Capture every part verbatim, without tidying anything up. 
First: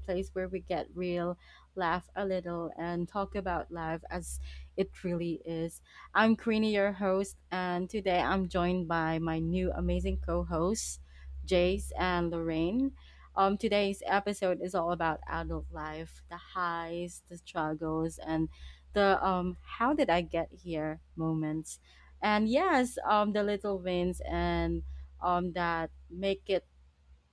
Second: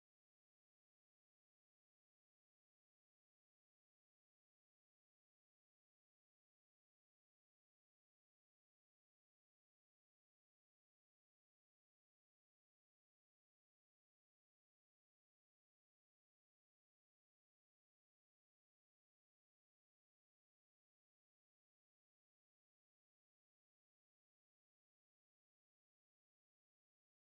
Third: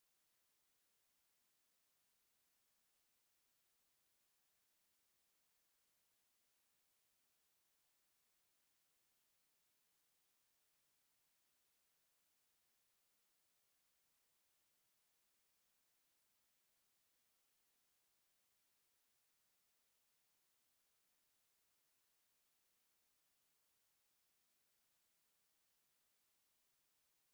place where we get real, laugh a little, and talk about life as it really is. I'm Queenie, your host, and today I'm joined by my new amazing co hosts, Jace and Lorraine. Um, today's episode is all about adult life, the highs, the struggles, and the um, how did I get here moments. And yes, um, the little wins and um, that make it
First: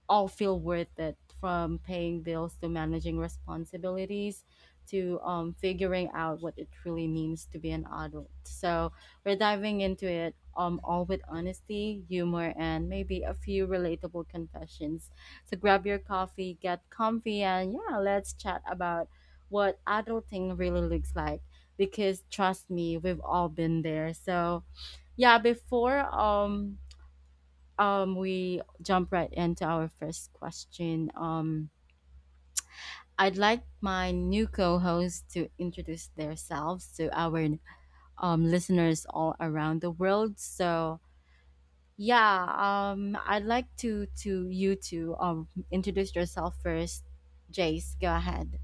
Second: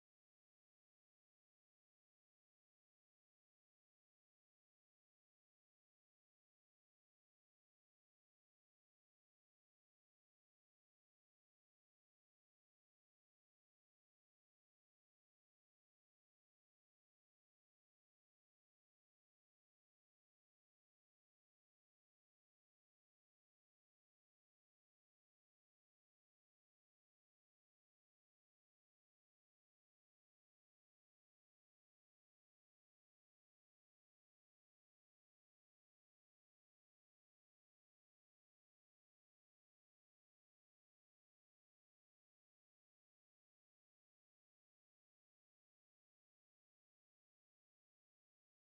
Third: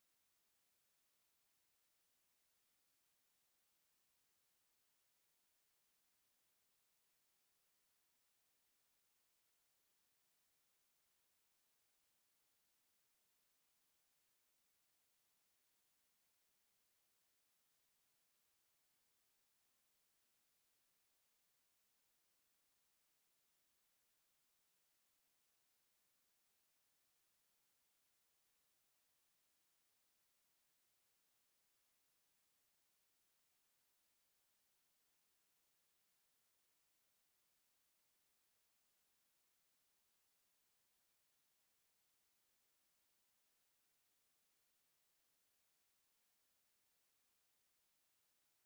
all feel worth it, from paying bills to managing responsibilities to um, figuring out what it really means to be an adult. So we're diving into it um, all with honesty, humor, and maybe a few relatable confessions. So grab your coffee, get comfy, and yeah, let's chat about what adulting really looks like, because trust me, we've all been there. So yeah, before um um we jump right into our first question. Um I'd like my new co-hosts to introduce themselves to our um listeners all around the world. So yeah, um I'd like to to you to um introduce yourself first. Jace, go ahead.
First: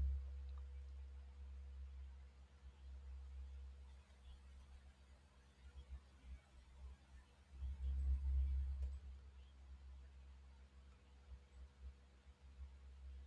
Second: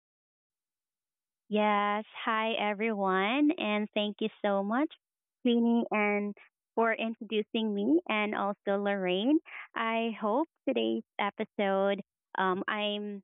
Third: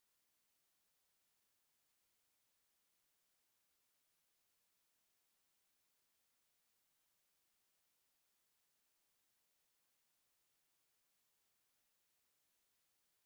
Yes. Hi, everyone. And thank you so much, Queenie, and for introducing me and also Lorraine. I hope today's episode, um, I'm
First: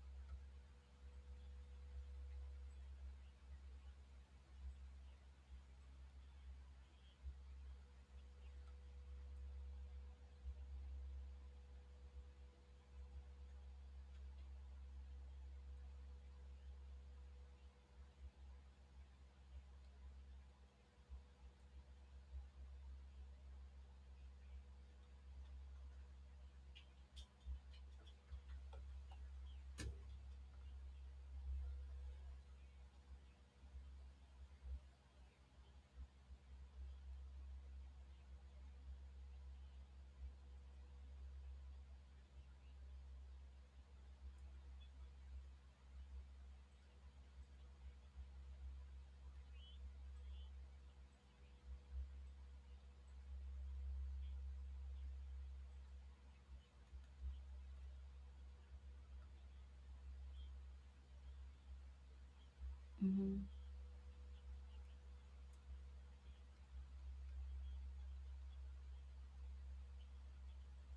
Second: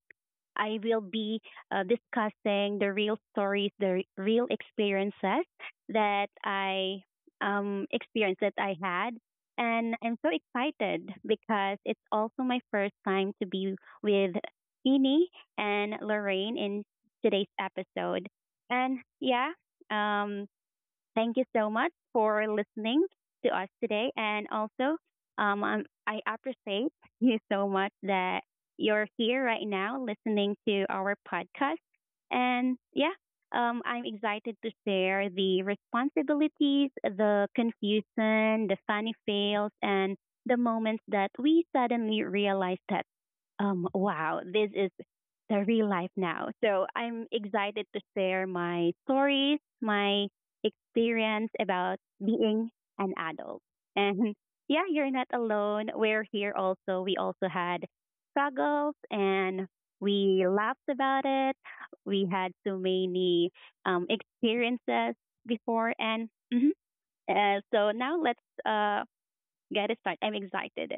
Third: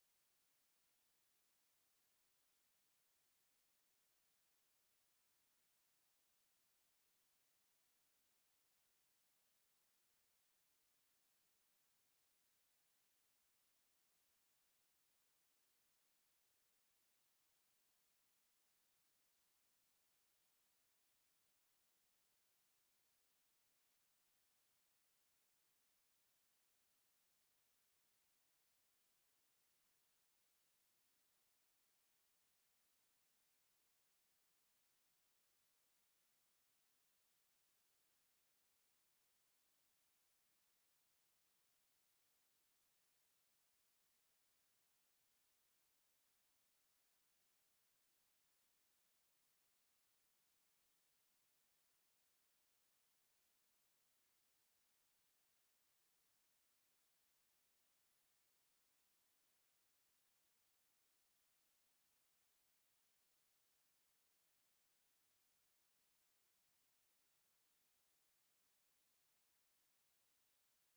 I will be uh, discussing the real stories, the real experiences that I um, experience that I had. And I'm so excited because it's also my first time to be with Fini and Lorraine in today's episode. And yeah, um, Thank you so much for listening to us today. And also, um, um, I appreciate you so much that you're here right now listening to our podcast. And yeah, um, I'm excited to share the responsibilities, the confusion, the funny fails, and the moments that we suddenly realized that um, wow, this is the real life now. So I'm excited to share my stories, my experience about being an adult. And yeah, you're not alone. We're here also. We also had struggles and we laughed about it. We had so Mhm. many um, experiences before. And mhm. uh, so now let's uh, get it started. I'm excited.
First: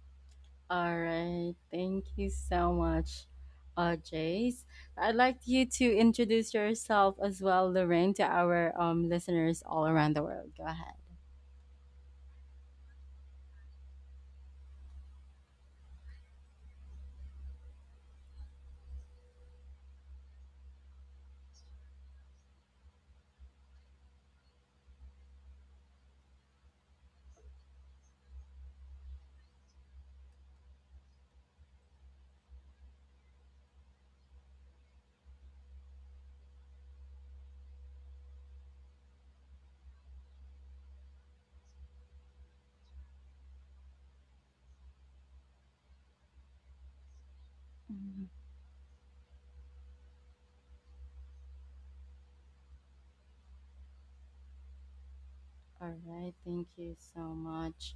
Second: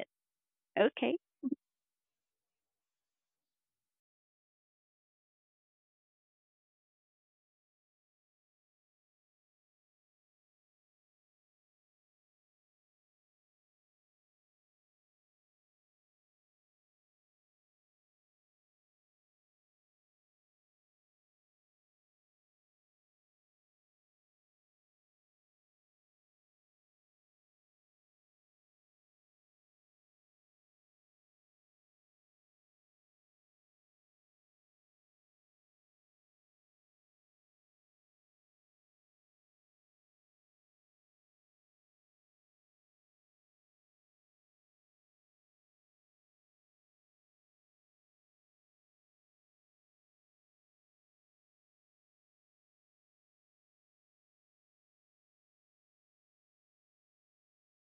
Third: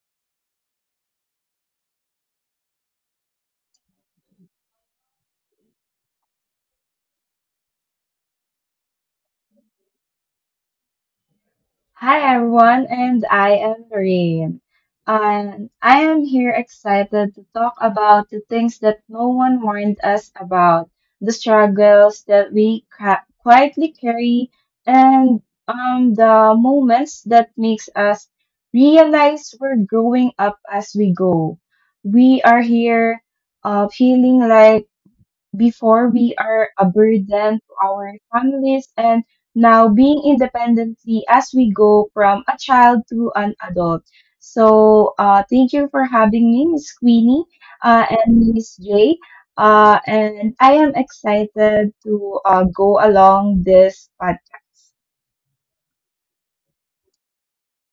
All Okay. right. Thank you so much. Uh, Jace, I'd like you to introduce yourself as well, Lorraine, to our um, listeners all around the world. Go ahead. Hi everyone, and I am Rain. And I am here excited to talk about the things that no one warned us about, the struggles that we ca- quietly carry, and um, the moments that makes us realize we're growing up as we go. We are here uh, feeling like before, we are a burden to our families, and now being independently as we go from a child to an adult. So, uh, thank you for having me, Miss Queenie uh, Mhm. and Miss Jay. Uh, and I am excited to uh, go along this podcast. All right, thank you so much,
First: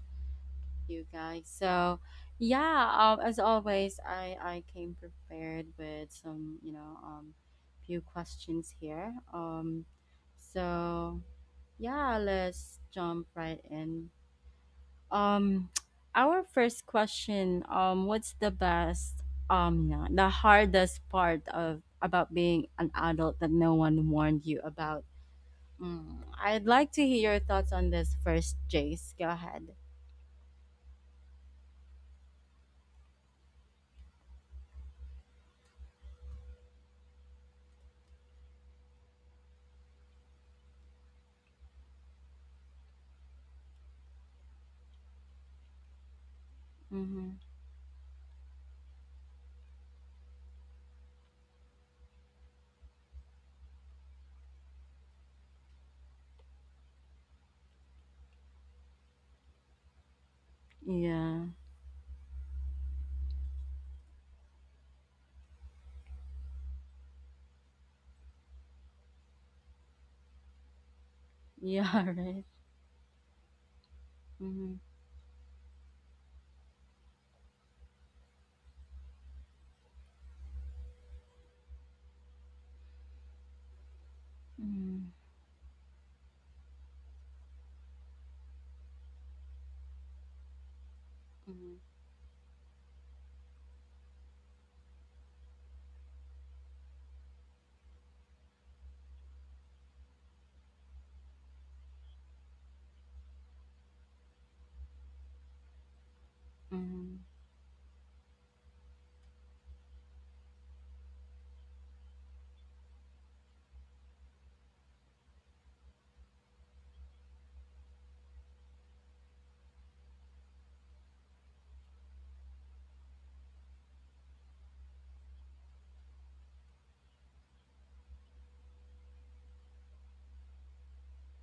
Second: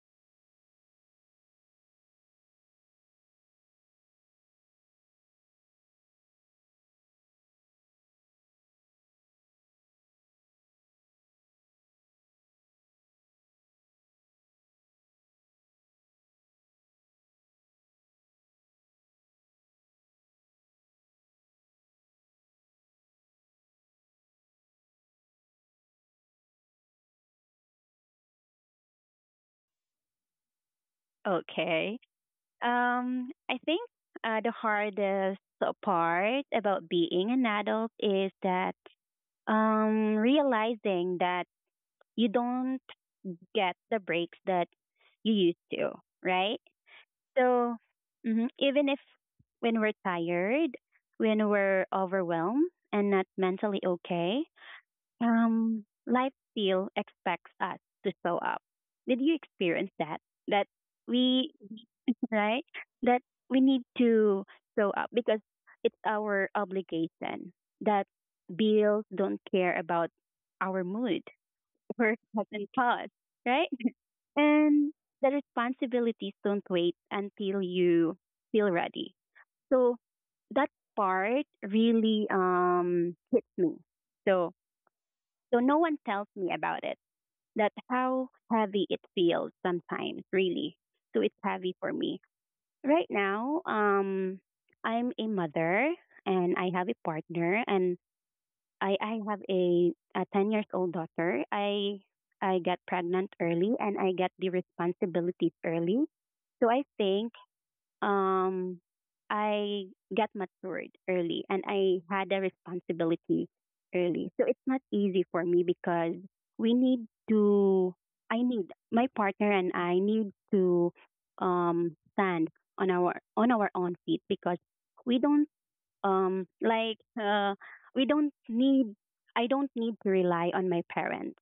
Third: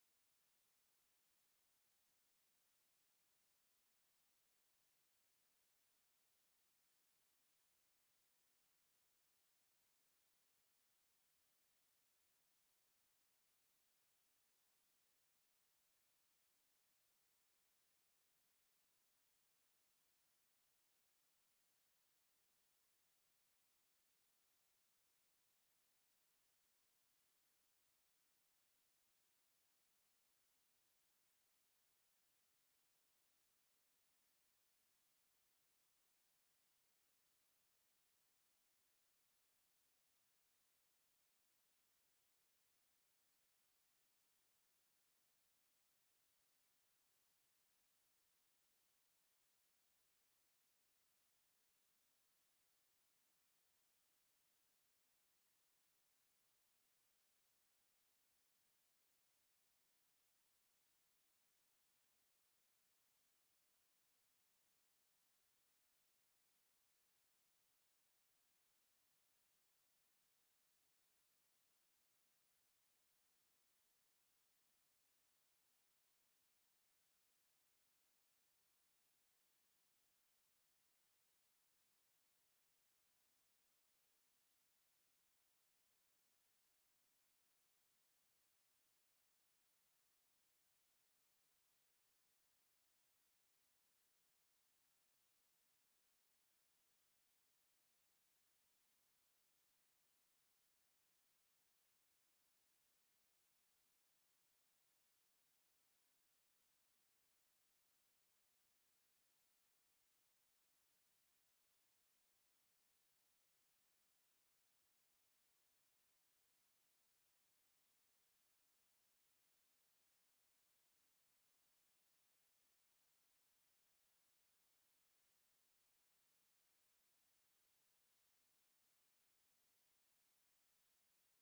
you guys. So, yeah, um, as always, I I came prepared with some, you know, um, few questions here. Um, so yeah, let's jump right in. Um, our first question. Um, what's the best? Um, yeah, the hardest part of about being an adult that no one warned you about. Mm, I'd like to hear your thoughts on this first, Jace. Go ahead. Okay. Um, I think uh, the hardest part about being an adult is that um, realizing that you don't get the breaks that you used to, right? Mm-hmm. So mhm, even if when we're tired, when we're overwhelmed and not mentally okay, um, life still expects us to show up. Did you experience that? That Yeah. we right? That we need to show up because it's our obligation, that bills don't care about our mood, Yeah, work right. doesn't pause, right? Mm-hmm. And the responsibilities don't wait until you feel ready. So that part really um hits me. So Mm-hmm. so no one tells me about it. That how heavy it feels sometimes, really. So it's Mm-hmm. heavy for me. Right now, um, I'm a mother and I have a partner, and I, I have a, a ten years old daughter. I I got pregnant early and I get the responsibilities early. So I think um, I got matured early and I had a responsibility early. So it's not easy for me because we need to, I need, my partner and I need to um, stand on our, on our own feet because we don't, um, like, uh, we don't need, I don't need to rely on my parents.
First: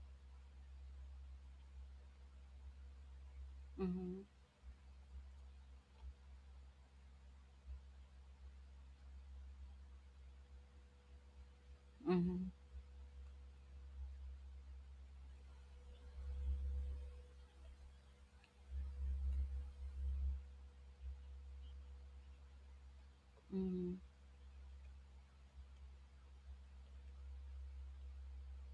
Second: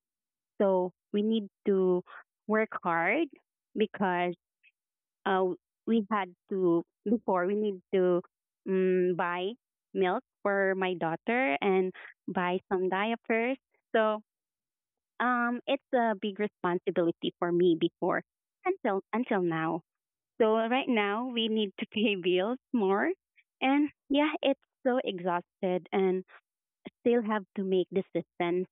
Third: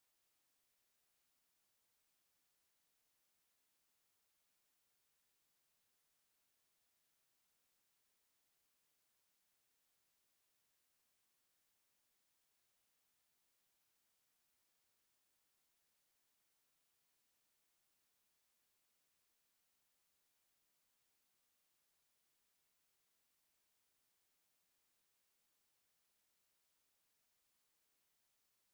So we need to work hard Mm-hmm. because uh, we had to before we need to um, buy milk for my daughter and Mm-hmm. buy some diapers. So um, it's a big responsibility for me before until until now. So right now we need to pay bills more, and Mm-hmm. yeah, it's so exhausted and still have to make decisions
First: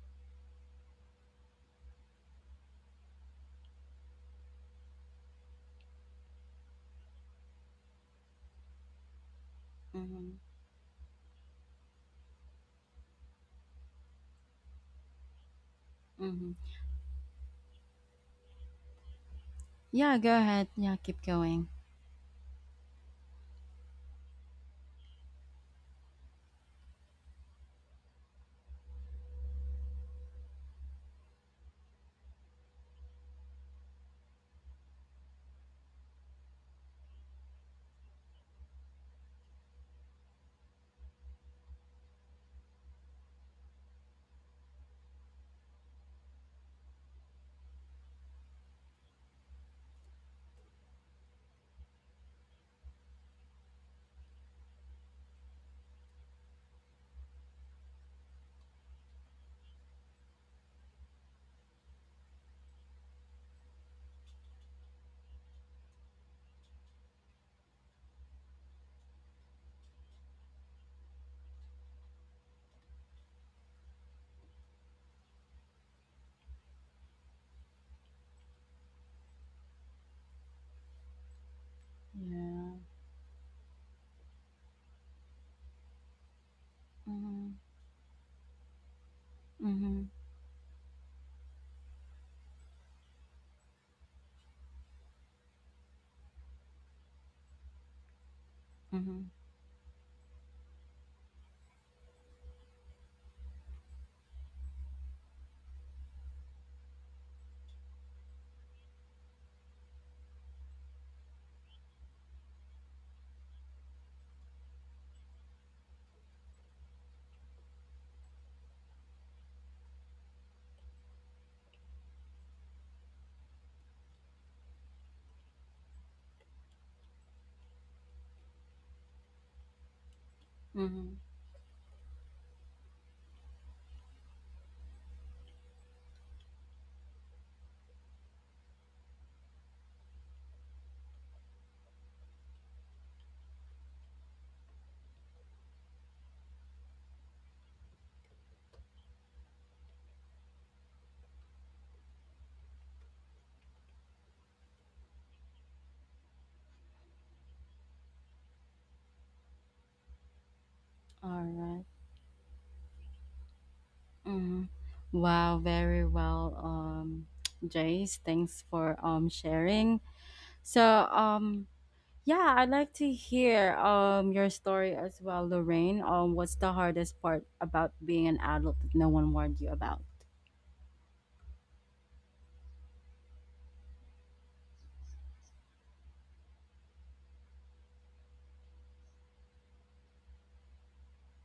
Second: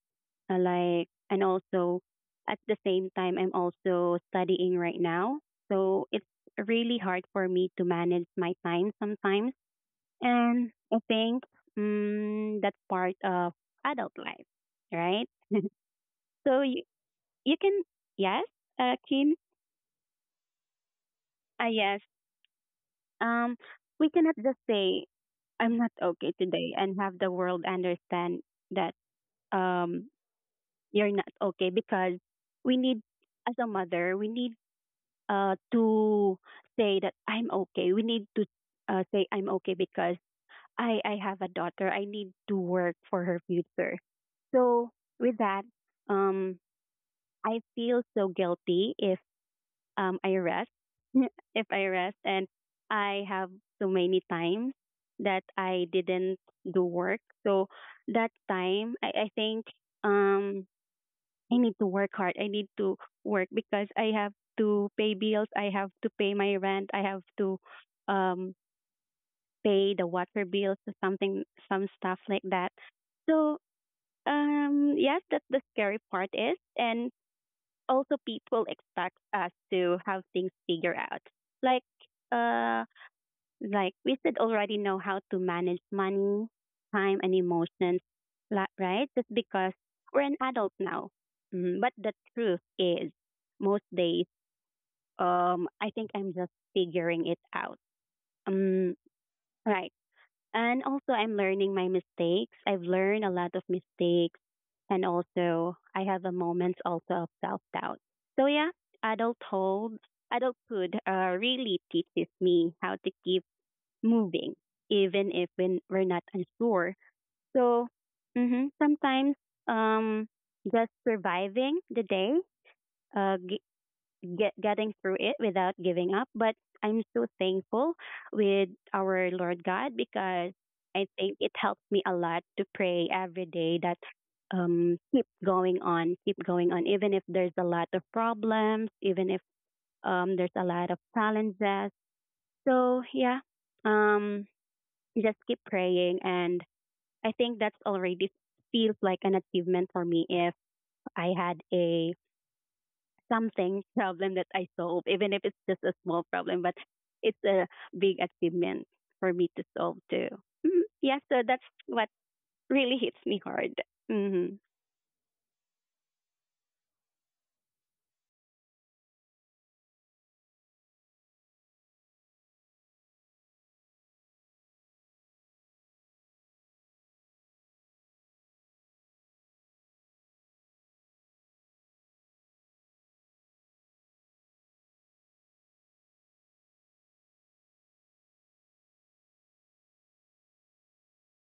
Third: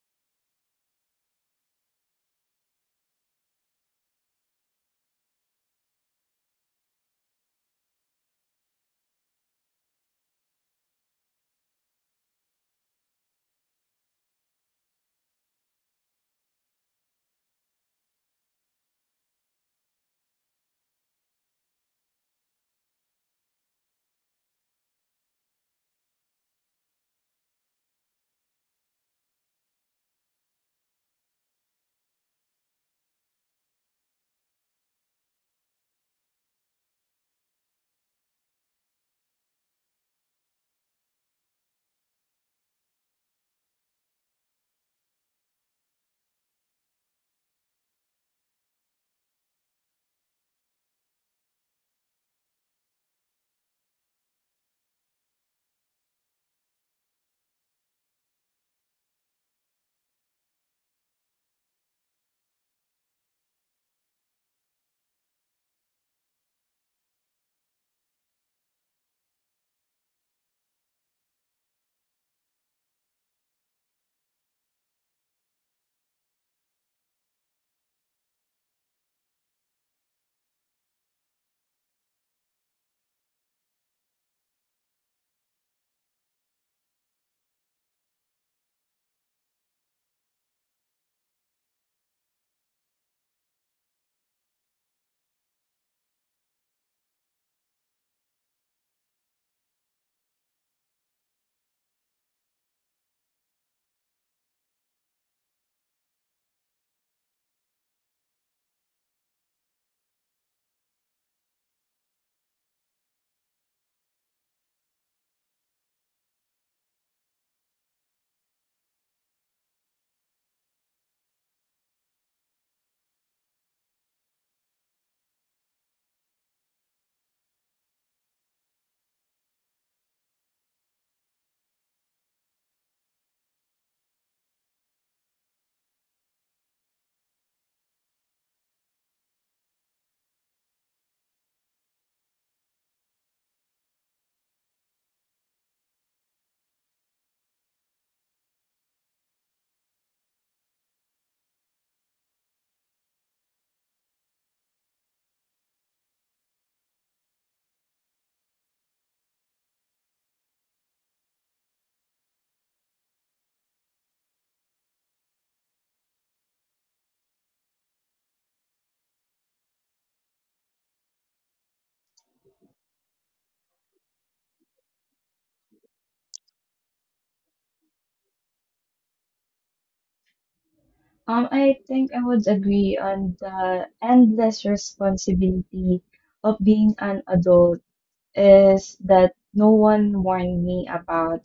uh, like and also at the same time I'm also studying right now. So it's really hard for me to manage my time sometimes. Mm-hmm. And I think mm, that's part of adult life, right? Mm-hmm. so you, you can yes, uh, Kim, Yeah, go ahead. Yeah, keep uh, going. yes. Um, we cannot just say I'm not okay today and have the world understand that um you're not okay because we need, as a mother, we need uh, to say that I'm okay. We need to uh, say I'm okay because I, I have a daughter. I need to work for her future. So with that, um, I feel so guilty if um, I rest. If I rest, and I have so many times that I didn't do work. So that time, I, I think um, I need to work hard. I need to work because I have to pay bills. I have to pay my rent. I have to um pay the water bills, something, some stuff like that. So um yes, that's the scary part, is, and also people expect us to have things figured out. Like Yeah. uh like we should already know how to manage money, time, and Mm-hmm. emotions, la- right? Just because Mm-hmm. we're an adult now. Mm, but the truth is, most days, um, I think I'm just figuring it out. Um, Mm-hmm. right. And also, I'm learning my mistakes. I've learned a lot of mistakes, and also I have a moments also of self doubt. So yeah, adulthood, adulthood, uh, really teaches me how to keep moving, even if when we're not unsure. So hmm sometimes um, just surviving the day, uh, g- get, getting through it without giving up. But I'm so thankful with our Lord God because I Mm-hmm. think it helps me a lot to pray every day, that um, keep going on, keep going on, even if there's a lot of problems, even if um, there's a lot of challenges. So yeah, um, you just keep praying, and I think that's already feels like an achievement for me if I had a something problem that I solve, even if it's just a small problem, but it's a big achievement for me to solve too. Mhm. Yeah, so All that's right. what really hits me hard. Mm-hmm. Mm-hmm. Wow, very well, um, Jace. Thanks for um sharing. So, um, yeah, I'd like to hear um your story as well, Lorraine. Um, what's the hardest part about being an adult that no one warned you about? Um, I think I would agree on the endless responsibility of being an adult is that no one warned me about.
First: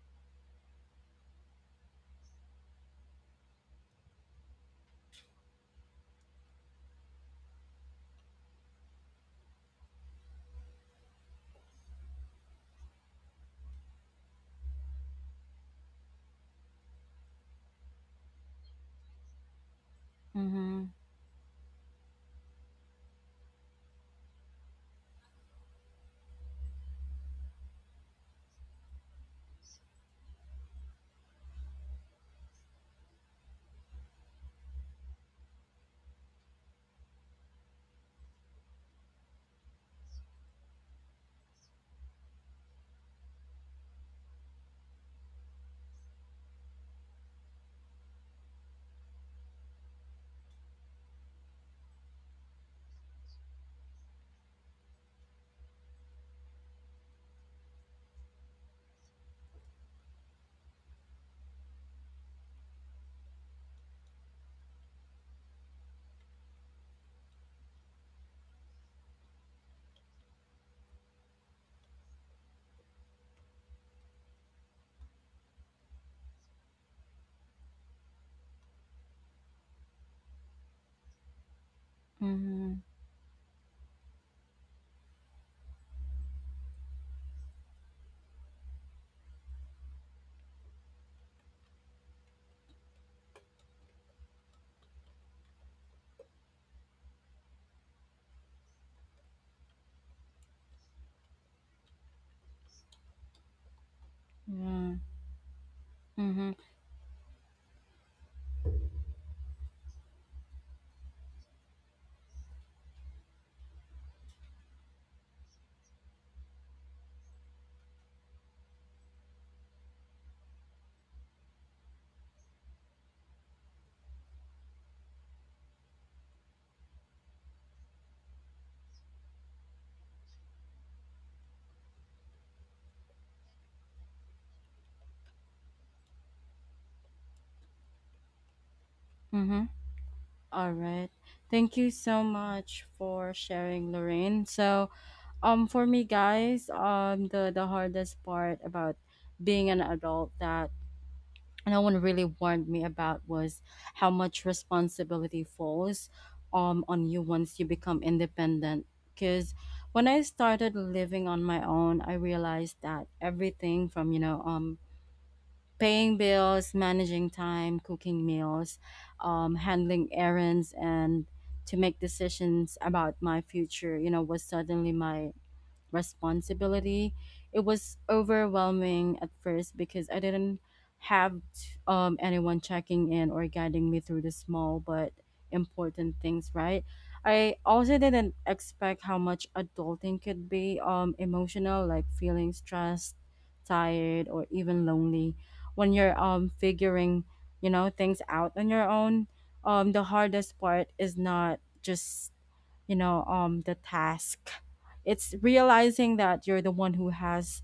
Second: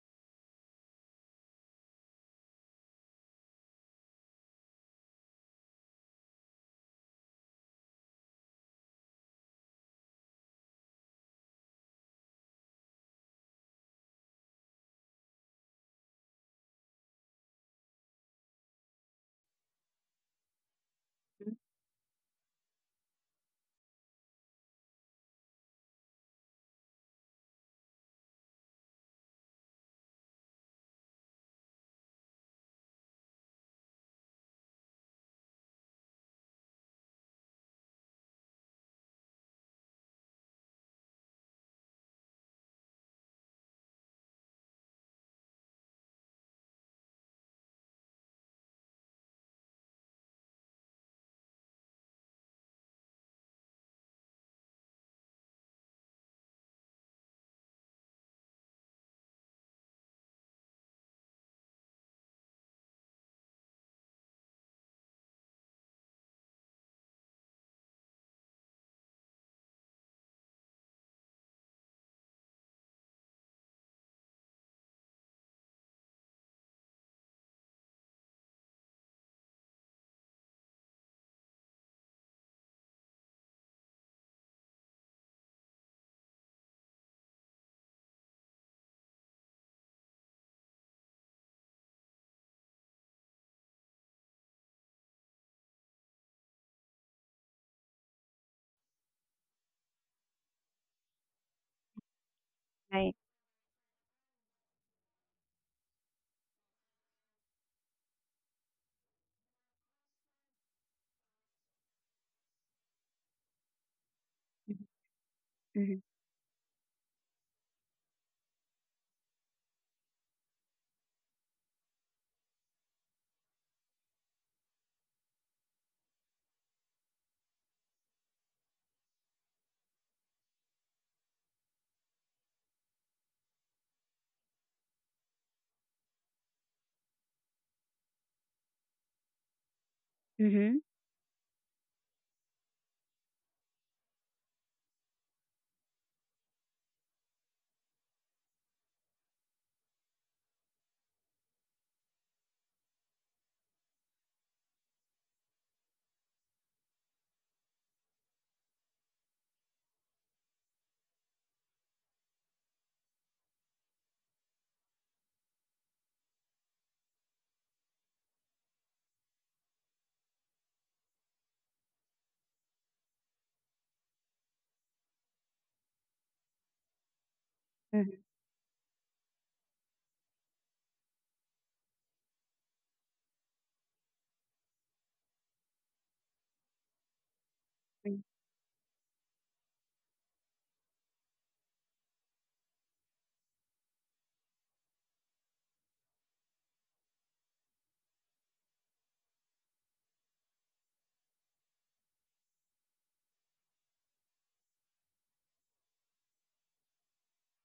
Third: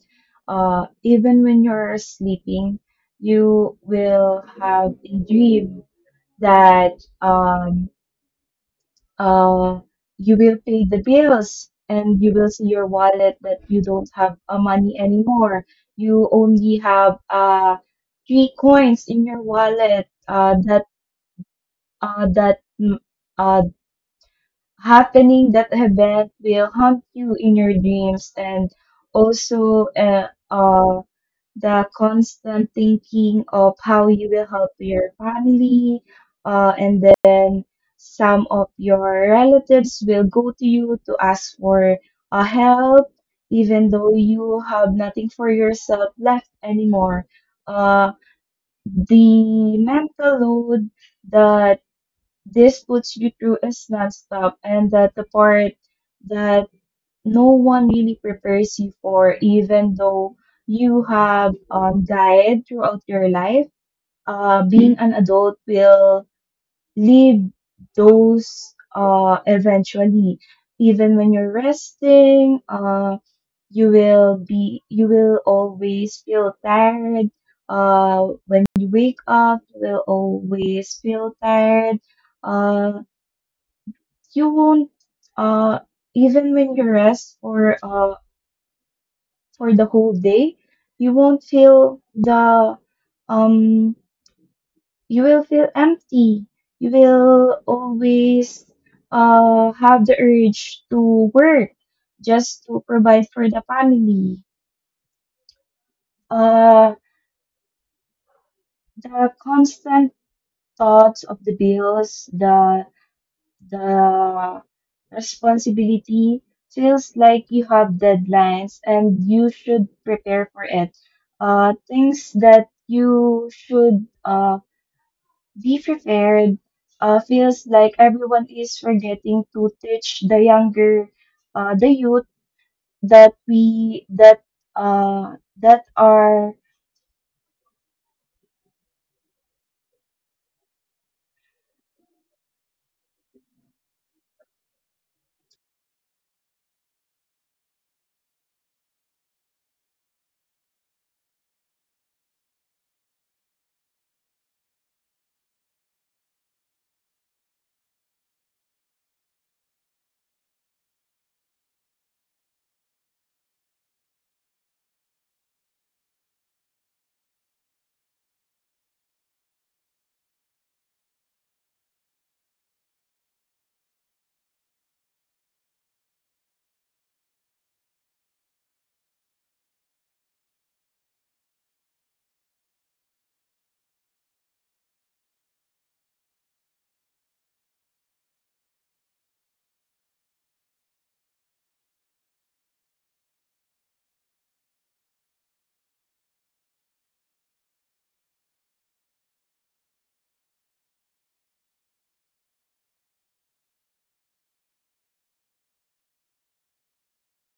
Uh, even when you're sleeping, you will have a dream that um, uh, you will pay the bills and you will see your wallet that you don't have uh, money anymore. You only have uh, three coins in your wallet uh, Mm-hmm. that uh, that mm, uh, happening that event will haunt you in your dreams and also uh, uh, the constant thinking of how you will help your family uh, and then some of your relatives will go to you to ask for uh, help even though you have nothing for yourself left anymore. uh, the mental load that this puts you through a nonstop, and that the part that no one really prepares you for, even though you have um, died throughout your life. Uh, being an adult will leave those uh, eventually. Even when you're resting, uh, you will be you will always feel tired. Uh, when you wake up, you will always feel tired. Mm-hmm. uh, you won't uh even when you rest for uh for the whole day you won't feel the um you will feel empty. You will always uh have the urge to work just to Right. provide for the family. Yeah. Mm-hmm. uh the constant thoughts of the bills, the the Mm-hmm. responsibility feels like you have deadlines and you should prepare for it. Uh, things that you should uh, be prepared uh, feels like everyone is forgetting to teach the younger, uh, the youth that we that uh, that are Mm-hmm. All Mm-hmm. right. Thank you so much for sharing, Lorraine. So, um, for me, guys, um, the the hardest part about being an adult that no one really warned me about was how much responsibility falls um, on you once you become independent. Because when I started living on my own, I realized that everything, from you know um paying bills, managing time, cooking meals, um, handling errands, and to make decisions about my future, you know, was suddenly my responsibility. It was Mm-hmm. overwhelming at first because I didn't have um, anyone checking in or guiding me through the small but important things, right? I also didn't expect how much adulting could be um, emotional, like feeling stressed, tired, or even lonely when you're um figuring you know things out on your own. Um the hardest part is not just you know um the task. It's realizing that you're the one who has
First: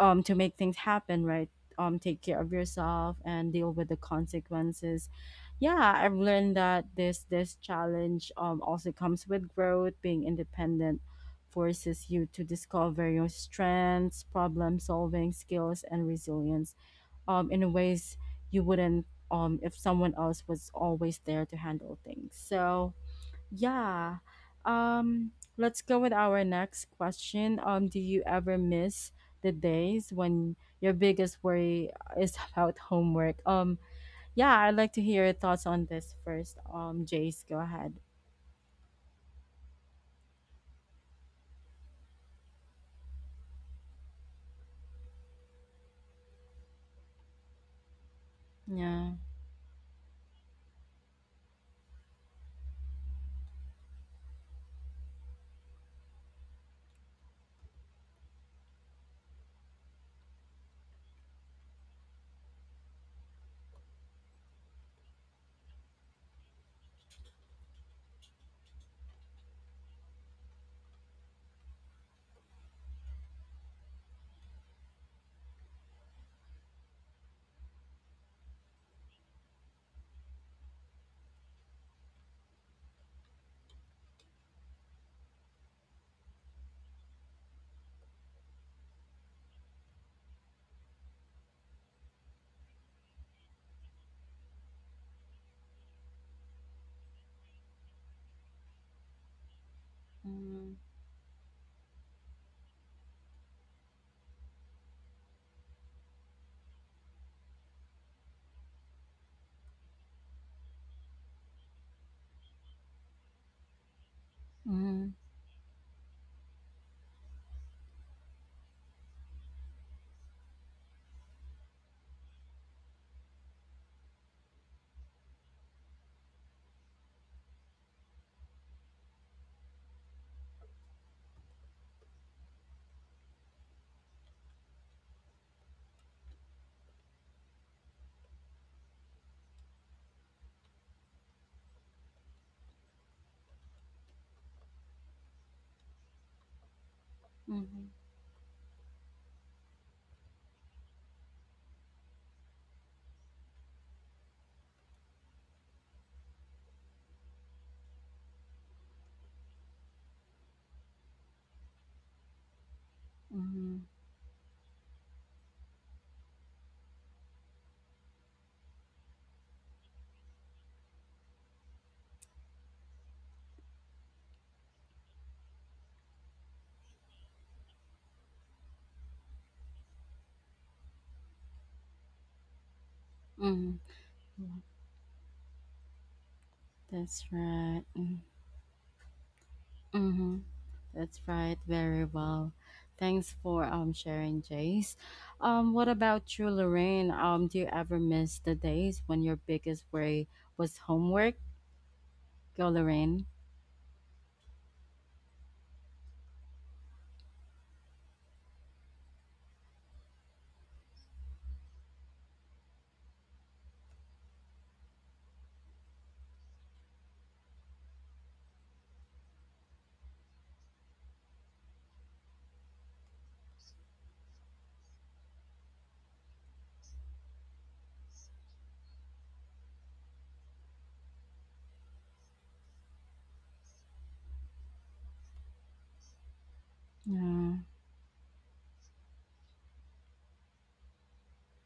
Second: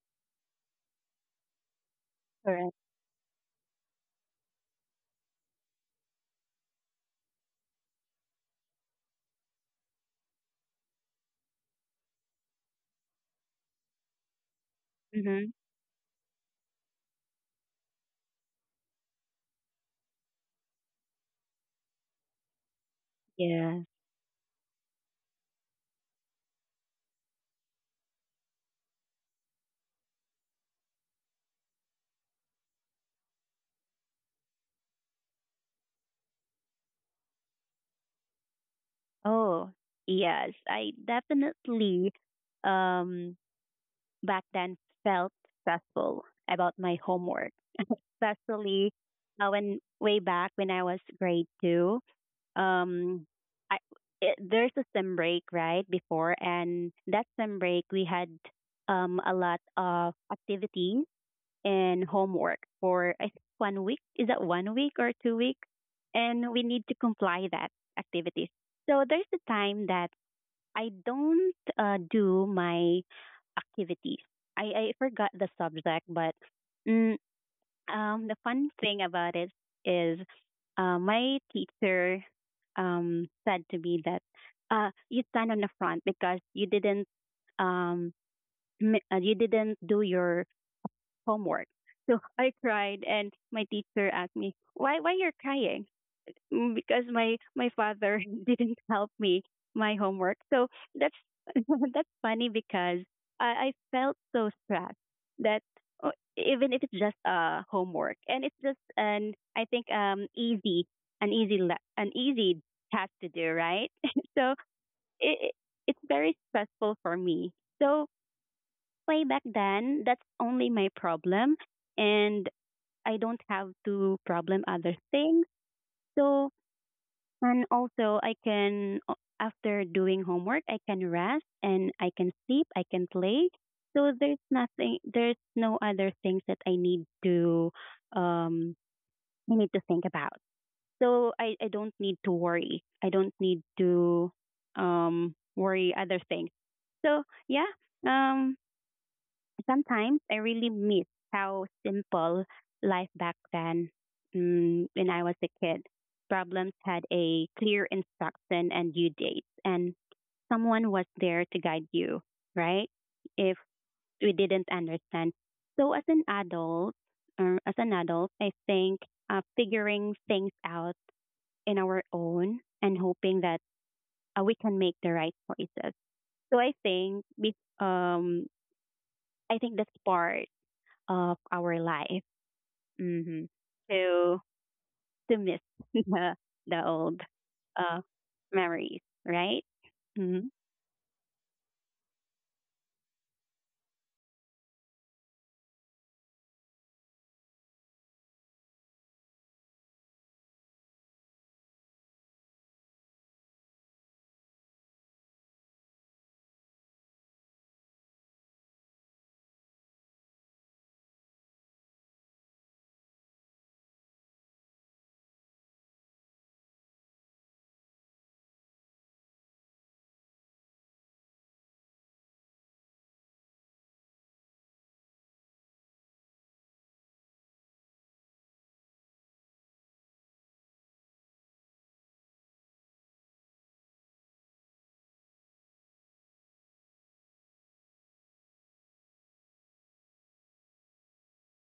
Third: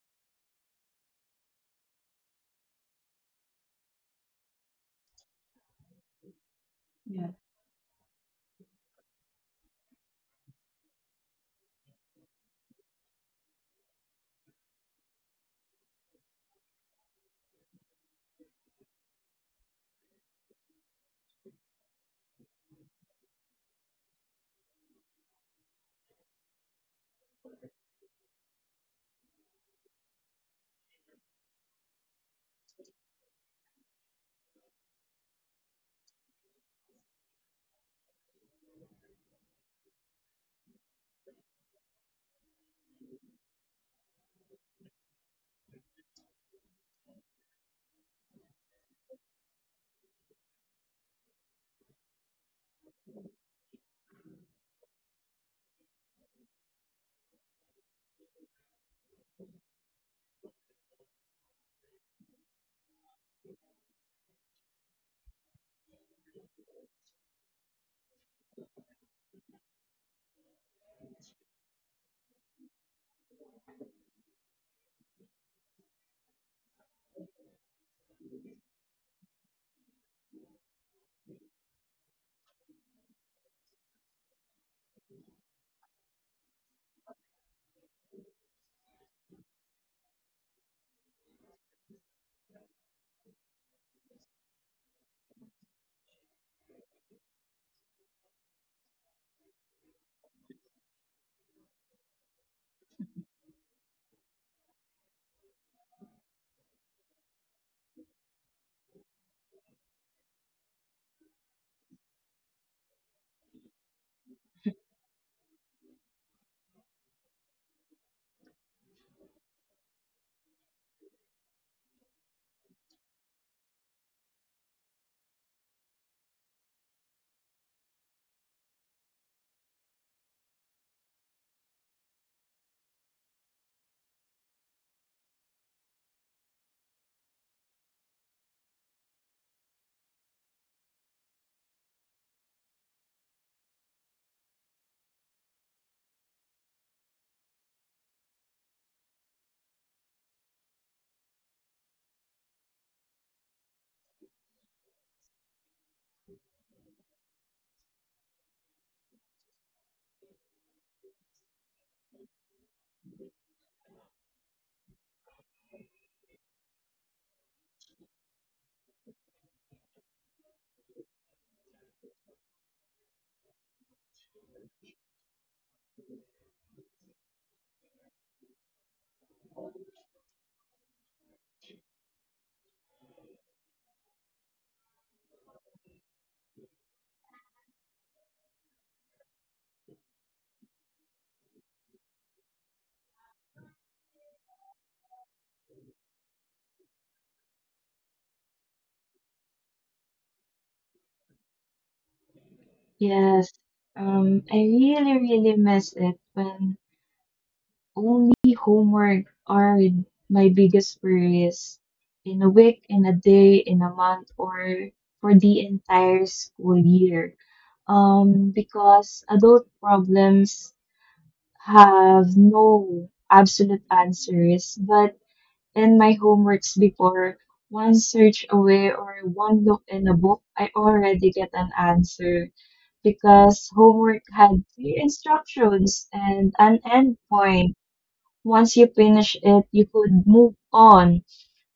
um to make things happen, right um take care of Correct. yourself and deal with the consequences. Yeah, I've learned that this yeah. this challenge um also comes with growth. Being independent forces you to discover your strengths, problem solving Mm-hmm. skills, and resilience um, in ways you wouldn't, um, if someone else was always there to handle things. So, Yes. yeah. Um, let's go with our next question. Um, do you ever miss the days when your biggest worry is about homework? Um, yeah, I'd like to hear your thoughts on this first. Um, Jace, go ahead. Oh, yes, I definitely, um back then felt stressful about my homework, especially Yeah. uh, when way back when I was grade two. Um, I, it, there's a sem break right before, and that sem break we had um, a lot of activities and homework for I think one week. Is that one week or two weeks? And we need to comply that activities. So there's a time that I don't uh, do my activities. I, I forgot the subject, but mm, um, the fun thing about it is uh, my teacher um, said to me that uh, you stand on the front because you didn't um, m- uh, you didn't do your homework. So I cried, and my teacher asked me, "Why? Why you're crying?" Mm, because my my father didn't help me my homework. So Mm-hmm. that's that's funny because I, I felt so stressed that uh, even if it's just uh homework and it's just an I think um easy, an easy le- an easy task to do, right. So Mm-hmm. it it- it's very stressful for me. So way back then, that's only my problem, and I don't have to problem other things. So and also, I can, o- after doing homework, I can rest and I can sleep, I can play. So there's nothing, there's no other things that I need to, um, I need to think about. So I, I don't need to worry. I don't need to, um, worry other things. So yeah, um, sometimes I really miss how simple life back then, mm, when I was a kid. Problems had a clear instruction and due dates, and someone was there to guide you, right? If Mm-hmm. we didn't understand. So as an adult, or as an adult, I think uh, figuring things out in our own and hoping that uh, we can make the right choices. So I think be- um, I think that's part of our life, hmm Mm-hmm. to to miss the the old That's right. uh, Mm-hmm. memories, right? Mm-hmm. Mm-hmm. That's right, very well. Thanks for um sharing, Jace. Um, what about you, Lorraine? Um, do you ever miss the days when your biggest worry was homework? Go, Lorraine. Yes. Um, I really really miss it when only homework are with my biggest worries in a week, in a day, in a month, or for the entire school year. Um, because adult problems have no absolute answers, but in my homeworks before, one search away or one look in a book, I already get an answer because homework had clear instructions and an Yeah. endpoint. Once you finish it, you could move on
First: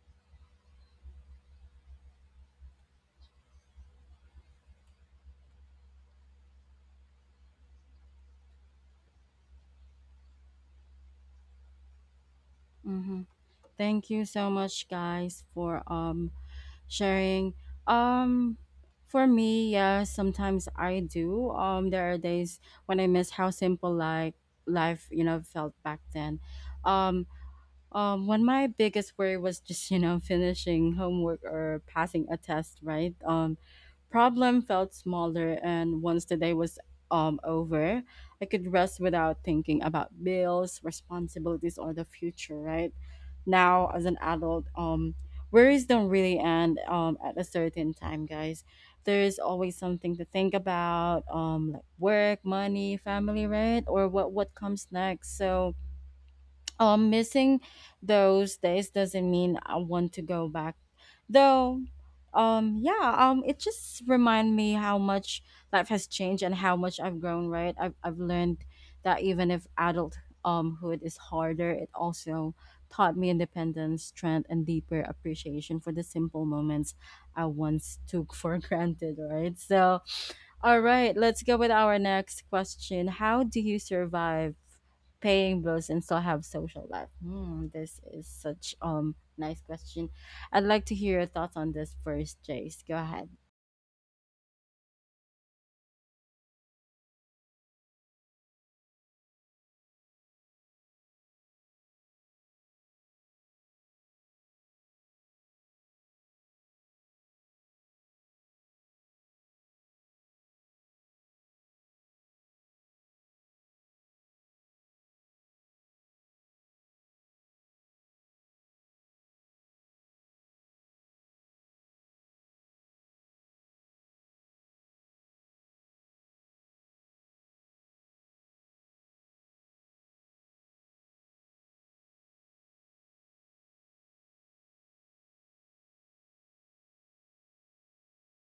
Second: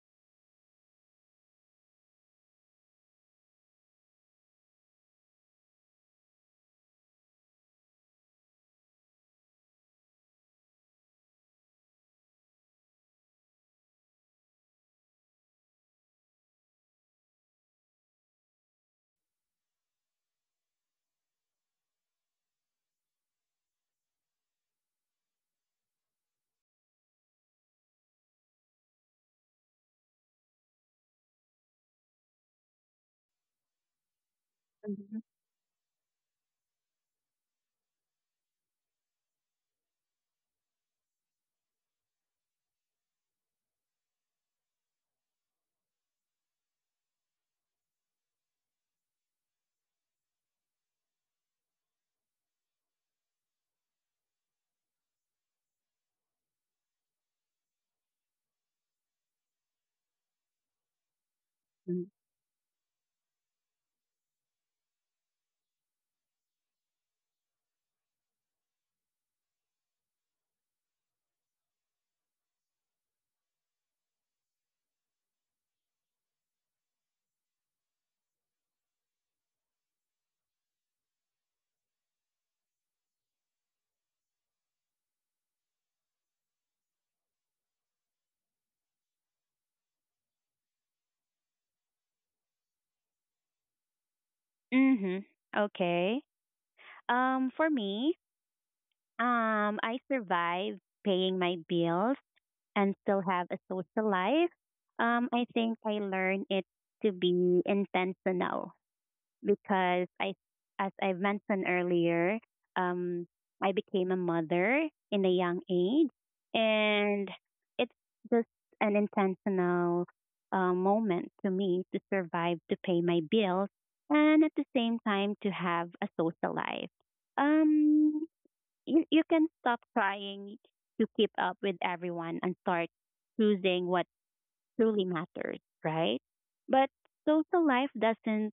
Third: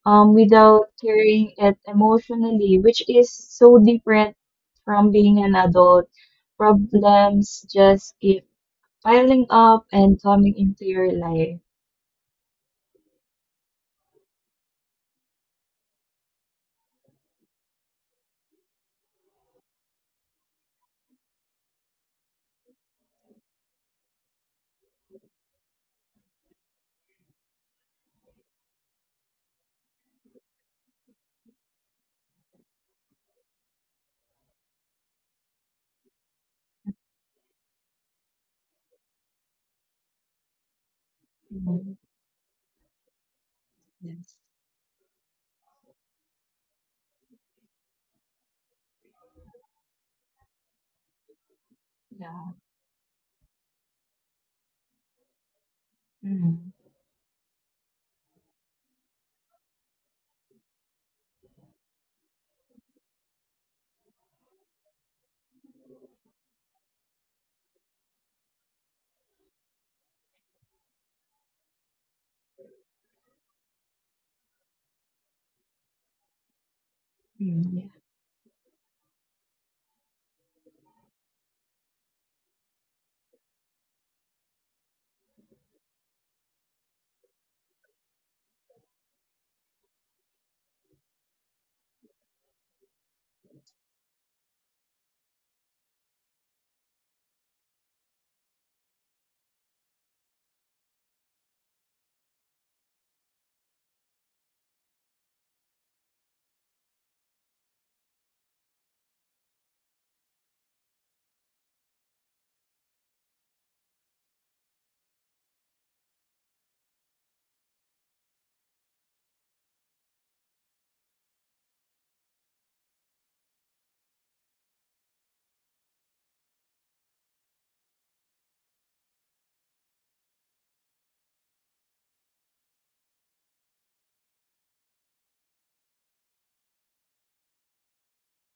um, without carrying it emotionally, which is so different from being an adult. Problems just keep piling up and coming into your life. Mm-hmm. Thank you so much, guys, for um sharing. Um, for me, yeah, sometimes I do. Um, there are days when I miss how simple, like life, you know, felt back then. Um, Um, when my biggest worry was just, you know, finishing homework or passing a test, right? Um, problem felt Mm-hmm. smaller, and once the day was um over, I could rest without thinking about bills, responsibilities, or Mm. the future, right? Now, as an Yes. adult, um, worries don't really end um at a certain time, guys. There is always something to think about, um, like work, Yeah. money, family, right, or what what comes next. So, Mm. um missing those days doesn't mean I want to go back. Though um yeah, um it just remind me how much life has changed and how much I've grown, right? I've I've learned that even if adult umhood is harder, it also taught me independence, strength, and deeper appreciation for the simple moments I Mm. Yeah. once took for granted, right? So all right, let's go with our next question. How do you survive paying bills and still have social life? Hmm, this is such um nice question. I'd like to hear your thoughts on this first, Jace. Go ahead. Mm-hmm. Okay. Um, for me, um, I survive paying my bills and still have a social life. Um, I think I learned it to be intentional because I, as I've mentioned earlier, um, I became a mother in a young age, and it's just an intentional uh, moment to me to survive, to pay my bills, and at the same time to have a social life. Um, you, you can stop trying to keep up with everyone and start choosing what truly matters, right? But social life doesn't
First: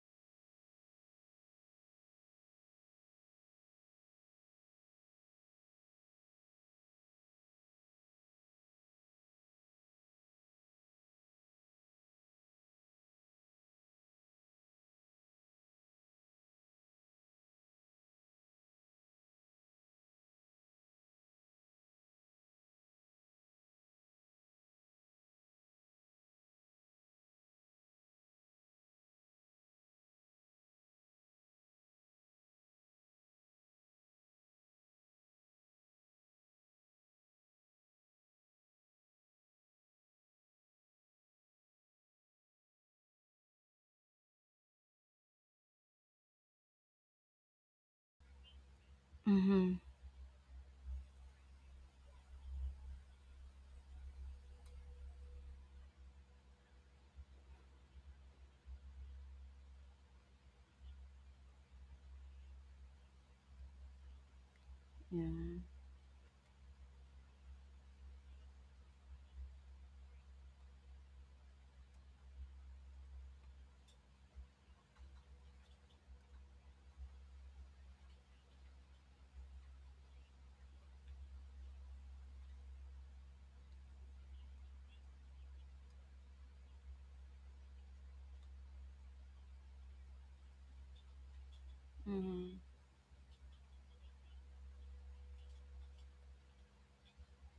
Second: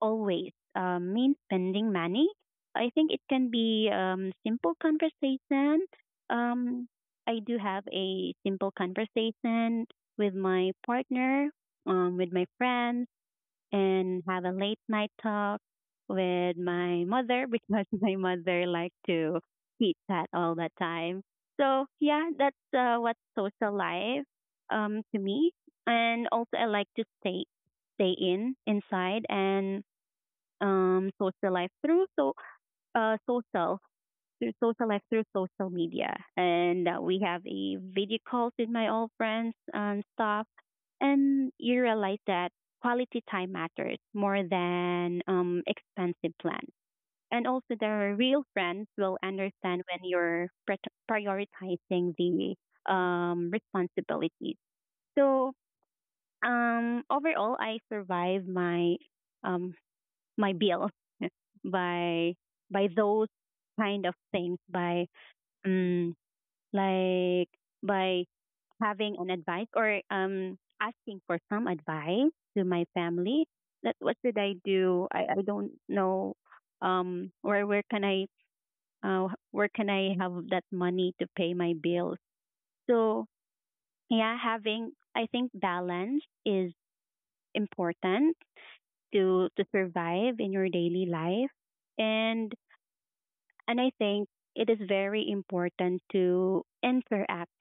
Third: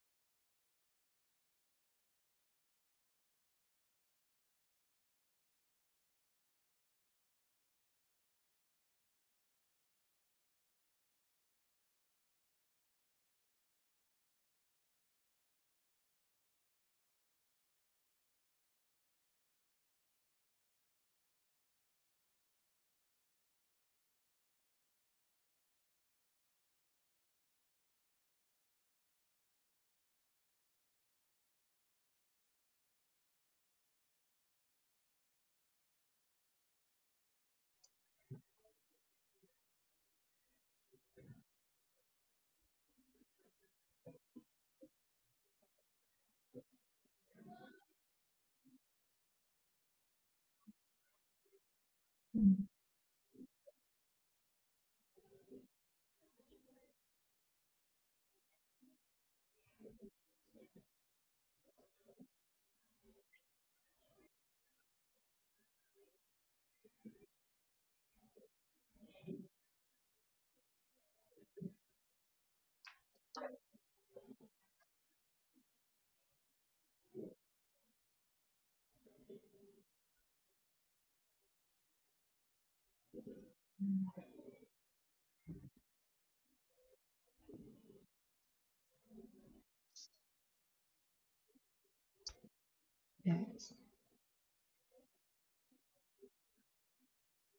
always uh, mean spending money. I think it can be um, simple conversation. Um, I do have a simple conversation with my partner, um, with my friends, and have a late night talk with my mother because my mother likes to eat that all the time. So yeah, that's uh, what social life um, to me. And also, I like to stay stay in inside and um, social life through so uh, social through social life through social media, and uh, we have a video calls with my old friends and stuff. And you realize that quality time matters more than um, expensive plans. And also, the real friends will Mm-hmm. understand when you're pret- prioritizing the Mm. um, responsibilities. So um, overall, I survived my um, my bill by by those kind of things by Yeah. um like by having an advice, or um asking for some advice to my family, that what should I do, I, I don't know um where where can I uh, where can I have that money to pay my bills. So yeah, having I think balance is important to to survive in your daily life. and Mm-hmm. Yes. And I think it is very important to interact,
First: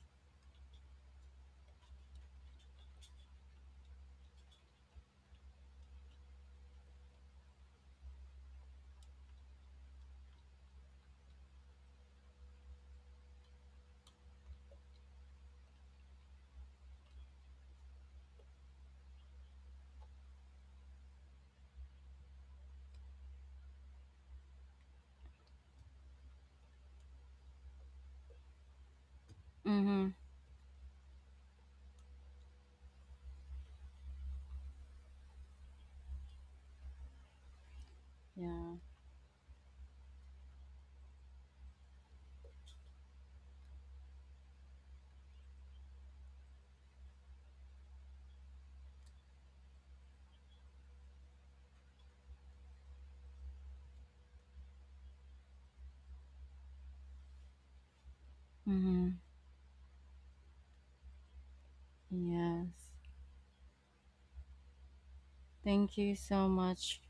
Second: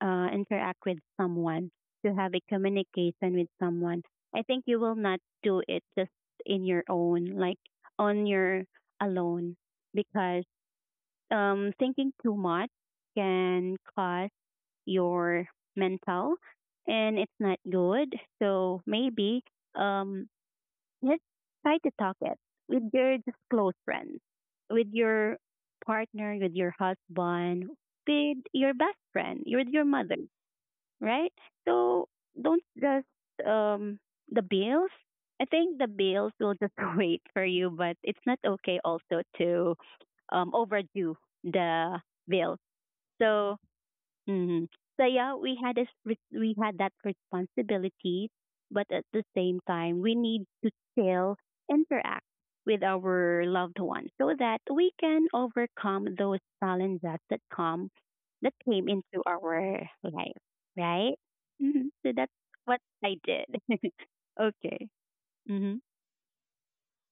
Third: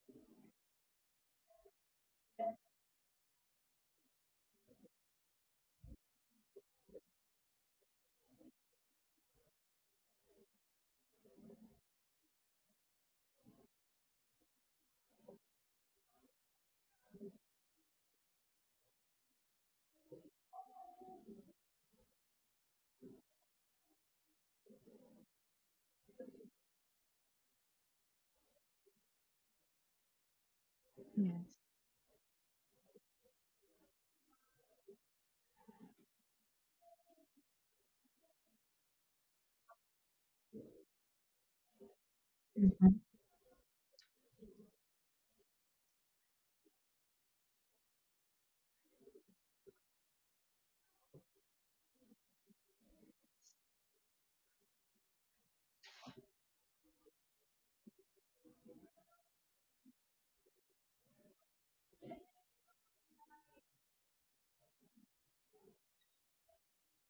uh, interact with someone, to have a communication with someone. I think you will not do it just in your own, like on your alone, because um, thinking too much can cause your mental, and it's not good. So maybe um, just try to talk it with your just close friends, with your partner, with your husband, with your best friend, with your Mm-hmm. mother, right? Yes. So don't just um the bills. I think the bills will just wait for you, but it's not Yeah. okay also to um overdo the bill. Mhm. So hmm So yeah, we had this re- we had that responsibility, but at the same time, we need to still interact with our loved ones so that we can overcome those challenges that come that came Mm-hmm. into our life, right? hmm So that's what Yes. I did. Okay. Mhm. Thank you so much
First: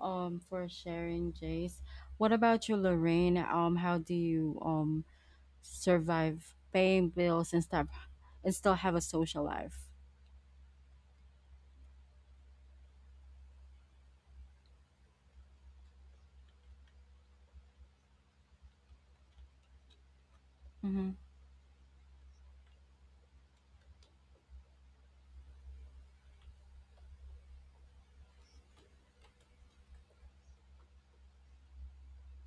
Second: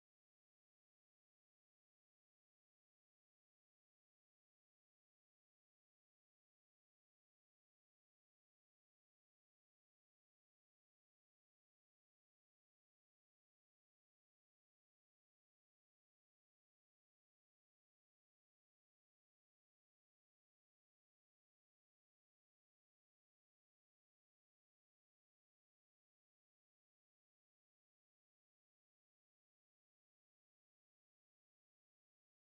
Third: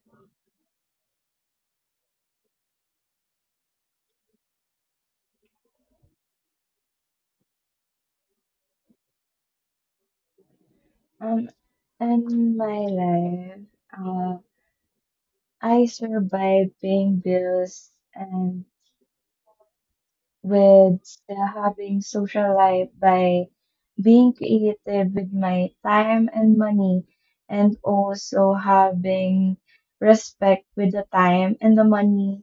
um for sharing, Jace. What about you, Lorraine? Um, how do you um survive paying bills and stuff and still have a social life? Um, in my life, uh, I survived paying bills and with Mm-hmm. uh, having social life by being creative with my time and money and also having respect with the time and the money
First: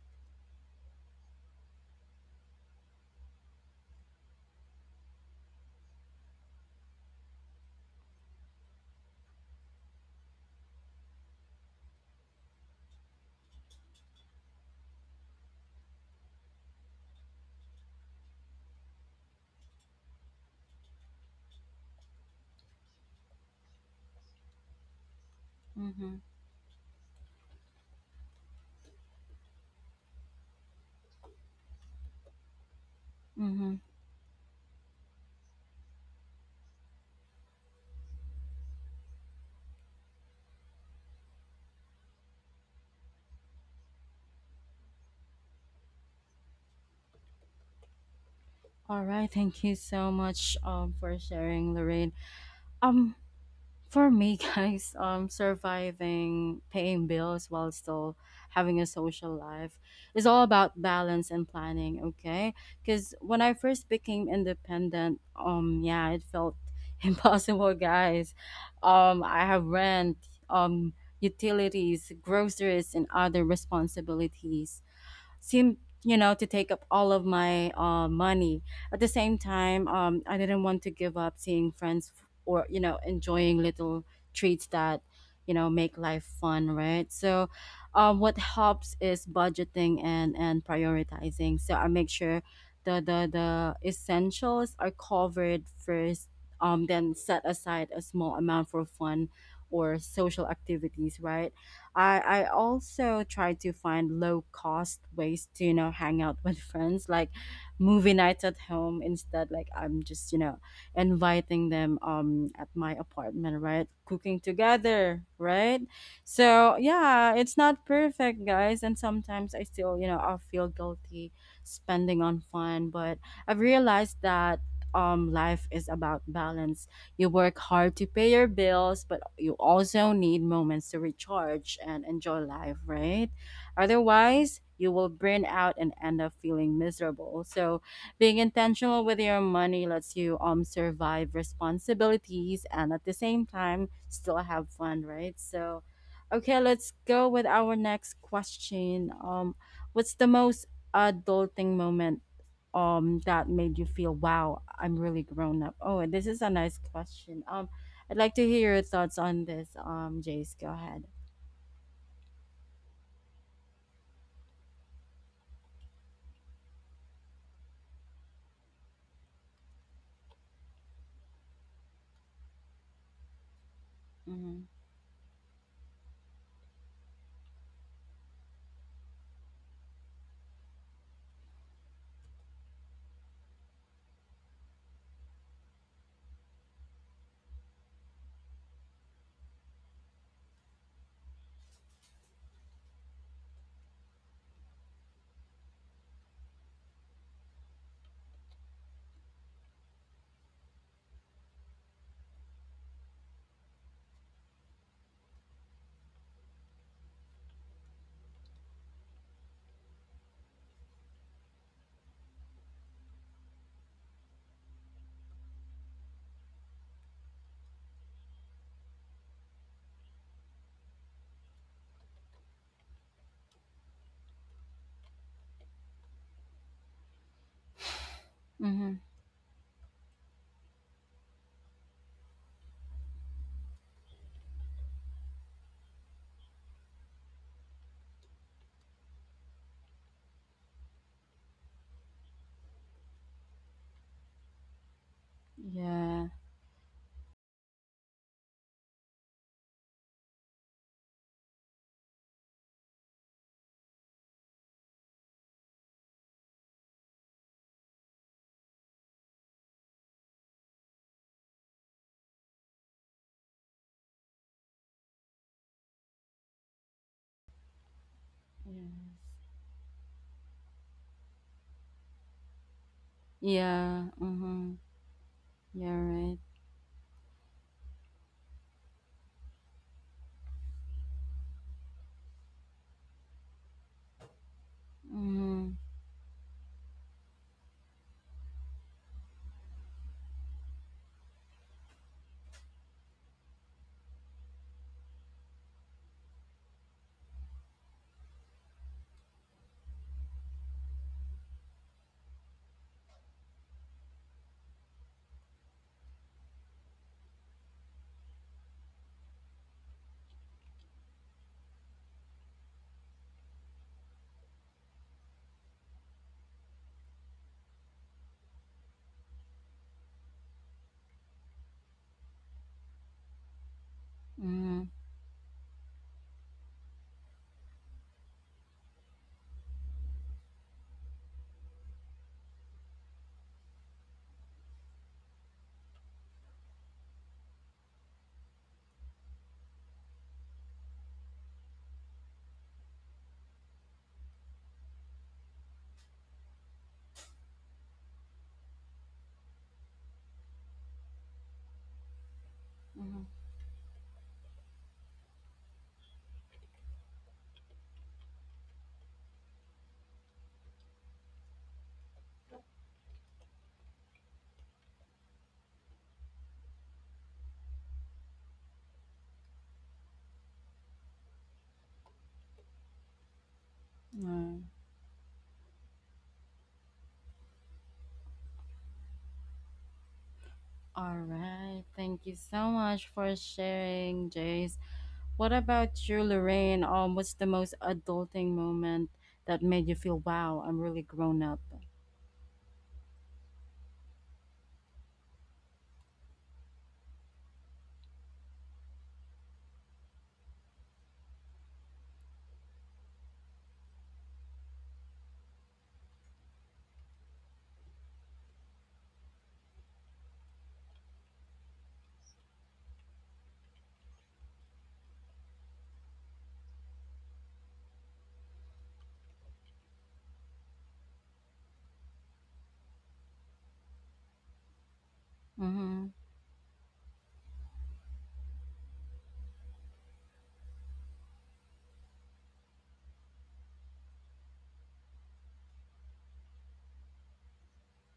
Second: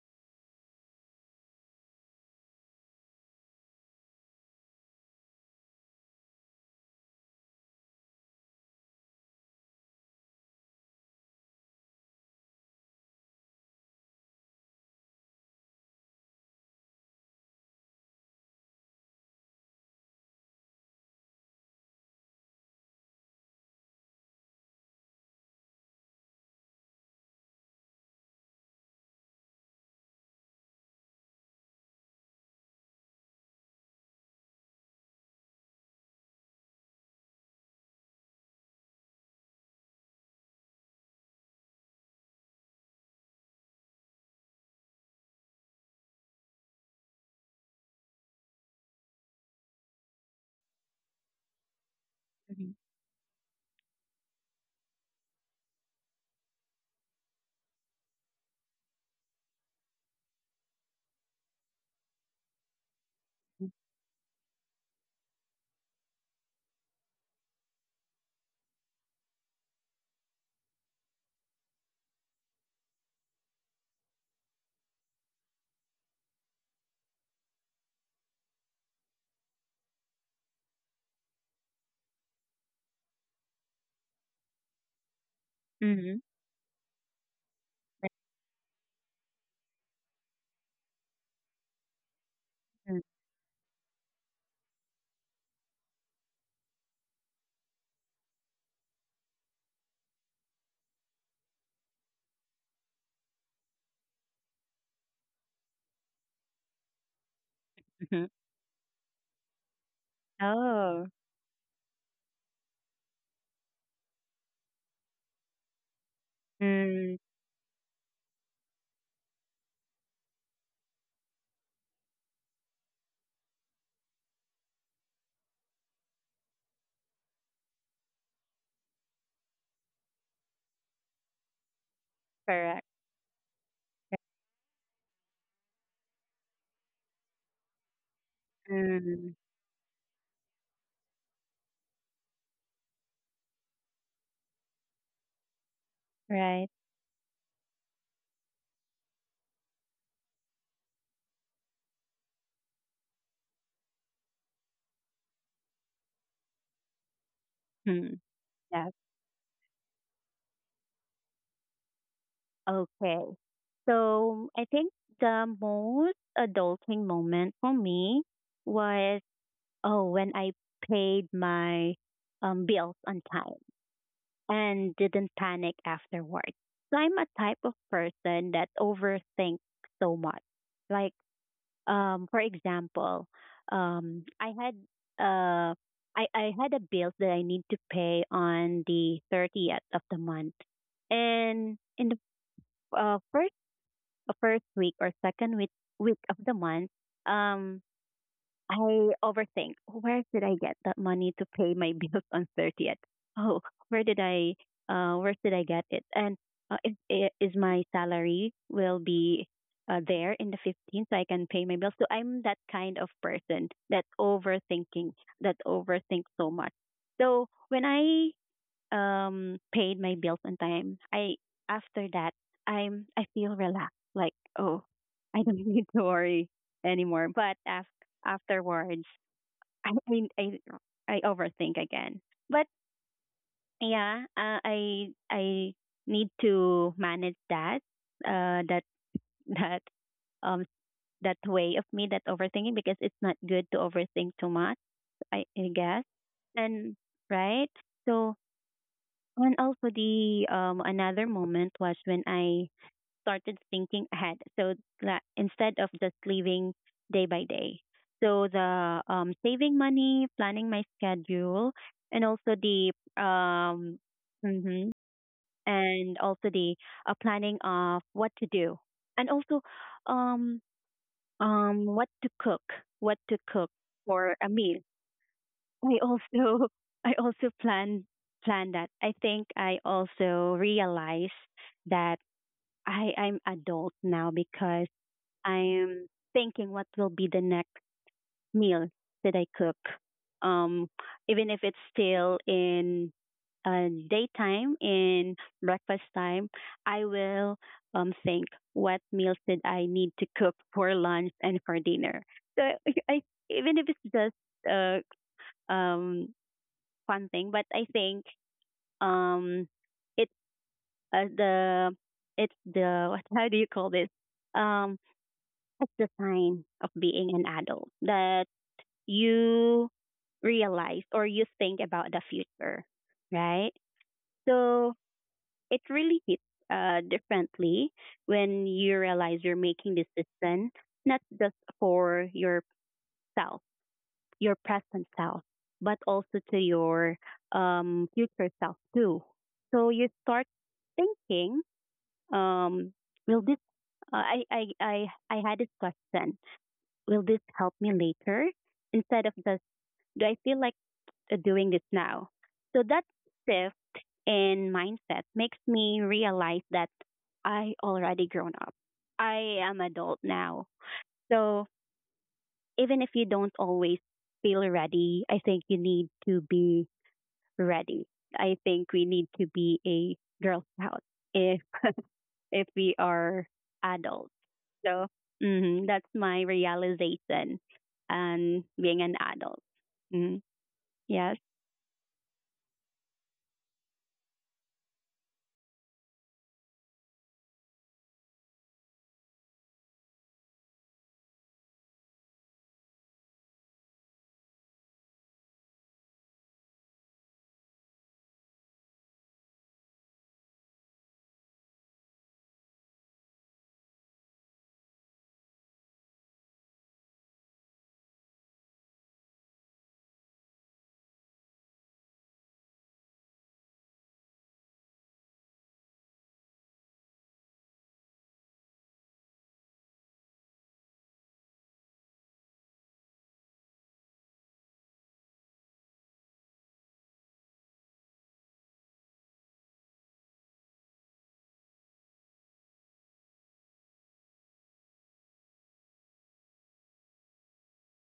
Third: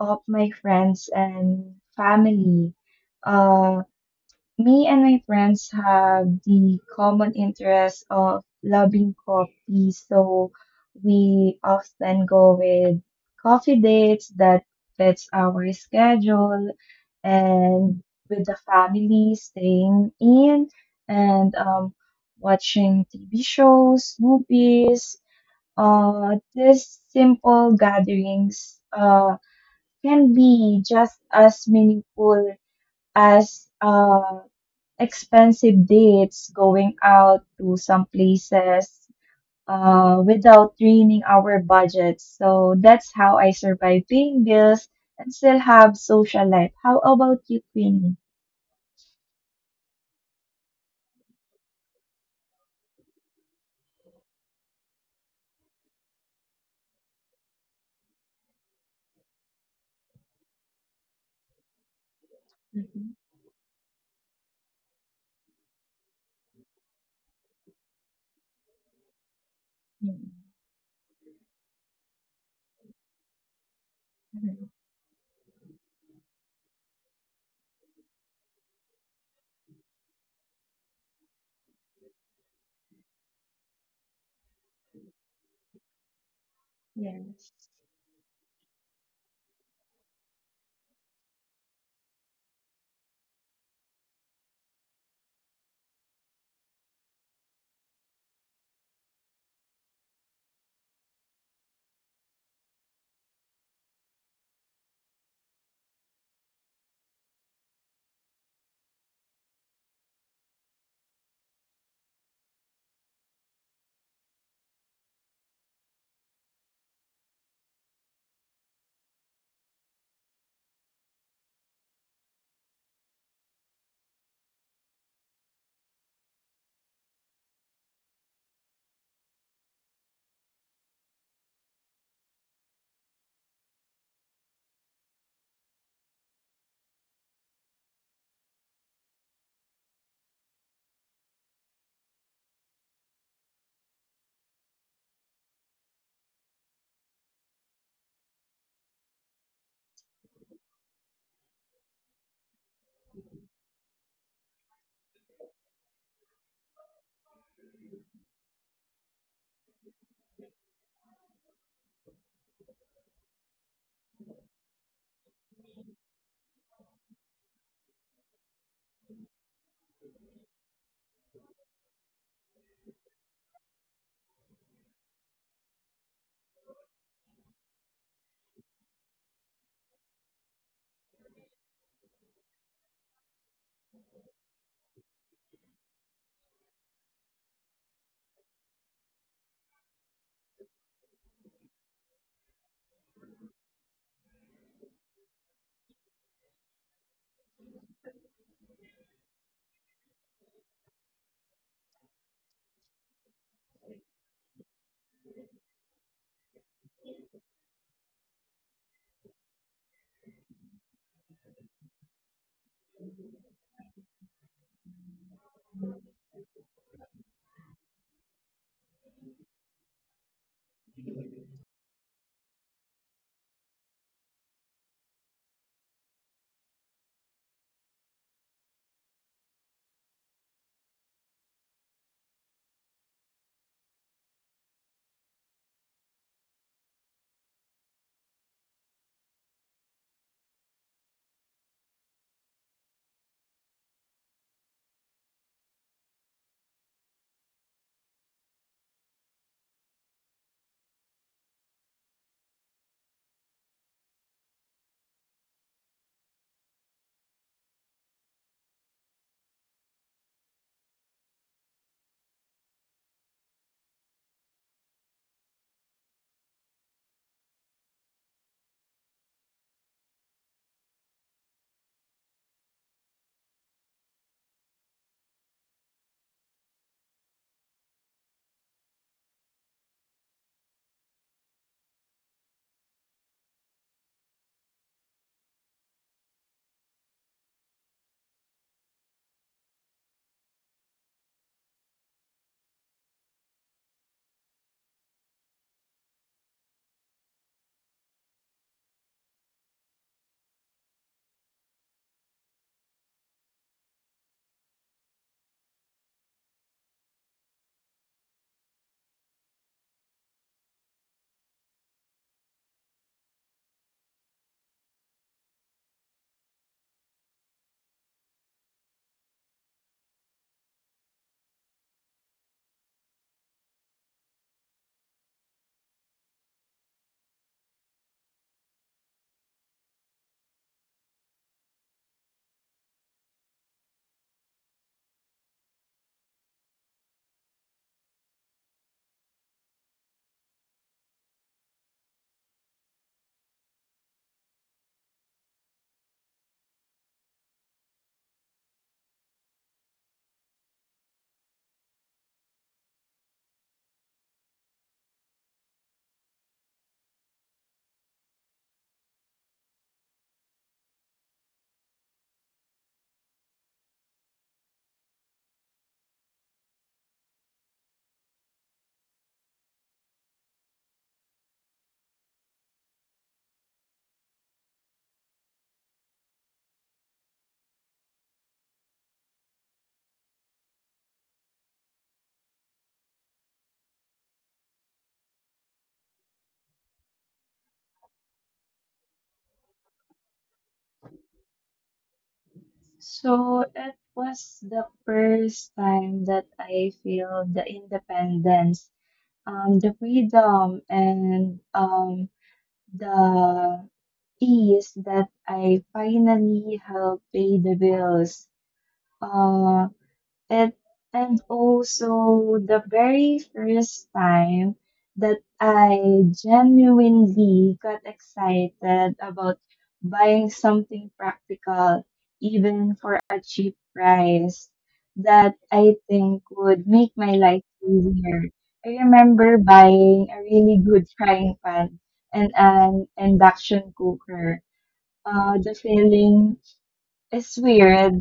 of my friends and family. Uh, me and my friends have the common interest of loving coffee, so we often go with coffee dates that fits our schedule and with the family staying in and um, watching T V shows, movies. Mm-hmm. Uh, these simple gatherings uh, can be just as meaningful as Mm-hmm. uh, expensive dates, going out to some places uh, without draining our budgets. So that's how I survive paying bills and still have social life. How about you, Queenie? All right. Thank you so much, um, for sharing, Lorraine. Mhm. Um, For me, guys, um, surviving, paying bills while still having a social life is all about balance and planning, okay? Because Mhm. when I first became independent, um, yeah, it felt impossible, guys. Um, I have rent, Mhm. um, utilities, groceries, and other Mhm. responsibilities seemed you know to take up all of my uh, money. At the same time, um, I didn't want to give up seeing friends, f- or you know enjoying little treats that you know make Mhm. life fun, right? So Yes. um, what helps is budgeting and and prioritizing. So I make sure Mhm. the the, the essentials are covered first. um, then set aside a small amount for fun or social activities, right? I I also try to find low cost ways to you know hang out with friends, like movie Mhm. nights at home instead. Like I'm just you know Oh. inviting them um at my apartment, right? Cooking together, right? So Mm, yeah, it's not perfect, guys, and sometimes I still you know I feel guilty spending on fun. But I've realized that um life is about balance. You work hard to pay your bills, but you also need moments to recharge and enjoy life, correct. right? Otherwise, you will burn out and end up feeling miserable. So, being intentional with Mm, your money lets you um survive responsibilities and at the same time still have fun, right? So, okay, right. let's go with our next question. Um, what's the most adulting moment um that made you feel, wow, I'm really grown up. Oh, and this is a nice question um i'd Mm, like to hear your yeah. thoughts on this. Um jace go ahead. Okay. So I think the most adulting moment for me was oh when I paid my um, bills on time Mm-hmm. and didn't panic afterwards. So I'm a type of person that overthinks so much. Like um for example, um I had uh I, I had a bill that I need to pay on the thirtieth of the month. And in the uh, first uh, first week or second week week of the month, um, I overthink. Where did I get that money to pay my bills on thirtieth? Oh, where did I? Uh, where did I get it? And uh, if, i- is my salary will be uh, there in the fifteenth, so I can pay my bills. So I'm that kind of person that overthinking, that overthink so much. So when I um paid my bills on time, I after that I'm I feel relaxed. Like oh, I don't need to worry anymore. But af- Mm-hmm. Afterwards, I mean I I overthink again. But yeah, uh, I I need to manage that uh that that um that way of me that overthinking because it's not good to overthink too much. I, I guess. Yeah. And right. So and also the um another moment was when I started thinking ahead. So that instead of just living day by day. So the um saving money, planning my schedule, and also the um mhm, and also the uh, planning of what to do. Yes. And also um um what to cook, what to cook Yeah. for a Mm-hmm. meal. Yeah. I Right. also I also plan plan that. I think I also realize that I I'm adult now because Mm-hmm. I'm thinking what will be the next meal that I cook. Um Even if it's still in uh, daytime, in breakfast time, I will um think what meals did I need to cook for lunch and for dinner. So I, even if it's just uh um fun thing, but I think um it's uh, the it's the what, how do you call this? Um it's the sign of being an adult that you realize or you think about the future, right? Mm-hmm. So it really hits uh differently when you realize you're making this decision not just for yourself, your present self, but also to your um, future self too. So you start thinking, um, will this? Uh, I, I I I had this question. Will this help me later? Instead of just, do I feel like uh, doing this now? So that Mm-hmm. shift in mindset makes me realize that I already grown up. I am adult now. So even if you don't always feel ready, I think you need to be ready. I think we need to be a girl scout if if we are adults. Yeah. So mhm, that's my realization and being an adult. Mhm. All Yes. right, thank you so much for sharing, Jace. What about you, Lorraine? Um what's the most adulting moment that made you feel, wow, I'm really grown up? So it was the first time that I feel the independence, um, the freedom, and um, the ease that I finally help pay the bills. Uh, and and also the very first time that I genuinely got excited about buying something practical, even for a cheap price, that I Mm-hmm. think would make my life easier. I remember buying a really good frying pan and an induction cooker. Uh, the feeling is weird,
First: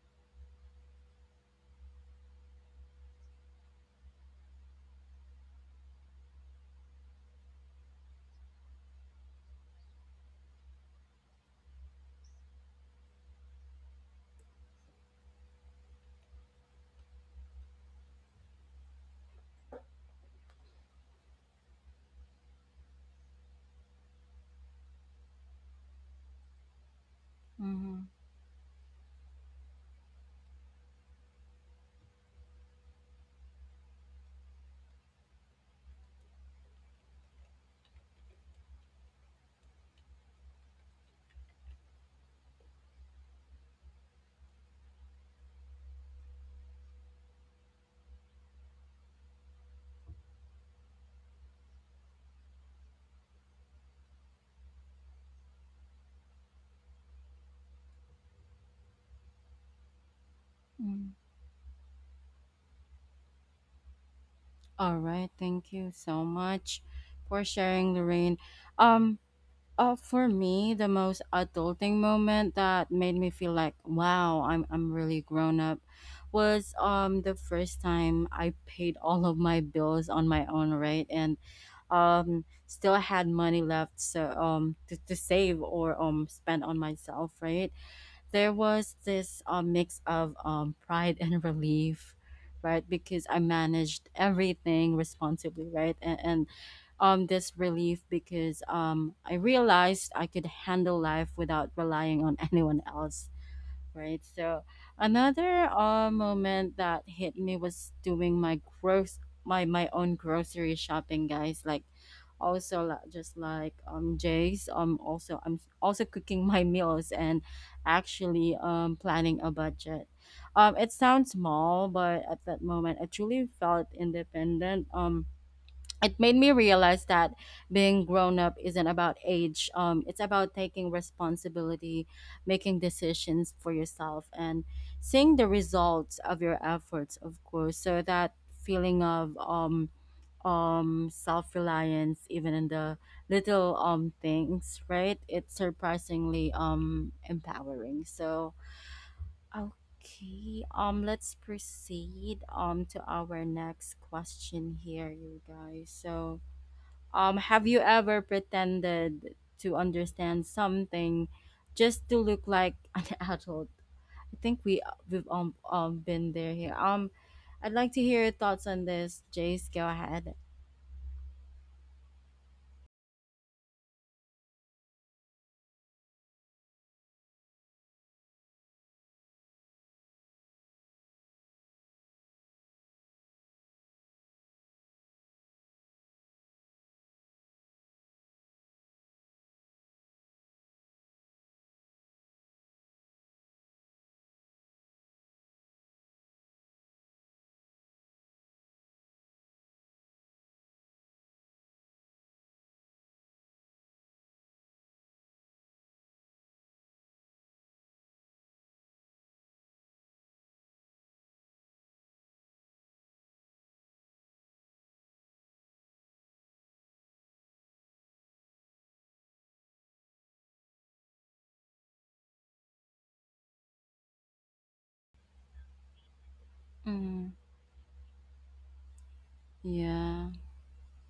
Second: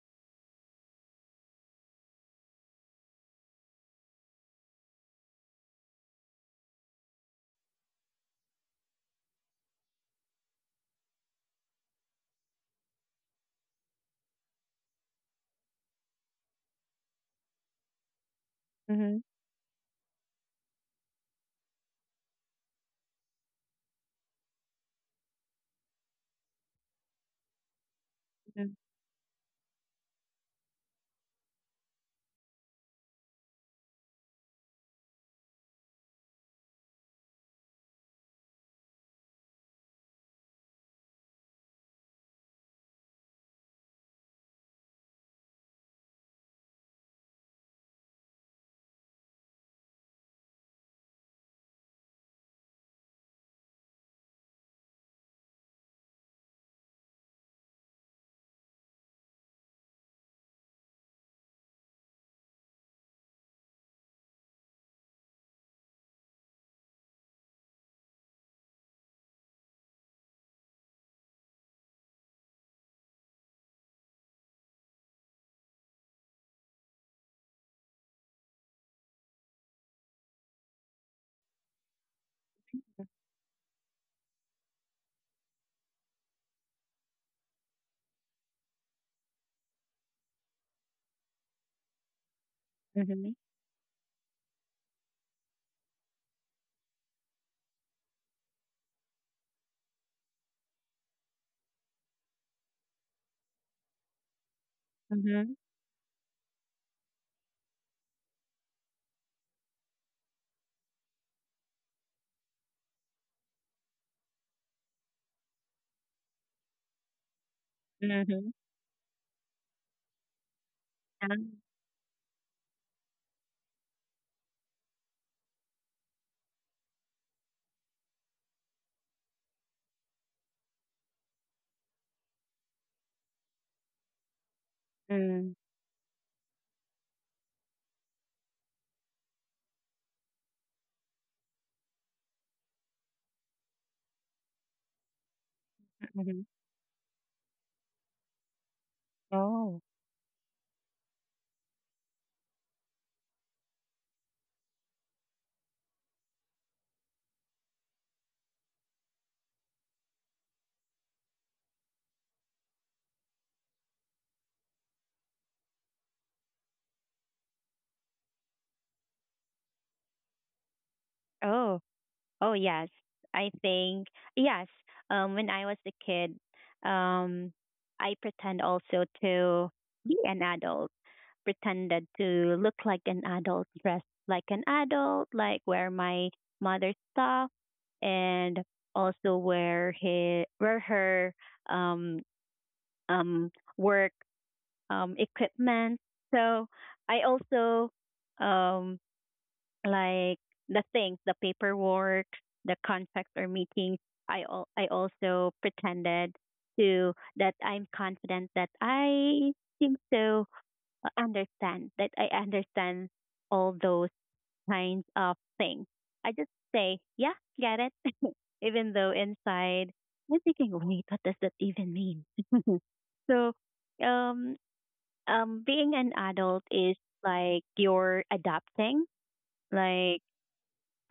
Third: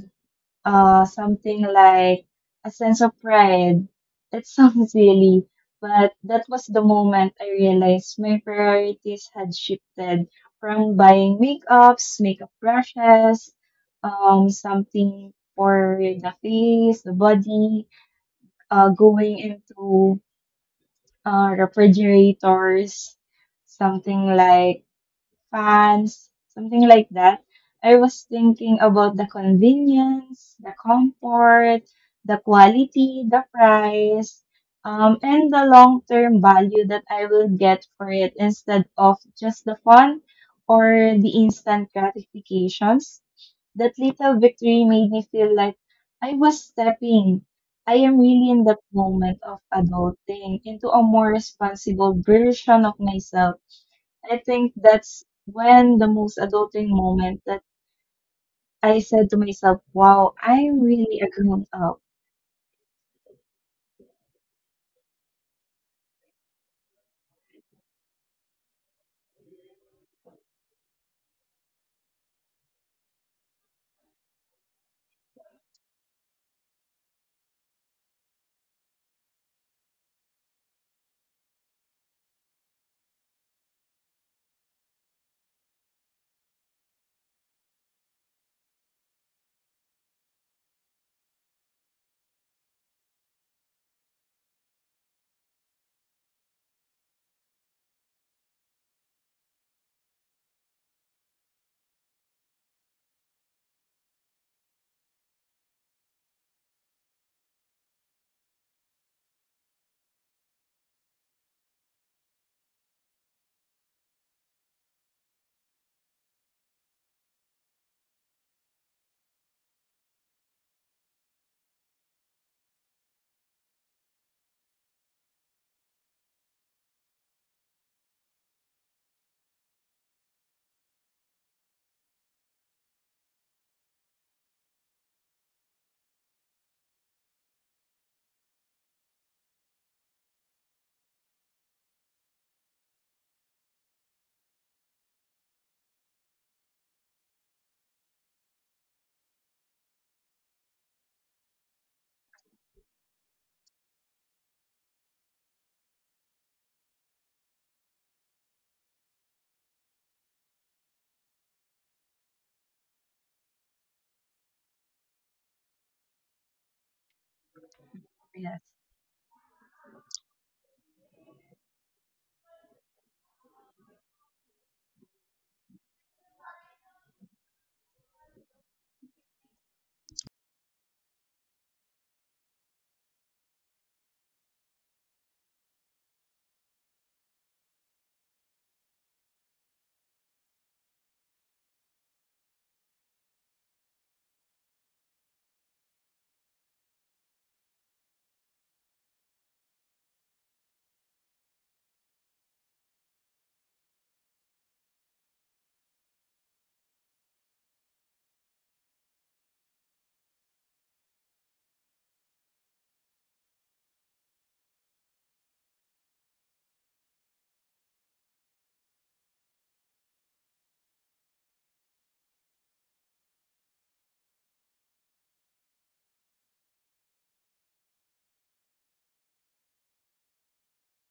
uh, something like a sense of pride. It sounds silly, but that was the moment I realized my priorities had shifted from buying makeups, makeup brushes, um, something for the face, the body, uh, Mhm. going into uh, refrigerators, something like fans, something like that. I Mm-hmm. was Mhm. thinking about the convenience, the comfort, the quality, the price, um, and the long term value that I will get for it instead of just the fun or the instant gratifications. That little victory made me feel like I was stepping. I am really in that moment of adulting into a more responsible version of myself. I think that's when the most adulting moment that I said to myself, wow, I'm really a grown up. All right, thank you so much for sharing, Lorraine. Um, uh, for me, the most adulting moment that made me feel like, wow, I'm I'm really grown up, was um the first time I paid all of my bills on my own, right, and um still had money left. So um to, to save or um spend on myself, right? There was this uh, mix of um, pride and relief, right? Because I managed everything responsibly, right? And, and um, this relief, because um, I realized I could handle life without relying on anyone else, right? So Mhm. another uh, moment that hit me was doing my gross my my own grocery shopping, guys. Like also, li- just like um Jay's, um also I'm also cooking my meals, and Mhm. actually Mhm. um planning a budget. Um, it sounds Yeah. small, but at that moment, I truly felt independent. Um, it made me realize that being grown up isn't about age. Um it's about taking responsibility, making decisions for yourself, and seeing the Mm. results of your efforts, of course. So that feeling of um um self-reliance, even in the little um things, right, it's Mhm. surprisingly um empowering. So Oh. okay, um let's proceed um to our next question here, you guys. So, um, have you ever pretended to understand something just to look like an adult? I think we we've um, um been there here. Um, I'd like to hear your thoughts Yes. on this, Jace. Go ahead. Oh. Oh yes, I think yes. Um, when I was a kid, um, I pretend also to be an adult. Pretended to look like an adult, dress like an adult, like wear my mother's stuff, and also wear his wear her um um work um equipment. So I also um like the things, the paperwork, the contracts or meetings, I al- I also pretended to, that I'm confident, that I seem to understand, that I understand all those kinds of things. I just say, yeah, get it, even though inside I'm thinking, wait, what does that even mean? So, um, um, being an adult is Mm-hmm. like you're adapting, like Yeah.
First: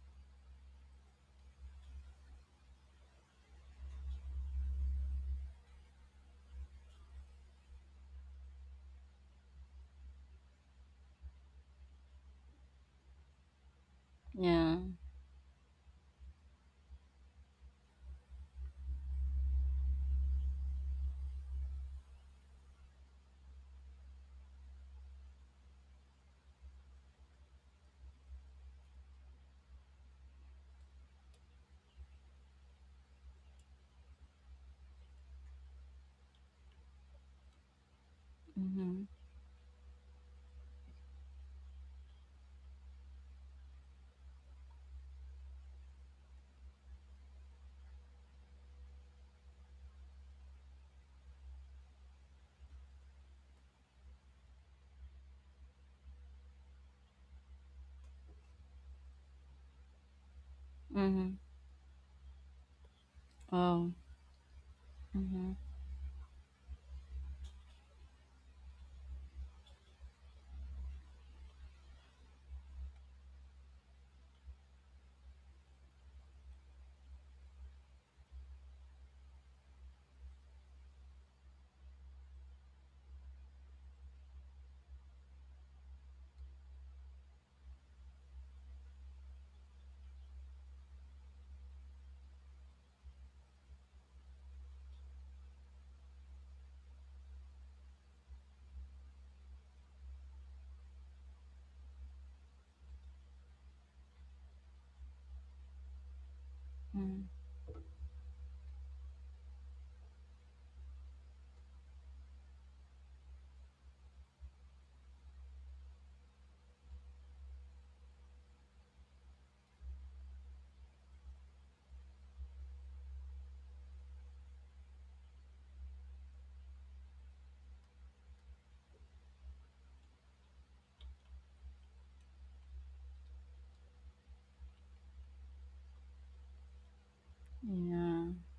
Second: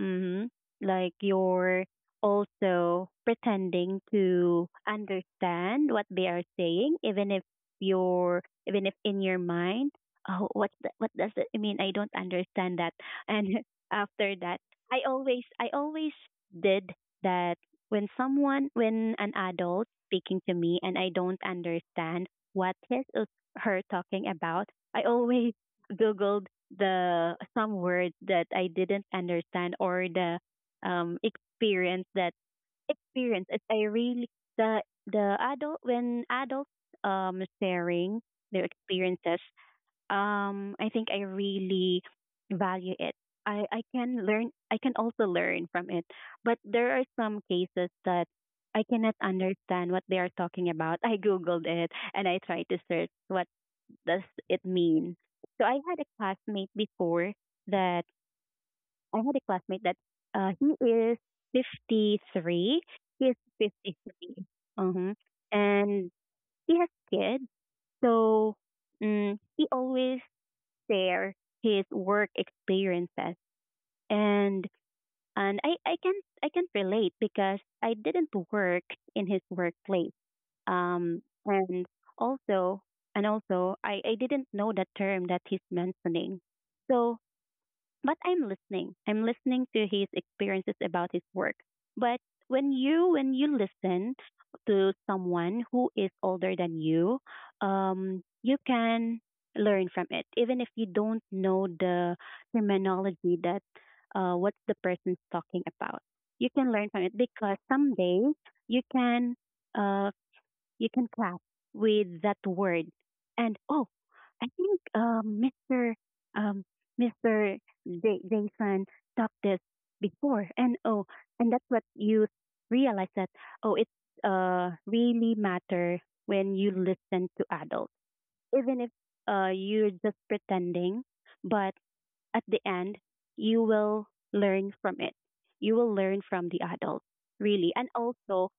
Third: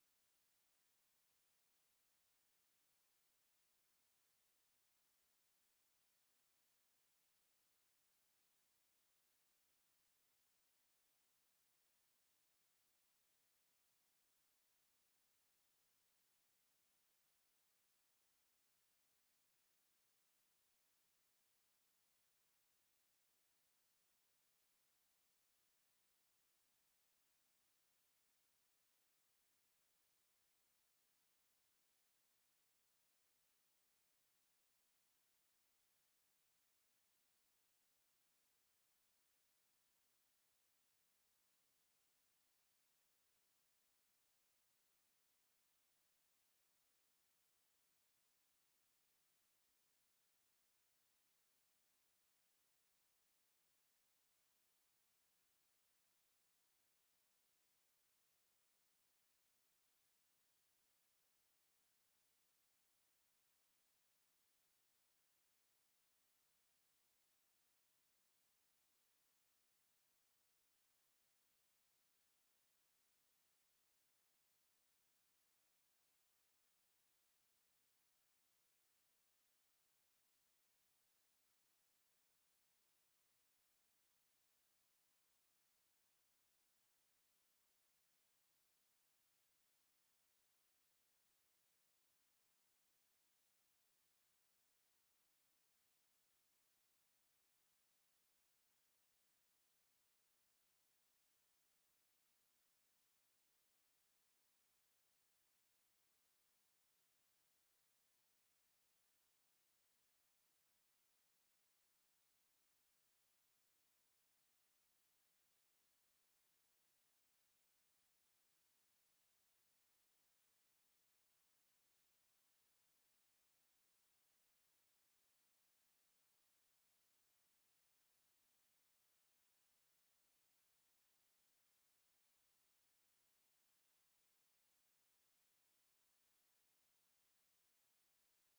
mm-hmm. Like you're also pretending to understand what they are saying, even if you're, even if in your mind, oh, what the, what does it mean? I don't understand that. And after that, Yeah. I always, I always did that when someone, when an adult speaking to me and I don't understand what his or her talking about, I always googled the some words that I didn't understand or the um experience that, experience is I really, the the adult when adults um sharing their Mm-hmm. experiences, um I think I really value it. I I can learn I can also learn from it. But there are some cases that I cannot understand what they are talking about. I googled it and I tried to search what does it mean? So I had a classmate before that I had a classmate that uh, he is Mm-hmm. fifty-three. He is Oh. fifty-three. Uh-huh. Mm-hmm. And he has kids. So mm he always share his work experiences. And and I, I can, I can't relate because I didn't work in his workplace. Um, and also, and also, I, I didn't know that term that he's mentioning. So, but I'm listening. I'm listening to his experiences about his work. But when you when you listen to someone who is older than you, um, you can learn from it, even if you don't know the terminology that uh, what the person's talking about. You can learn from it Mm. because someday you can uh, you can clap with that word. And oh, I think um, mister Um, mister Ja- Jason taught this before, and oh, and that's what you realize that oh, it uh really matter when you listen to adults, even if uh you're just pretending, but at the end you will learn from it. You will learn from the adults, really, and Yeah. also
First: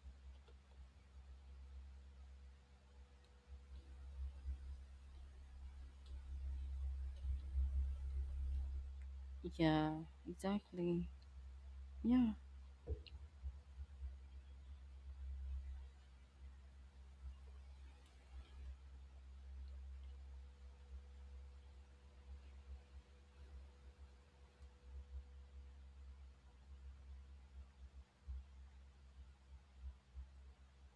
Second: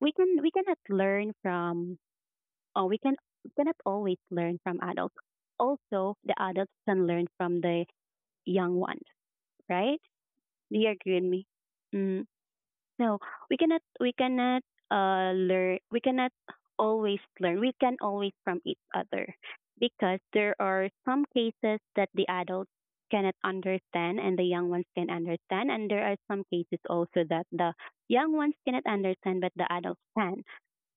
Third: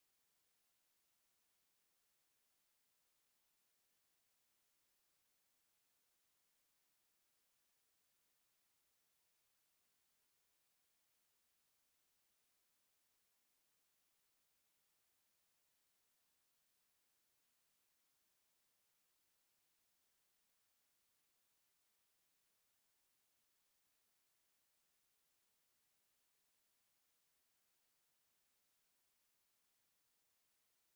we can we cannot learn from uh, we can we cannot always learn from adults. Also, the adults can learn from the young ones, Yeah. right? Do you Exactly. agree with me? Mm. Yeah. So we cannot we cannot uh learn, we cannot always learn. We can always from each other, because there are some cases that the adults cannot understand and the young ones can understand, and there are some cases also that the young ones cannot understand but the adults can.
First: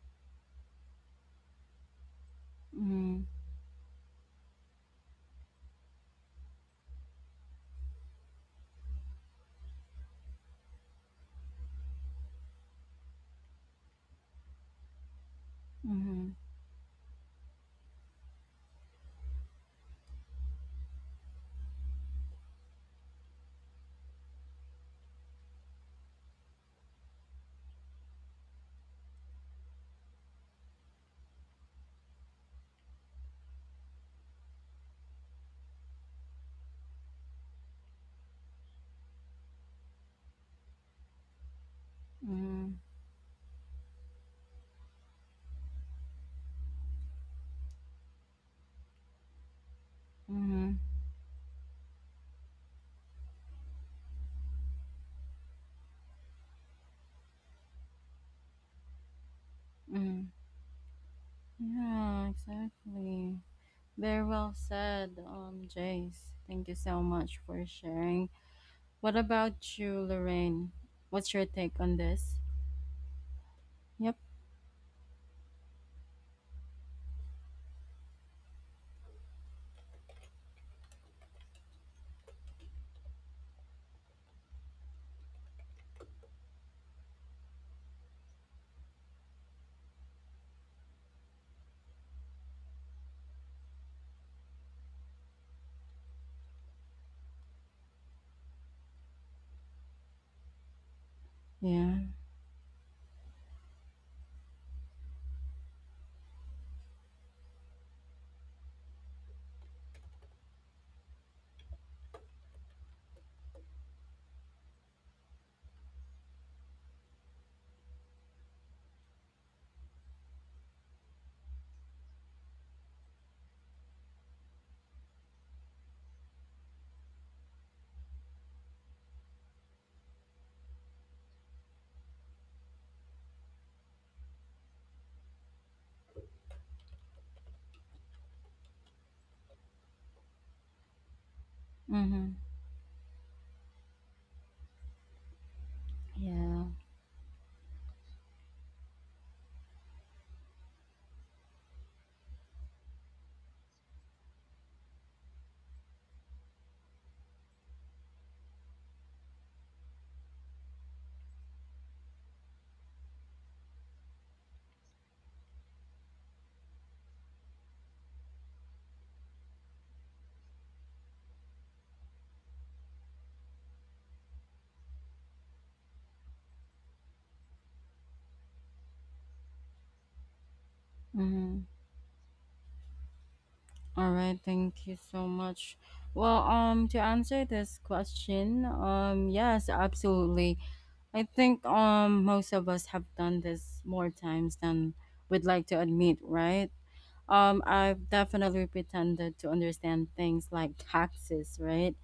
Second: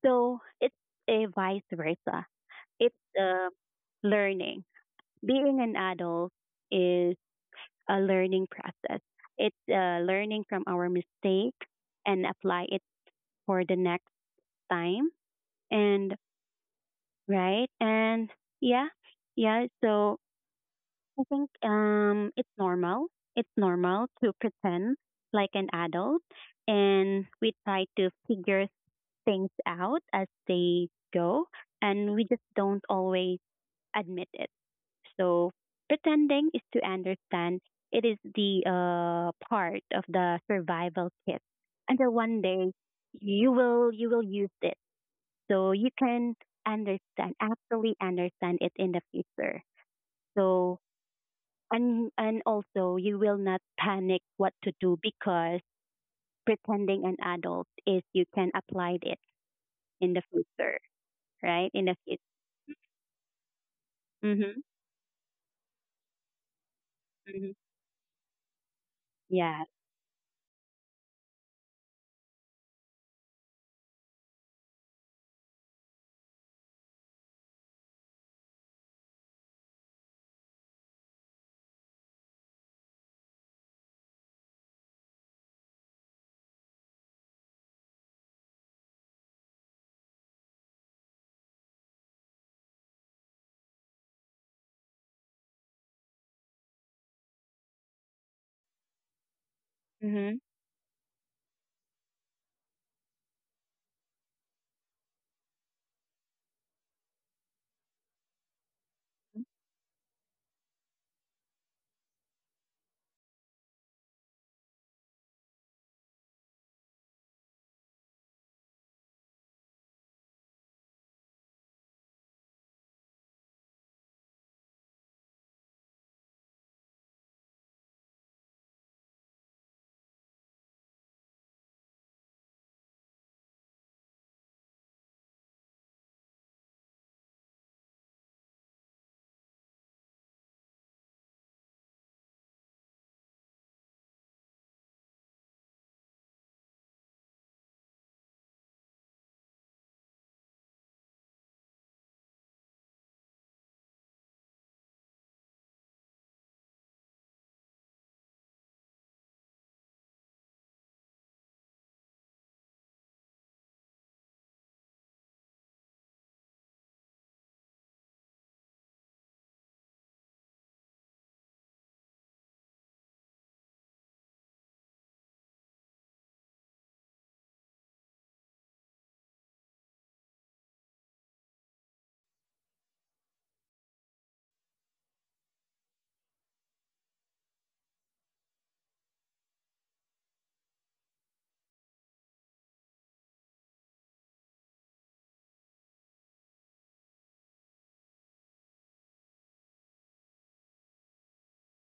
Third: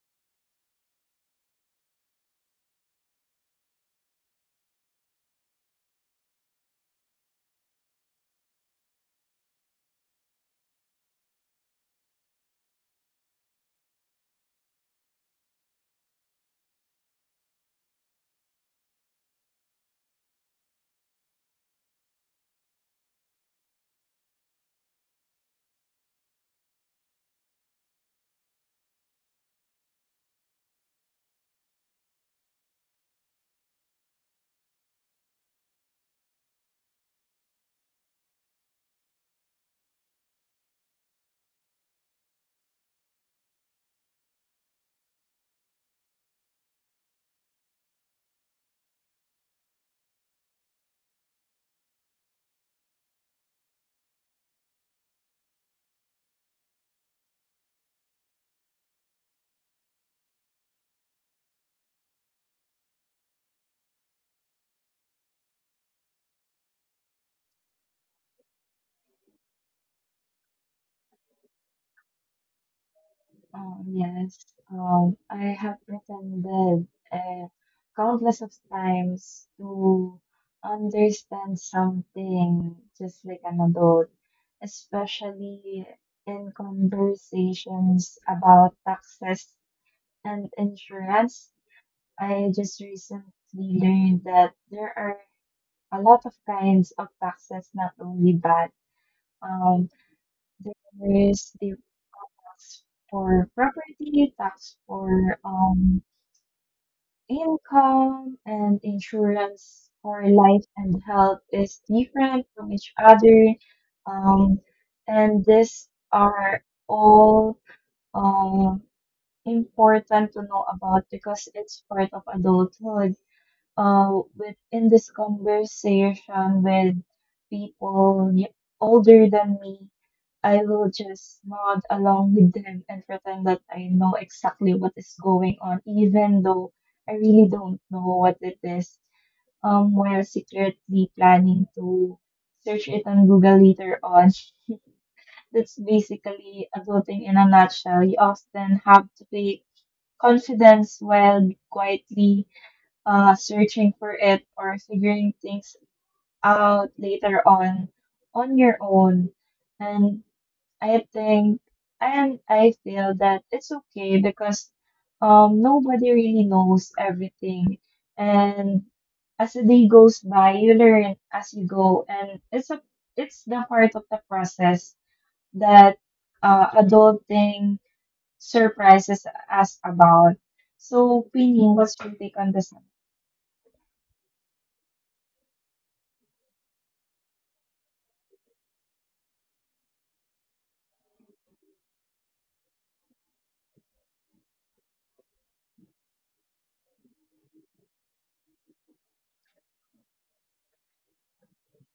So it's a vice versa, it's Mm-hmm. uh, learning. Being an adult is a learning process. It's uh, learning from our mistake and apply it for the next time. And Mm-hmm. right, and yeah, yeah. So I think um, it's normal. It's normal to pretend like an adult, and we try to figure things out as they go, and we just don't always admit it. So pretending is to understand. It is the uh, part of the survival kit. Until one Mm-hmm. day you will, you will use it, so you can understand, actually understand it in the future. Mm-hmm. So and and also you will not panic what to do because pretending an adult is you can apply it in the Mm-hmm. future, right? In the future. Yeah. Exactly. Very well Mhm. said, um, Jace. Thank you so much Mhm. for sharing. What Yeah. about you, Lorraine? What's your take on this? Um, Yep. yes. Um, I have pretended uh, countless of times to understand something just like an adult, especially in conversations about taxes and insurance. I just recently learned that there are a lot of kinds of taxes, not only but Um, Mhm. there is the Yeah. tax for property, tax for um, income, and insurance for life and health is different from each other. Um, and these are all um, important to know about because it's part of adulthood uh, within this conversation with people y- older than me, I will just nod along with them and pretend that I know exactly what is going on, even though I really don't know what it is. Um, while secretly planning to Mm-hmm. search it on Google later on. That's Yeah. basically adulting in a nutshell. You often have to play confidence while quietly uh, searching for it or figuring things out later on on your own. And I think and I feel that it's okay because um nobody really knows everything, and as the day goes by you learn as you go, and it's a it's the part of the process that uh, adulting surprises us about. So, Mm-hmm. Queenie, what's your take on this? All right. Thank you so much. Well, um, to answer this question, um, yes, absolutely. I think um most of us have done this more times than we'd like to admit, right? Um, I've definitely pretended to understand things like taxes, right?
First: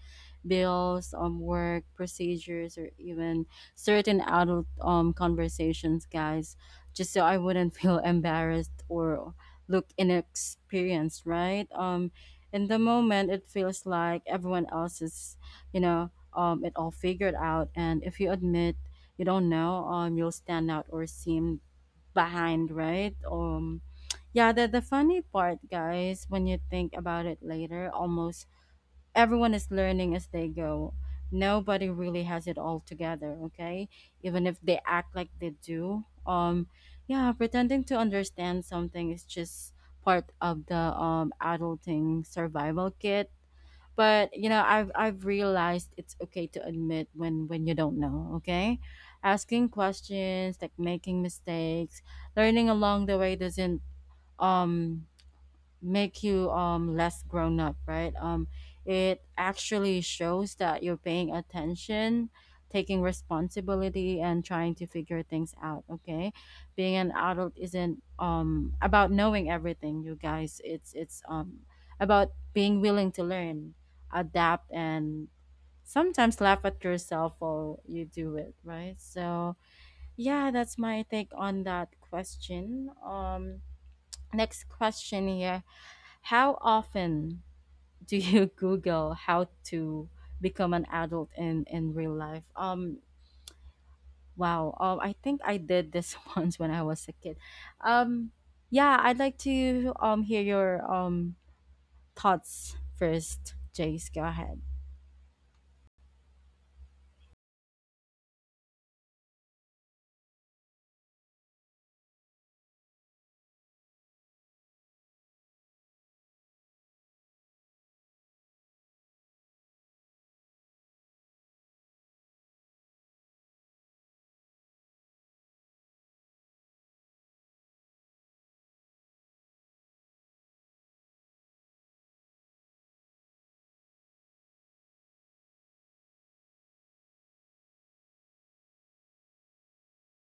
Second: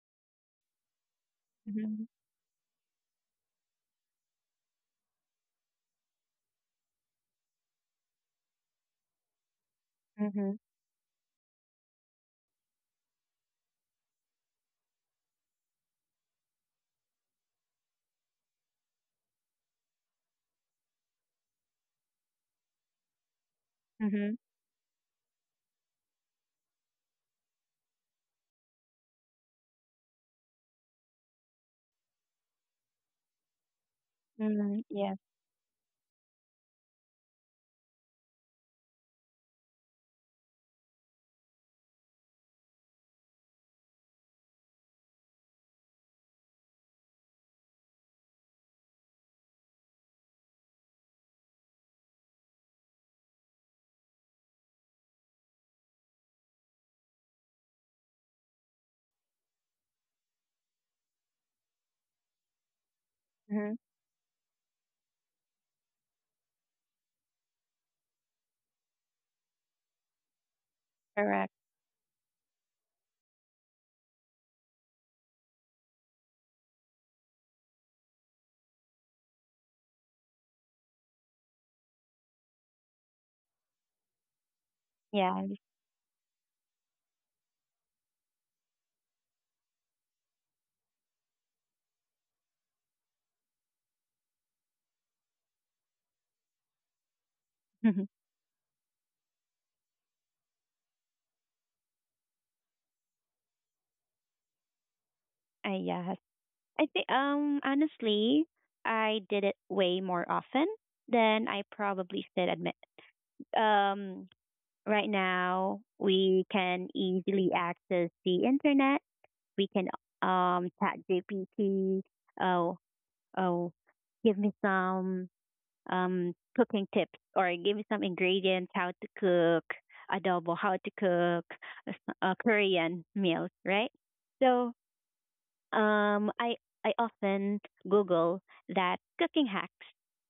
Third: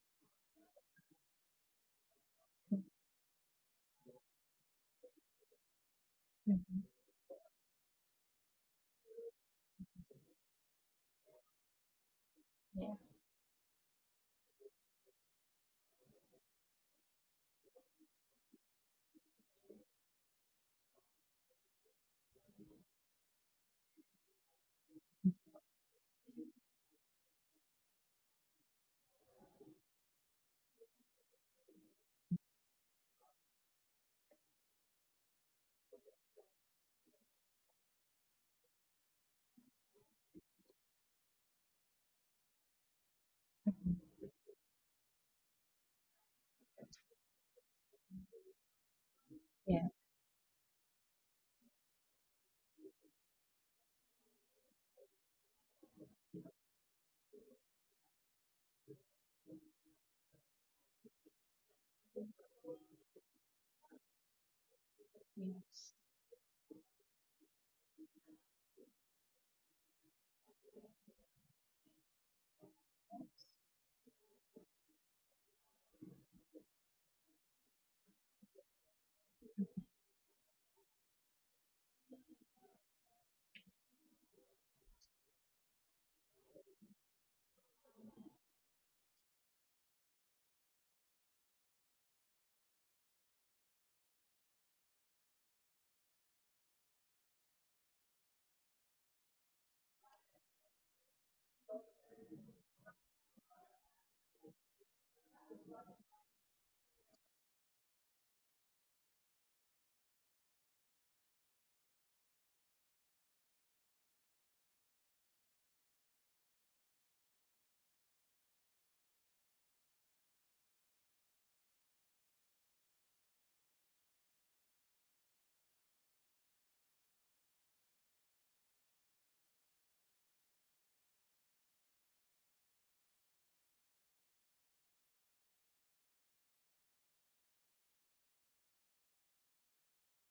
Bills, um, work Mhm. procedures, or even certain adult um conversations, guys, just so I wouldn't feel embarrassed or look Mhm. inexperienced, right? Um, in the Yeah. moment, it feels like everyone else is, you know, um, it all figured out, and if you admit you don't know, um, you'll stand out or seem behind, right? Um, Mhm. yeah, the, the funny part, guys, when you think about it later, almost everyone is learning as they go. Nobody really has it all together, okay? Even if they Mhm. Yeah. act like they do. Um, yeah, pretending to understand something is just part of the um adulting survival kit. But you know i've i've realized it's okay to admit when when you don't know, okay? Asking Yeah, questions, like making mistakes, learning along the way, doesn't um make you um less grown up, right? Um it actually shows that you're paying attention, taking Mm-hmm. responsibility, and trying to figure things out, yes. okay? Being an adult isn't um about knowing everything, you guys. it's it's Correct. um about being willing to learn, adapt, and sometimes laugh at yourself while you do it, right? So yeah, that's my take on that question. um next question Yeah. here. How often do you Google how to become an adult in in real life? Um, wow. Um, I think I did this once when I was a kid. Um, yeah, I'd like to um hear your um thoughts first. Jace, go ahead. I yes. I think um honestly, I did it way more often than I probably should admit. Um right now we can easily access the internet. We can um chat G P T. Oh, oh, give me some um cooking tips or give me some ingredients how to cook adobo, how to cook a, s- a Korean meals, right? So Um, I I often Google that cooking hacks,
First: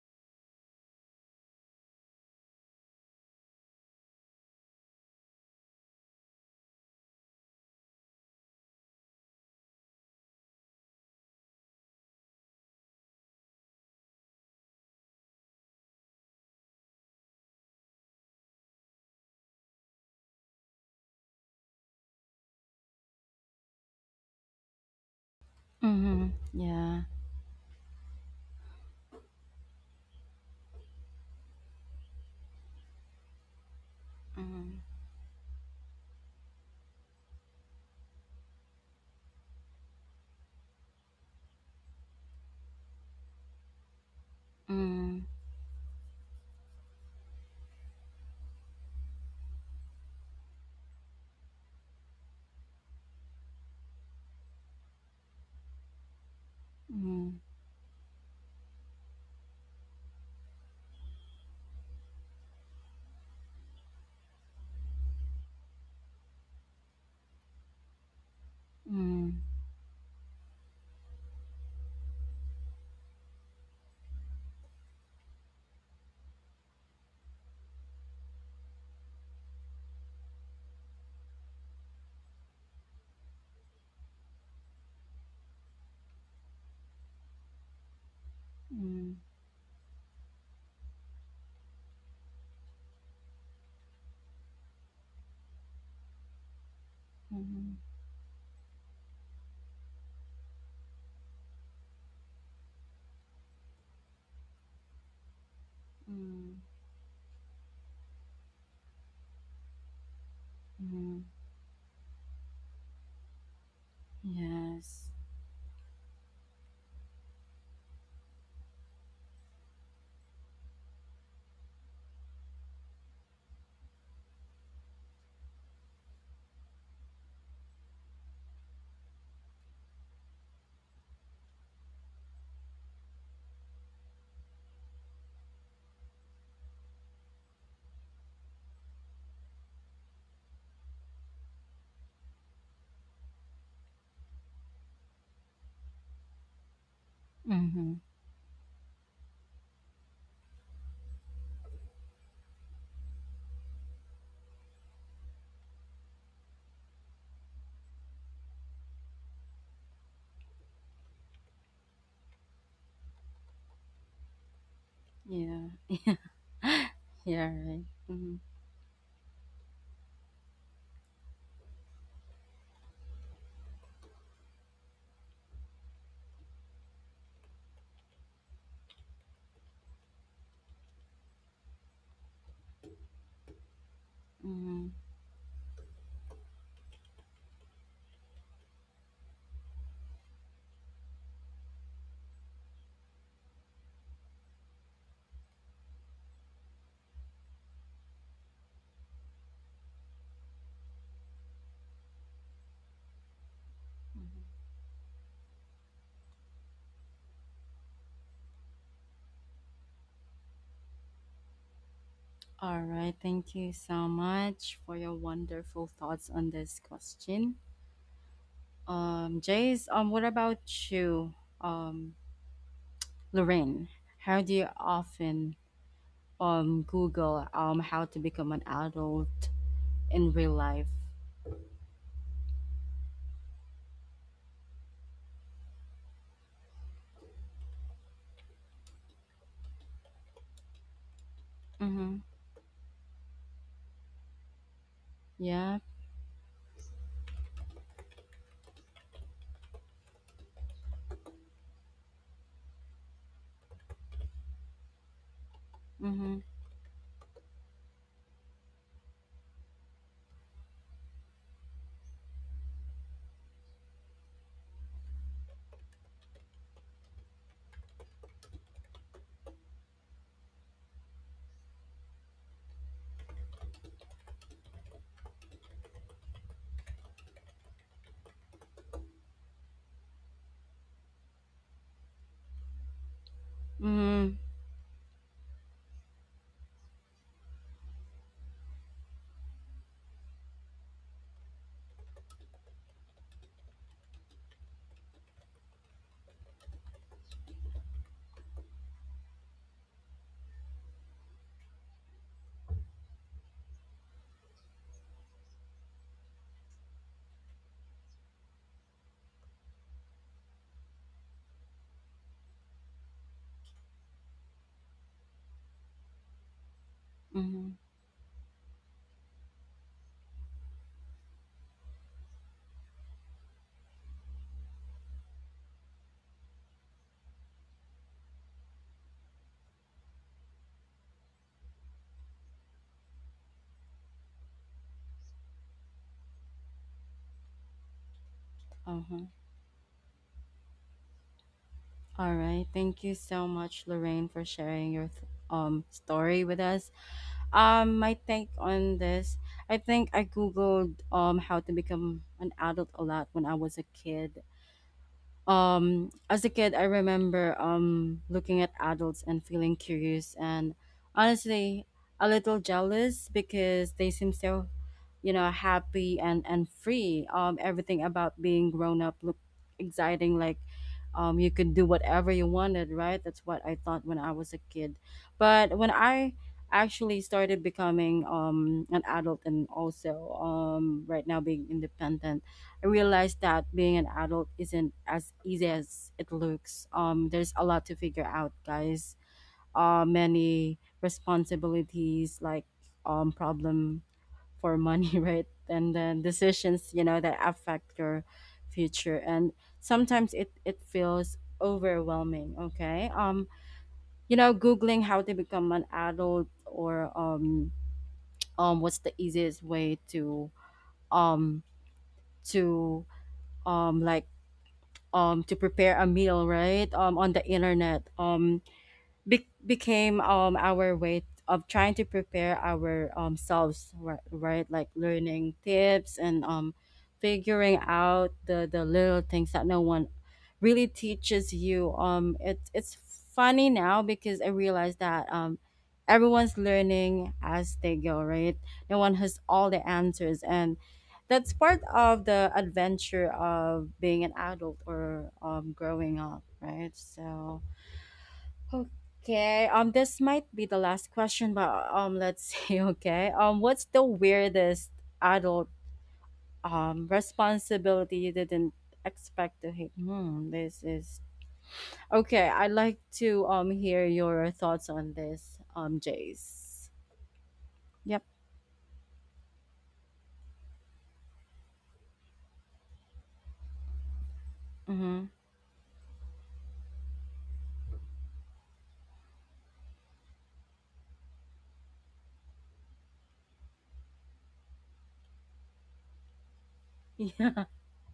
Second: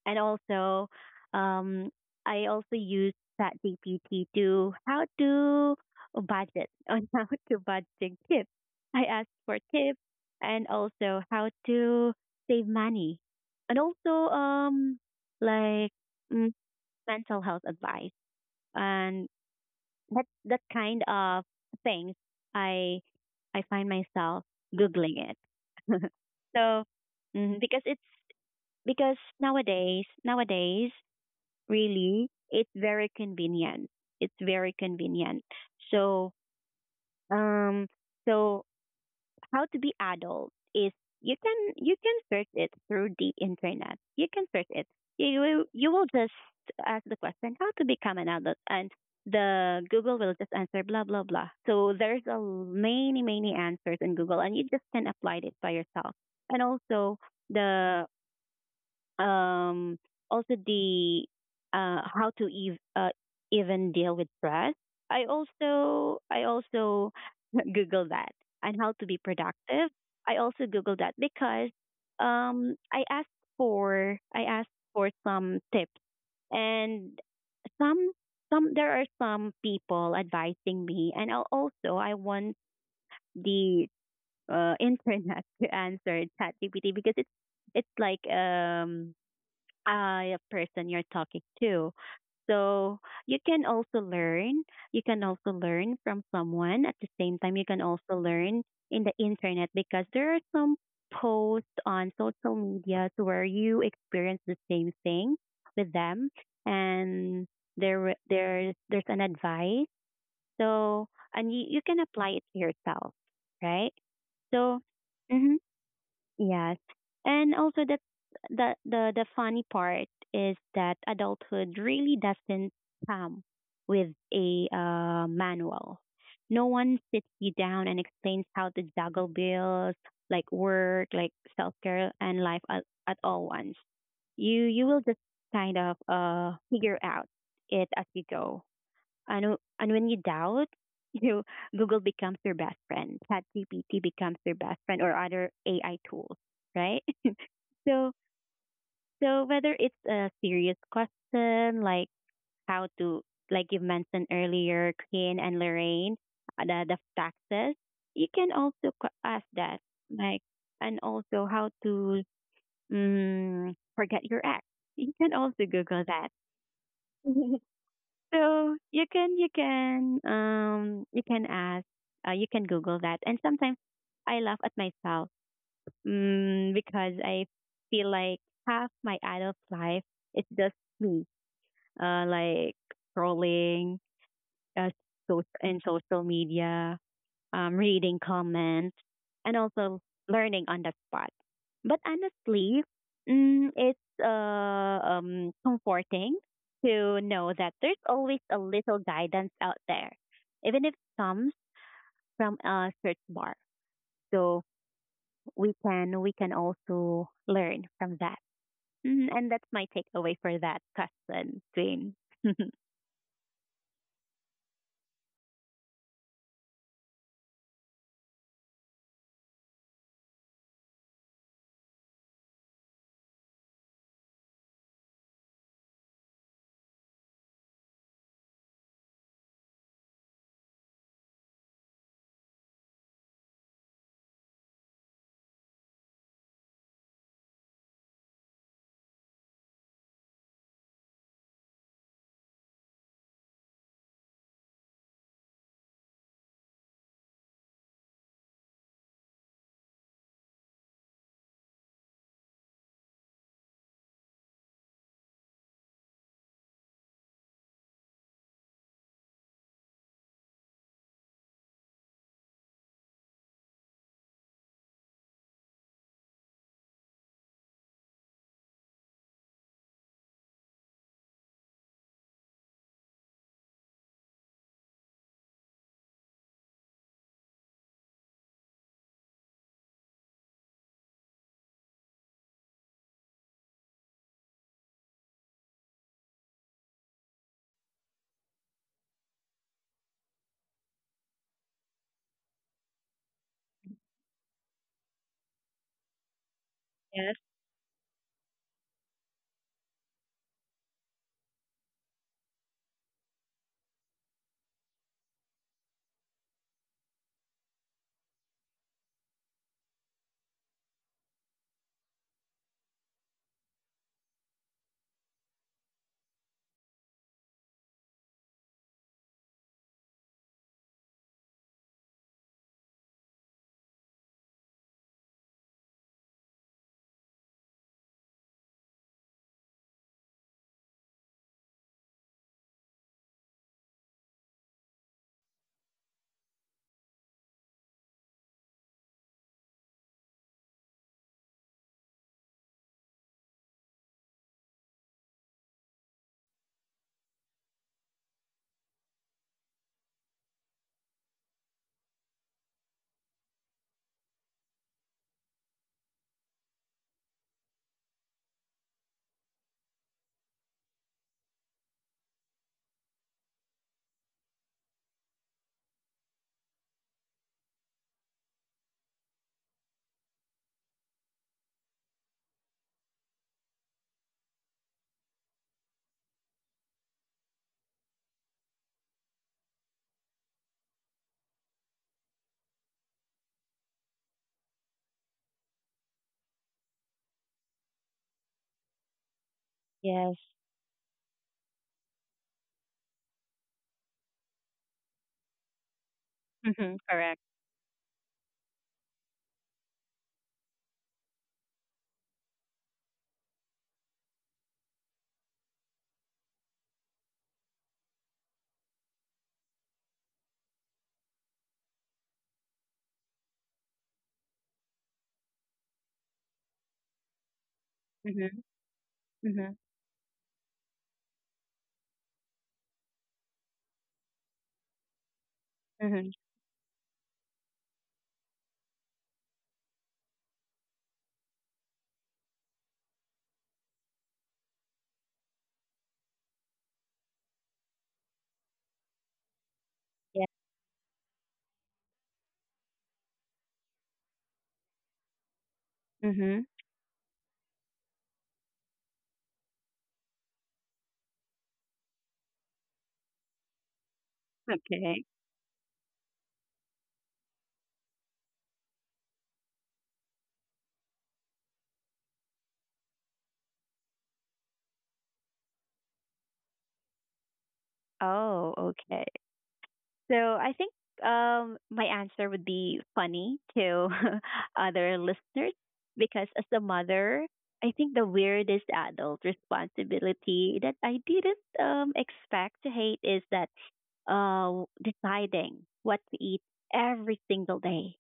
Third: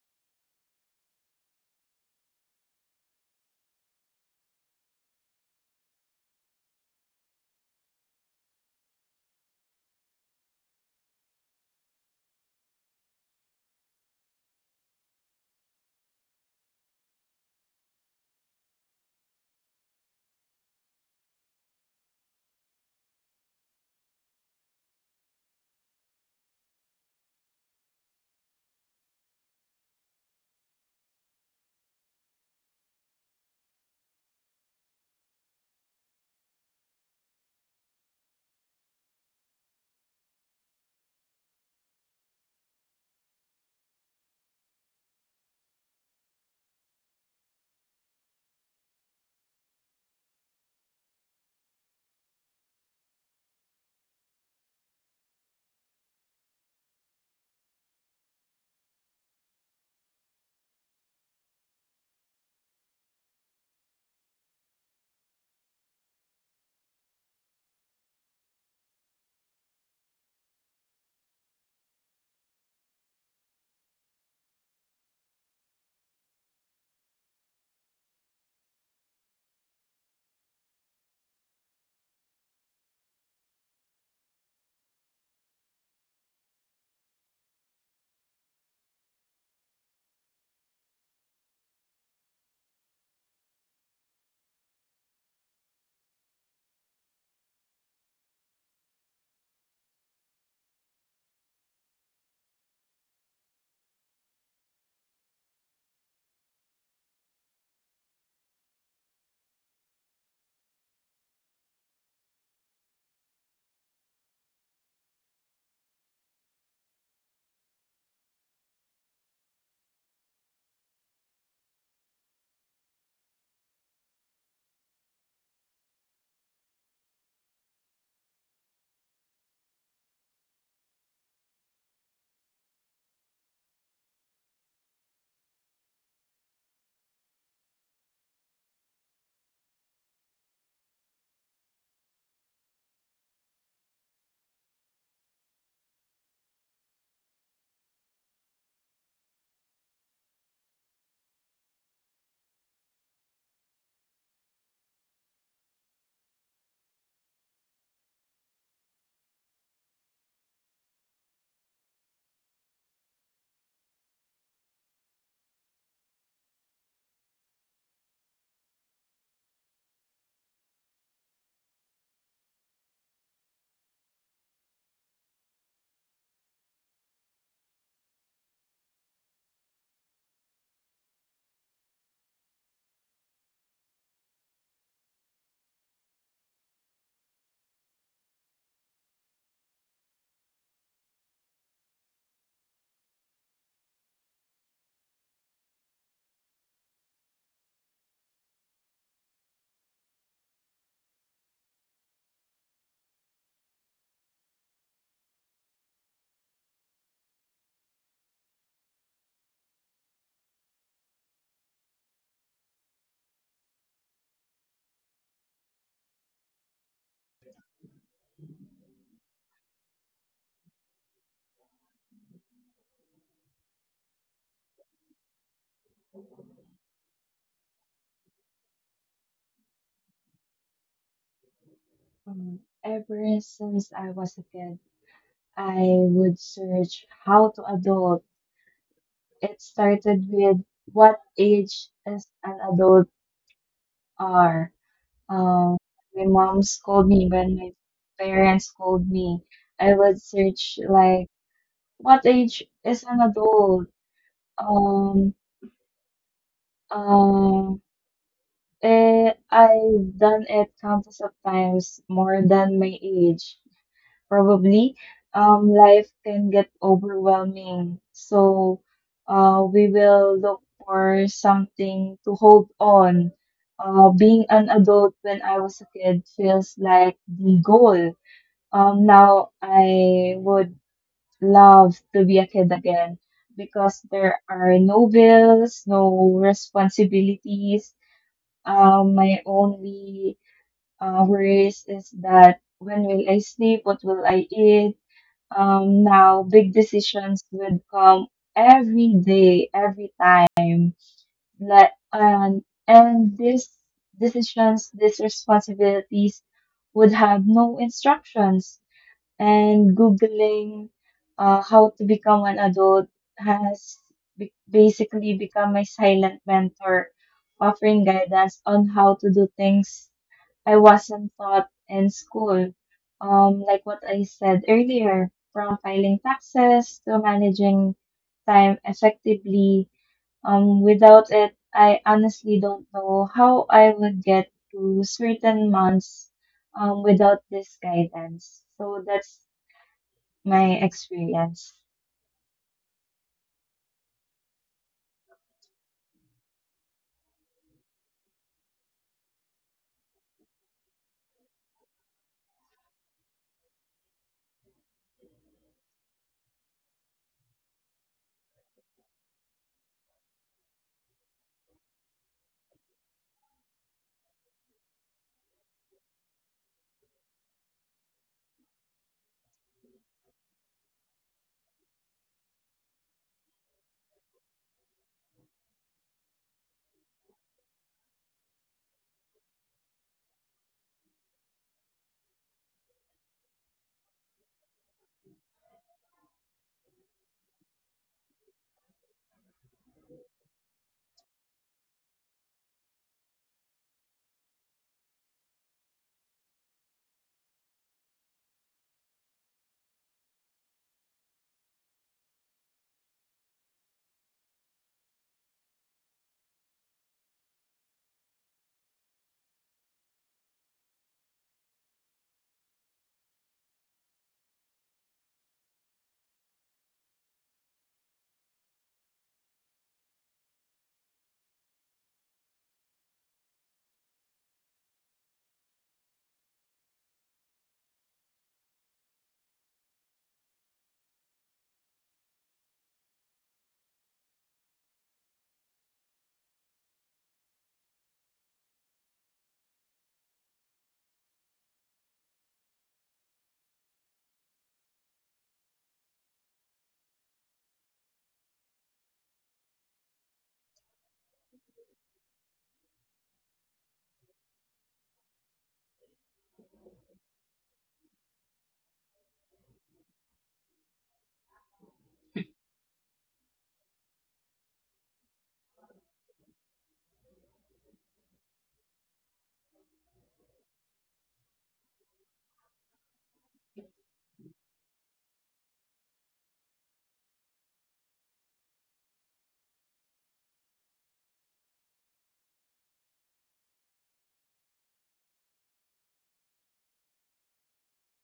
and also um, I also use ChatGPT to how to budget on how to budget tips. I ask for tips and also how to save money, and also um like mm, mental health advice and that that kind of things. i i find myself googling it. Mm-hmm. So Yeah. mm, because it's, because nowadays nowadays really it's very convenient, it's very Mm-hmm. convenient so um so how to be adult is you can, you can search it through the internet. You can search it. You will- you will just ask the question how to become an adult, and the Google will just answer blah blah blah. So there's a l- many many answers in Google, and you just can apply it by yourself. And also Mm-hmm. the um, also the uh, how to ev- uh, even deal with stress. I also I also Google that, and how to be Mm-hmm. productive. I also Google that because um, I asked for, I asked for some tips, and some some there are some people advising me, and I'll also I want the uh, internet to answer ChatGPT because it's it's like um Mm-hmm. uh, person you're talking to. So you can also learn. You can also learn from someone. At the same time, you Mm-hmm. can also learn in the internet because there are some posts on social media where you experience the same thing with them, Mm-hmm. and there there there's an advice. So, Mm-hmm. and you, you can apply it to yourself, right? So. Yes. Mhm. Yes. And also that the the the funny part is that adulthood really doesn't come with a uh, manual. No one sits you down and explains how to juggle bills, like work, like self-care and life at, at all once. You you will just kind of uh figure out it as you go. And, and when you doubt, you know, Google becomes your best friend. ChatGPT becomes your best friend or other A I tools, right? Mm-hmm. so so whether it's a serious question like how to, like you mentioned earlier, Clean and Lorraine, uh, the, the taxes, you can also q- ask that, like, and also how to um, forget your ex. You can also Yeah. Google that. Yeah. Right. Mm-hmm. So you can you can um you can ask, uh, you can Google that. And sometimes I laugh at myself, mm, because I feel like half my adult life is just me, uh like scrolling, uh Mm-hmm. so, in social media, um, reading comments, and also learning on the spot. But honestly, mm, it's uh, um, comforting to know that there's always a little guidance out there, even if it comes from a search bar. So we can we can also learn from that. Mm, and that's my takeaway for that question, Jane. All right, thank you so much for your wonderful thoughts on this question. Um, Jace, um, what about you, um, Lorraine? How do you often um Google um how to become an adult in real life? Um, ever since I was a kid, I would search how to adult. It started with what age Mm-hmm. is an adult are. Um, Yeah. my mom scolded me when my parents scolded me. I would search like what age is an adult. Um, Mm-hmm. um, eh, I've done it countless of times more than my age. Probably um, life can get overwhelming. So uh, we will look for something to hold on. Uh, being an adult when I was a kid feels like the goal. Um, now I would love to be a kid again because Mm-hmm. there are no bills, no responsibilities. Um, my only uh, worries is that when will I sleep? What will I eat? Um, now, big Yes. decisions would come every day, every time. Let and and These decisions, these responsibilities would have no instructions. And Googling uh, how to become an adult has be- basically become my silent mentor, Mm-hmm. offering guidance on how to do things I wasn't taught in school. Um, like what I said earlier, from filing taxes to managing time effectively. Um, without it, I honestly don't know how I would get to certain months um, without this guidance. So Uh-huh. that's my experience. All right, thank you so much, Lorraine, for sharing your th- um story with us. Um, my take on this, I think I googled um how to become an adult a lot when I was a kid. Um as a kid, I remember um looking at adults and feeling curious and, honestly, a little jealous because they seem so, you know happy and and free. Um everything about being grown up looked exciting, like, um you could do whatever you wanted, right? That's what I thought when I was a kid. But when I actually started becoming um an adult, and also um right now being independent, I realized that being an adult isn't as easy as it looks. Um, there's a lot to figure out, guys. Uh, Yes. many responsibilities, like, um, problem for money, right? And then decisions, Mm-hmm. you know, Correct. that affect your future. And sometimes it it feels overwhelming. Okay. Um, you know, googling how to become an adult or um um what's the easiest way to um to um like um to prepare a meal, right? Um on the internet Mm-hmm. um be- Mm-hmm. became um our way of trying to prepare our um selves, right? Right, like learning tips Mm-hmm. and um figuring out the the little things that no one really teaches you. Um it's it's funny now because I realize that um everyone's learning as they go, right? No one has all the Yeah. answers, and that's part of the adventure of being an adult or, um, growing up, Mm-hmm. right? So okay. Um, this might be the last question, but um, let's see. Okay. Um, what's the weirdest Okay. adult um responsibility you didn't expect to hit? Hmm. This is okay. I'd like to um hear your thoughts on this. Um, Jace. Yep. Oh, okay. So I think um, my answer would be funny to other Mm-hmm. listeners because, as a mother, I think the weirdest adult responsibility that I didn't um, expect to hate is that, uh, deciding what to eat every Yeah. single day.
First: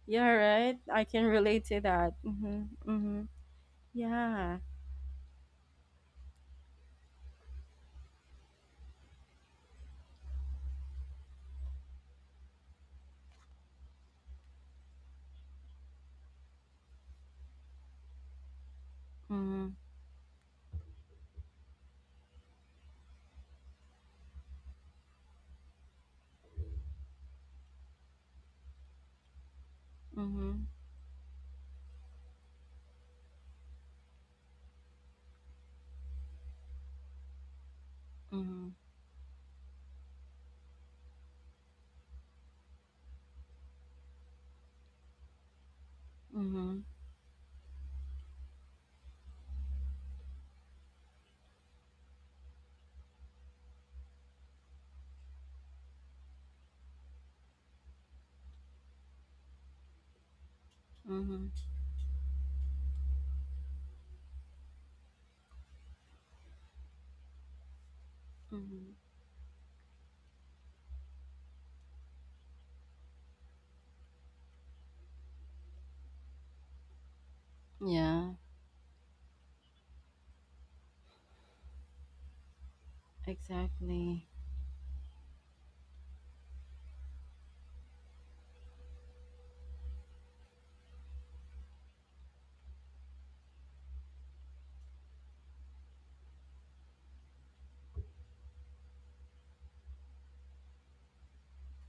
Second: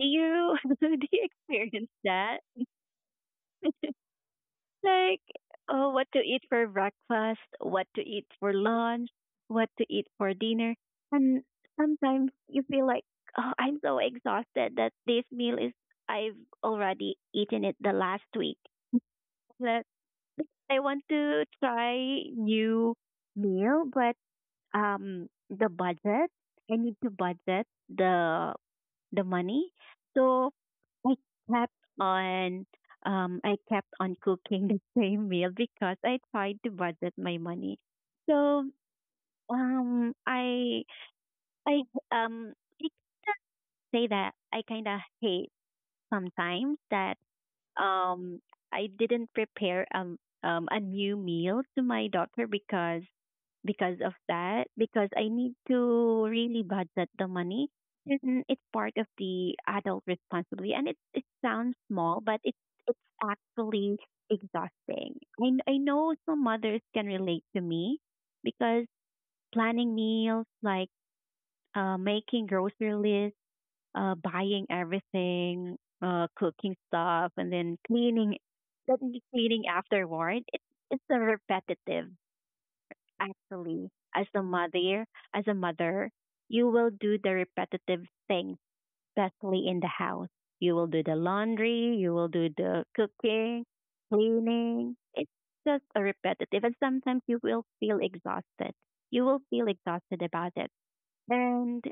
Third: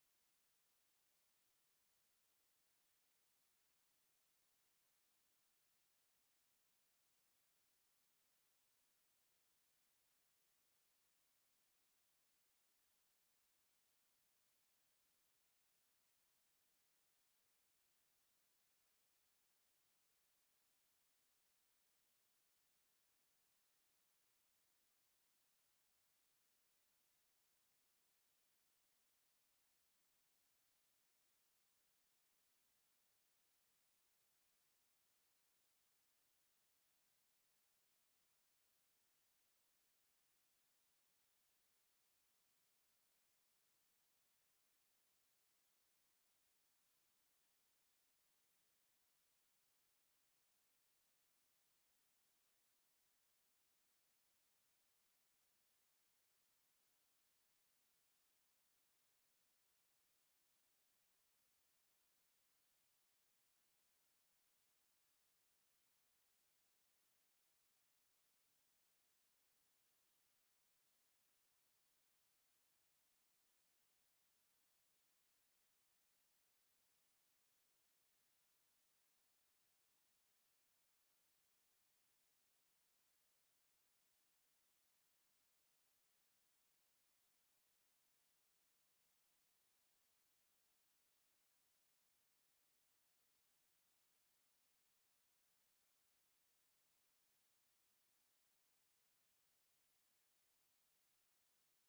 Do Yeah. you Right. I do can you relate to experience that. that? Mm-hmm. Mm-hmm. Yeah. Like, oh, what to eat for breakfast, what to eat for lunch, what to eat for dinner. And sometimes you feel like, oh, I'm so exhausted that this meal is, I've already eaten it the last week. Mm-hmm. But I want to try new meal, but um, the budget, I need to budget the the money. So Mm-hmm. I kept on um I kept on cooking the same meal because I tried to budget my money. Mm-hmm. So um I I um I kinda say that I kinda hate sometimes Mm-hmm. that, um I didn't prepare um um a new meal to my daughter because because of that, because I need to really budget the money. And it's part of the adult responsibility, and it it Mm-hmm. sounds small, but it's it's actually exhausting. I kn- I know some mothers can relate to me because Mm-hmm. planning meals, like uh, making grocery lists, uh, buying everything, uh, cooking stuff, and then Yeah. cleaning, then cleaning afterward. It, it's a repetitive, actually. as Exactly. a mother as a mother you will do the repetitive things, especially in the house. You will do the laundry, you will do the cooking, cleaning. It's just a repetitive, and sometimes you will feel exhausted. You will feel exhausted about it. and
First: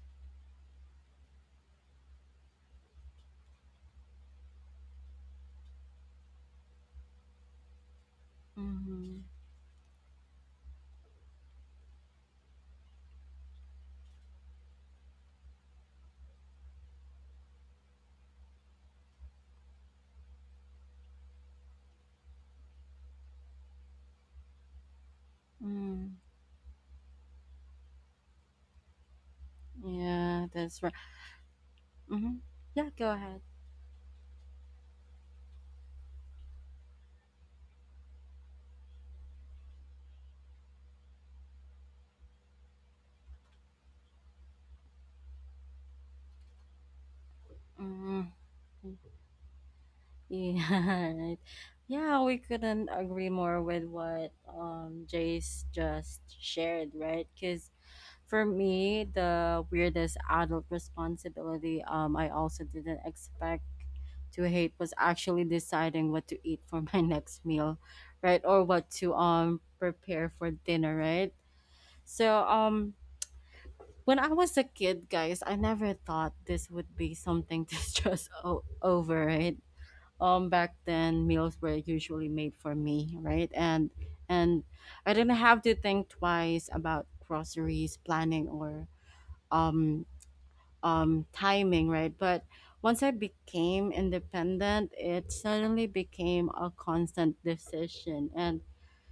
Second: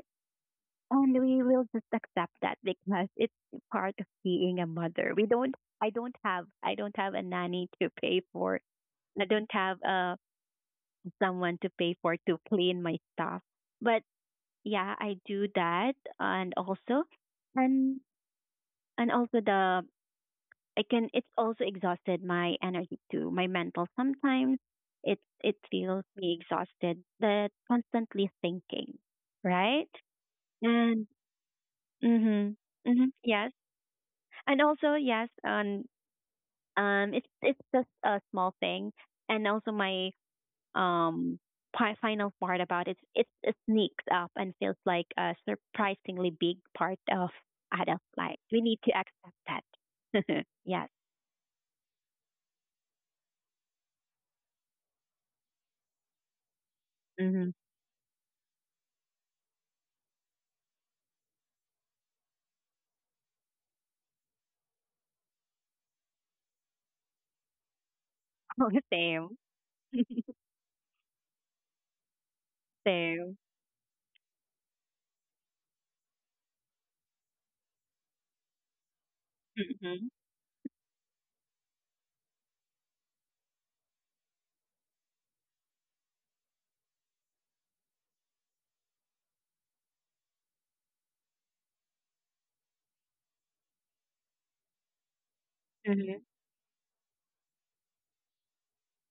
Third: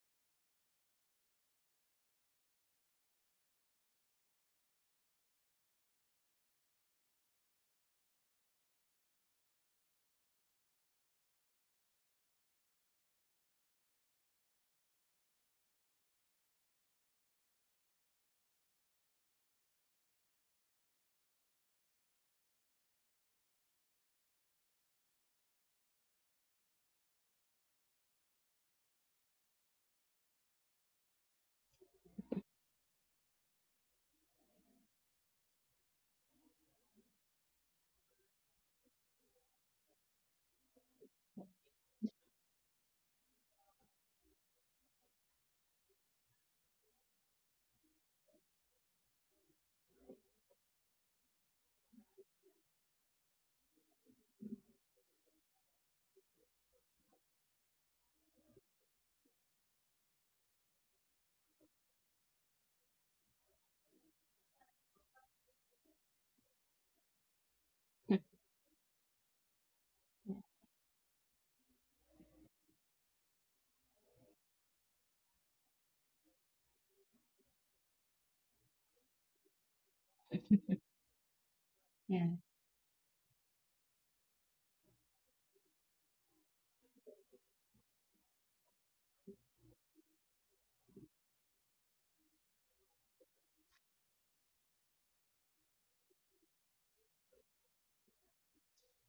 and we will just accept that because it's part of being a mother. We don't i don't have I don't have a nanny to pay for. I Mhm. don't have a someone to pay for to clean my stuff. But yeah, I do that. And also, and and also, the I can, it's also exhausted my energy too, my mental sometimes. it it feels Mm. me exhausted, that constantly thinking, right? Yeah, that's right. And Mhm. mhm. Yeah, Mhm. go ahead. Yes. And also yes, and um it's it's just a small thing. And also my um, part, final part about it, it, it sneaks up and feels like a surprisingly big part of adult Mm. life. We need to accept that. Yes. Yeah, right. Yeah, we couldn't agree more with what um Jace just shared, right? Mm-hmm. Because for me, the weirdest adult responsibility um I also didn't expect to hate was actually deciding what to eat for my next meal, right? Or Oh, what to same. um prepare for dinner, right? So, um Same. when I was a kid, guys, I never thought this would be something to stress o- over, right? Mm-hmm. Um, back then, meals were usually Yeah. made for me, right? And and I didn't have to think twice about groceries, planning, or um um timing, right? But once I became independent, it suddenly Mm-hmm. became a constant decision, and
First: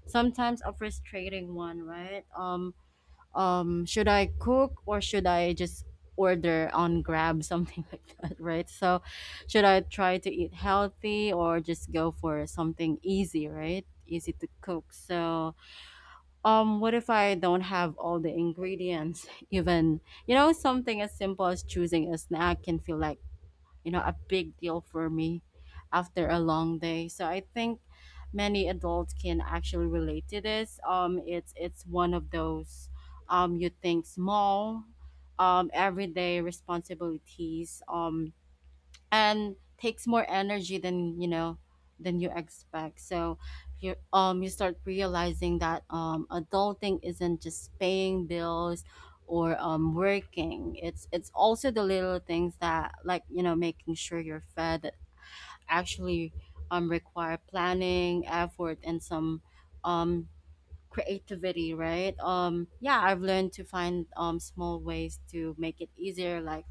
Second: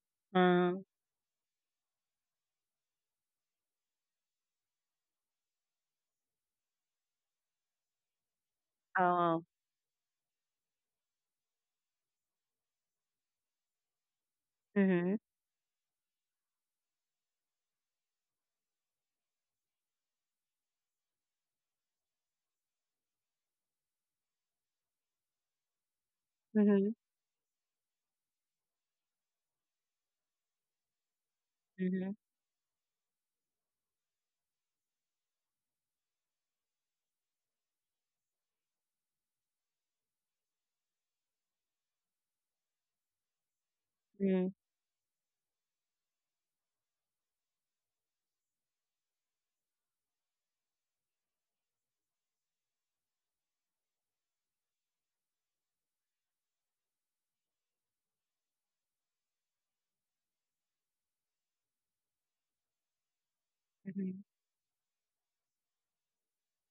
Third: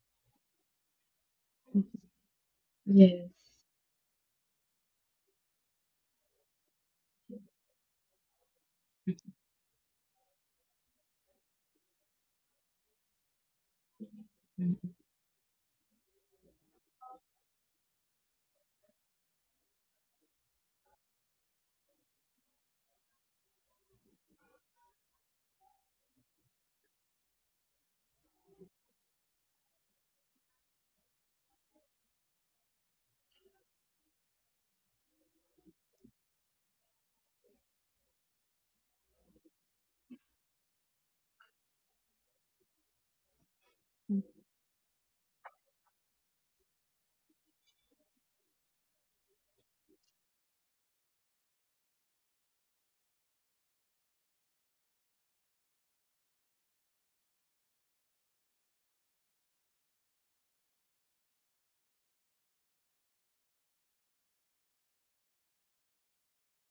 sometimes a Um, frustrating one, right? Um, Yes. um should I cook, or should I just order on Grab, something like that, right? So oh. should I try to eat healthy or just go for something easy, right? Easy to cook. Mhm. Mm-hmm. So um what if I don't have all the ingredients? Even, you know something as simple as choosing a snack can feel like, you know, a big deal for me after a long Mm-hmm. day. So I think many adults can actually relate to this. Um, it's it's Mm-hmm. one of those, um you think, small, um everyday responsibilities, um and takes more energy than you know than you expect. So you um you start realizing that um adulting isn't just paying bills or um working. It's it's also the little things that, like, you know making sure you're fed, that actually um require planning, effort, and some um creativity, right? Um yeah, I've learned to find Mm-hmm. um small ways to make it easier, like,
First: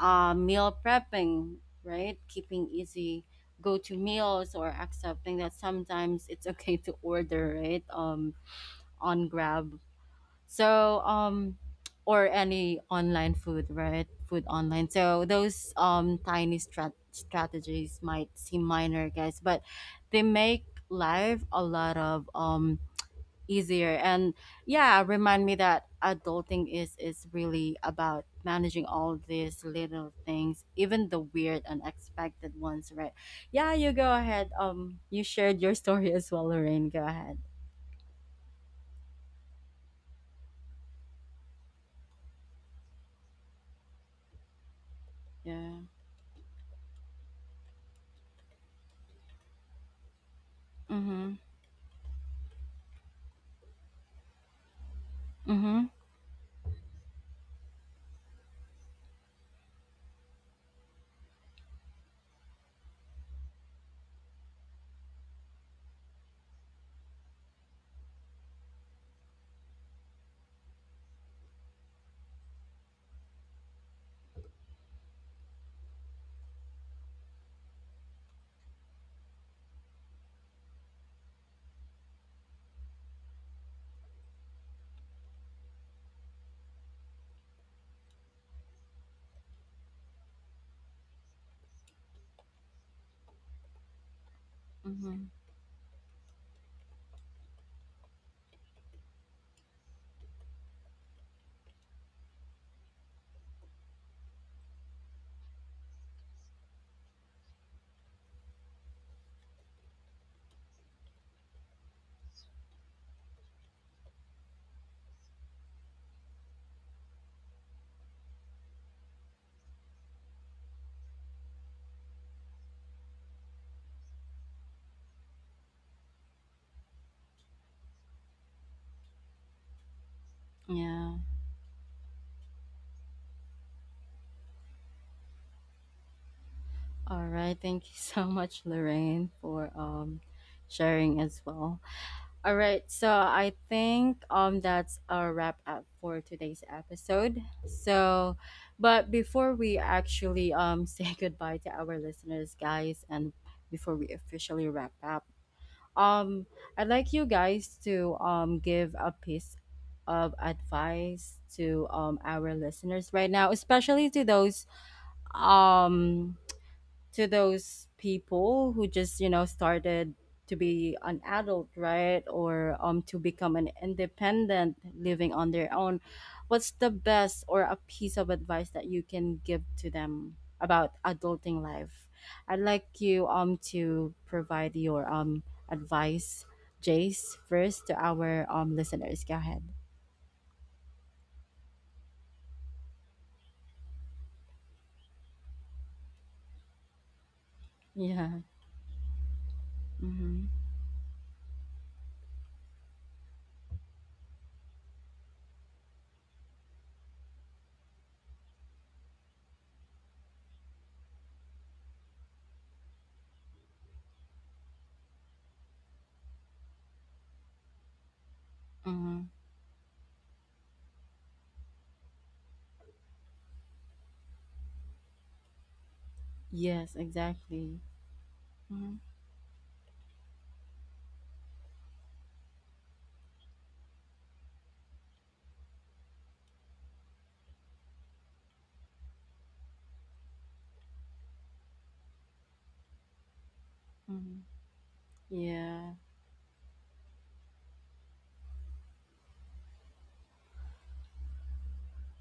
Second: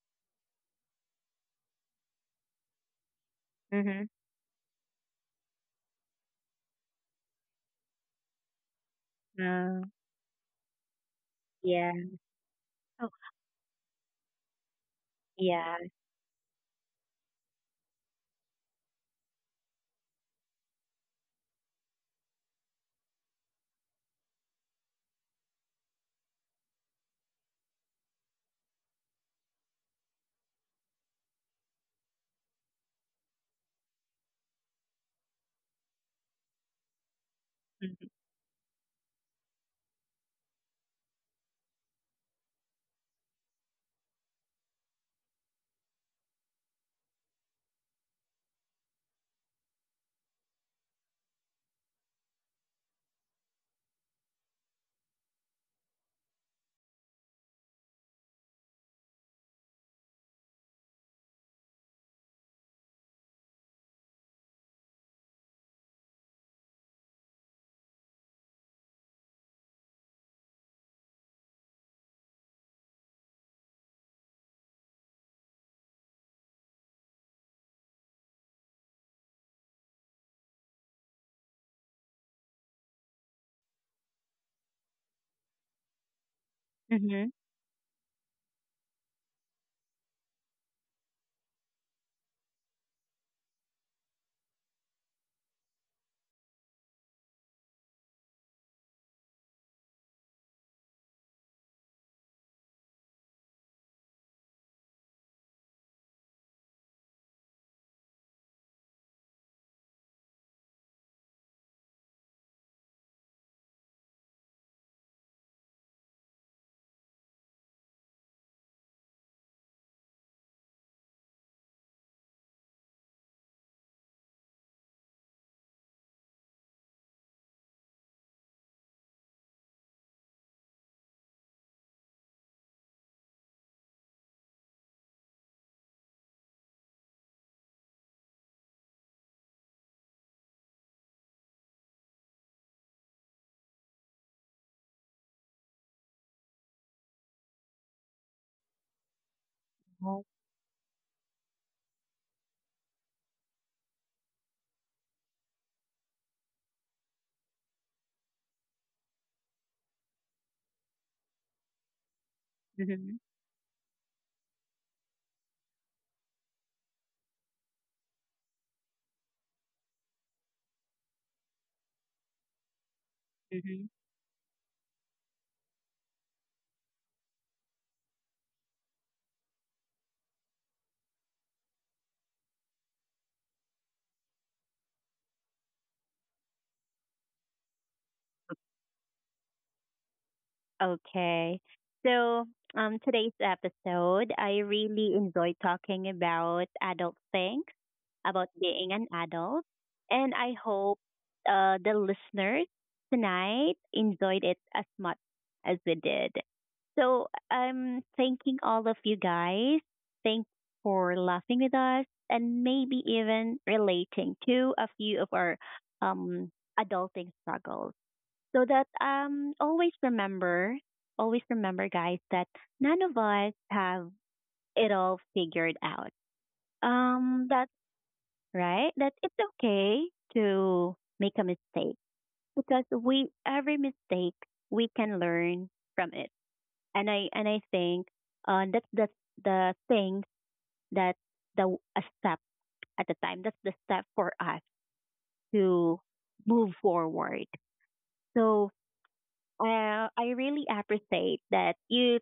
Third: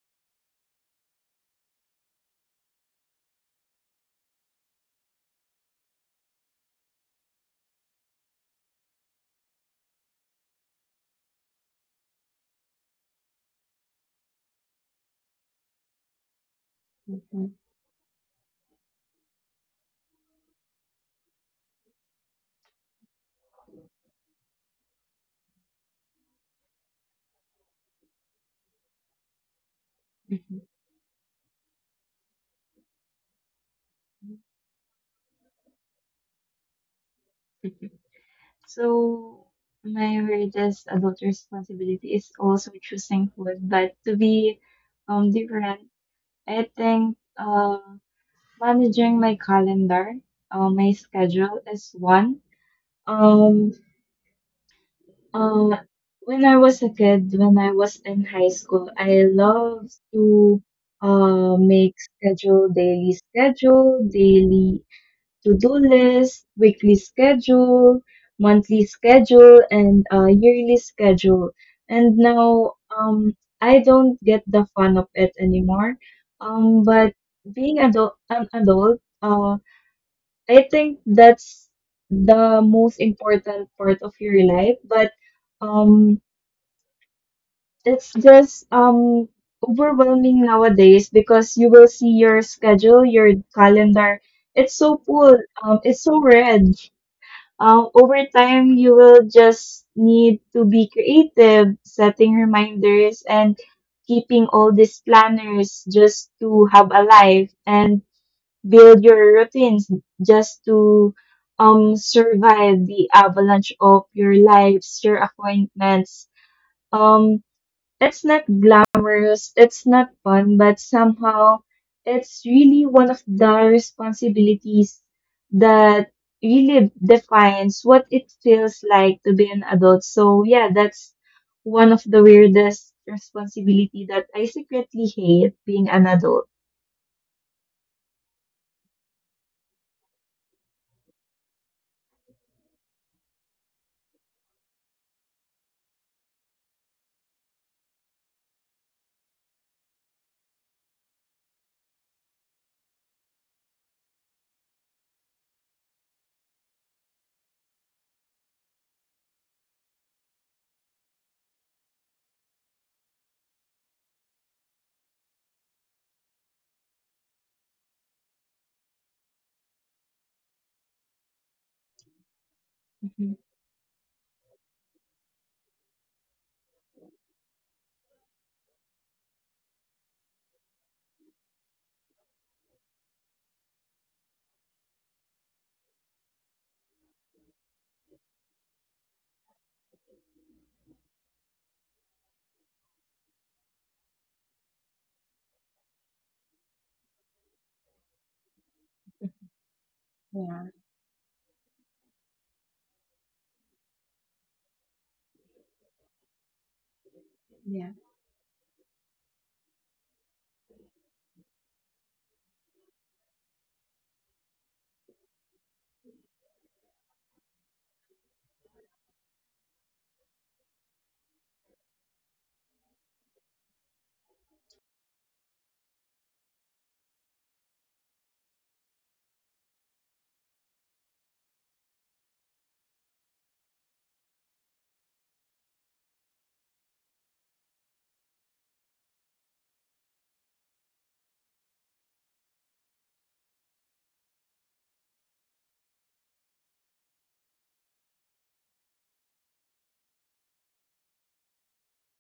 uh, meal prepping, right? Keeping easy go-to Mm-hmm. meals or accepting that sometimes it's okay to order, right? Um, on Grab. Uh, So, um, yeah. or any Oh, online food, right? Food online. So those yeah. um tiny strat- Mhm. strategies might seem minor, guys, but they make life a lot of um easier, and yeah, remind me that adulting is is really about managing all these little things, even the weird unexpected ones, right? Yeah, you go ahead. Um you shared your story as well, Lorraine. Go ahead. Mhm. Mm-hmm. So my greatest adult responsibility is also choosing food, but to be um Yeah. different, I think um managing my calendar, uh, my Mm-hmm. schedule is one. Um, uh, Mm-hmm. when I was a kid, when I was in high school, I loved to uh make schedule daily schedule daily to-do list, weekly schedule, monthly schedule, and uh, yearly schedule. And now um, I don't get the fun of it anymore. Um, but being adult, an adult, uh, I think that's the most important part of your life. But um, Mm-hmm. it's just um, overwhelming nowadays because you will see your schedule, your calendar. It's so Mm-hmm. full. Um, it's so red. Um, over time, you will just need to be creative, setting reminders, and keeping all these planners just to have a life and build your routines just to um, survive the avalanche of your lives, your appointments. Um, It's not glamorous, it's not fun, but somehow it's really one of the responsibilities that really defines what it feels like to be an adult. So yeah, that's Yeah. one of the weirdest responsibility that I secretly hate being an adult. All right, thank you so much, Lorraine, for um sharing as well. All right, so I think um that's a wrap up for today's episode. So, but before we actually um say goodbye to our listeners, guys, and before we officially wrap up, um I'd like you guys to um give a piece of advice to um our listeners Mm-hmm. right now, especially to those um to those people who just you know started to be an adult, right? Or um to Mhm. become an Mm-hmm. independent living on their own. What's the best, or a piece of advice that you can give to them about adulting life? I'd like you um to provide your um advice. Jace first to our um listeners. Go ahead. Okay. So, um, today's episode, I really enjoy talking about adult things, Yeah. about being an adult. And Mm-hmm. I Yeah, hope uh, the listeners tonight enjoyed it as much as we did. So, yeah. I'm thanking all of you guys. Thanks for laughing with us and maybe even relating to a few of our um, adulting struggles. So that Mm-hmm. um always remember, always remember guys that none of us have it all figured out. Yes, Um that's exactly. right. Mm-hmm. That it's okay to make a mistake, because we, every mistake we can learn from it. And I and I think uh that's that's the thing, that the a step at the time. That's the step for Mm-hmm. us Yeah. to move forward. So uh, I really appreciate that you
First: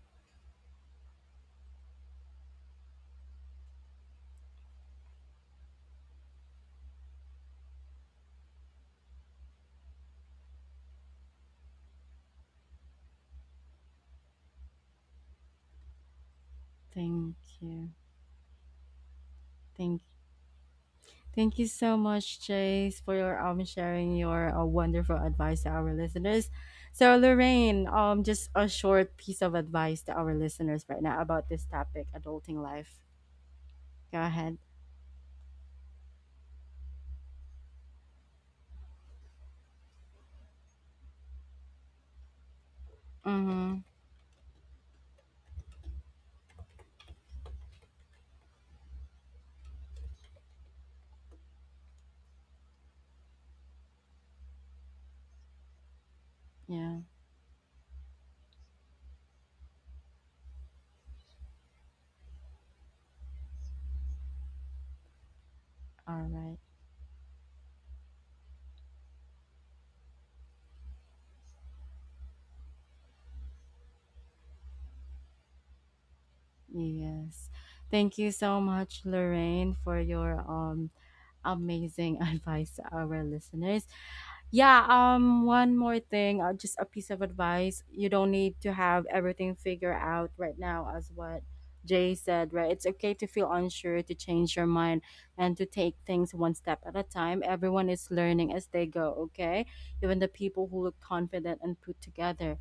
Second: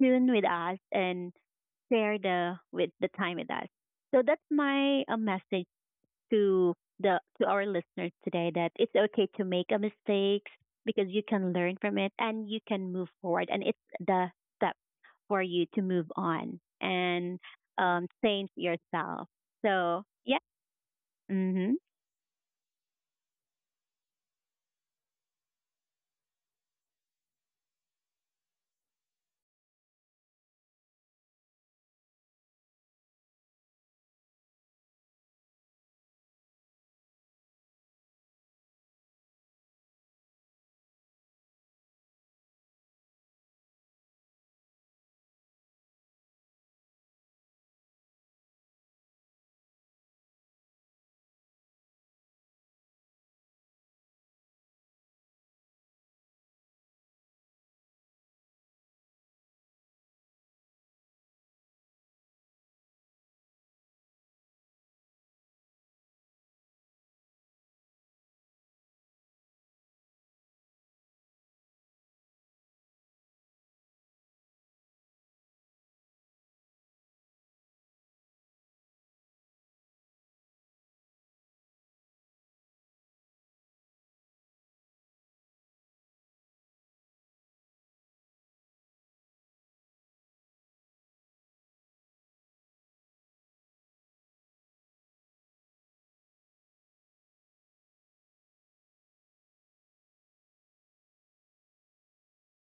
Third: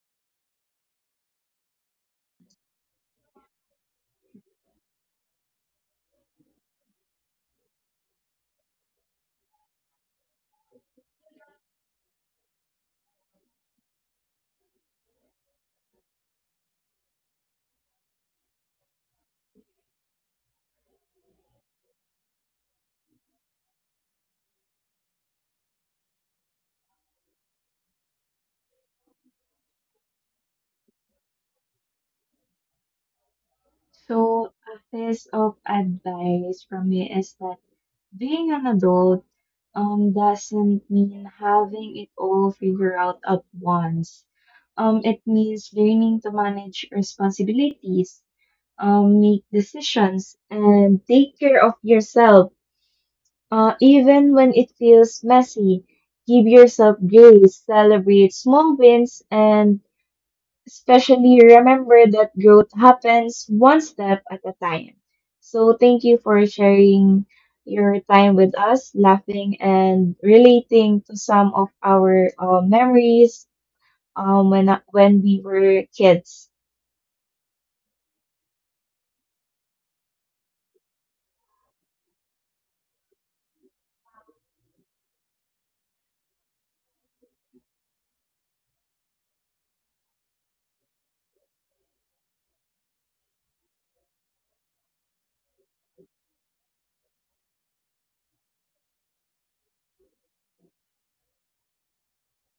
tune with us and share the with the time with us. So that's my uh, message to the, to our listeners today, that it's okay to make a mistakes because you can learn from it and you can move forward, and it's the step for you to move on Thank and you. um, change yourself. Thank So yeah, thank you mm-hmm. so much, Chase, for your um sharing your uh, wonderful advice to our listeners. So Lorraine, um, just a short piece of advice to our listeners right now about this topic, adulting life. Go So ahead. a piece of advice from me is that being an adult um, doesn't mean having it all figured out at Mm-hmm. once. Um, it means learning to manage responsibilities, um, make decisions, and take care of yourself. Uh, even when it feels messy, give yourself Yeah. grace, celebrate small wins, and especially remember that growth happens one step at a time. So thank you All for right. sharing your time with us, laughing and relating to some of our uh, memories, um, when when we were kids. Yes. Thank you so much, Lorraine, for your um amazing advice to our listeners. Yeah, um, one more thing, uh, just a piece of advice. You don't need to have everything figured out right now, as what Jay said, right? It's okay to feel unsure, to change your mind, and to take things one step at a time. Everyone is learning as they go, okay? Even the people who look confident and put together.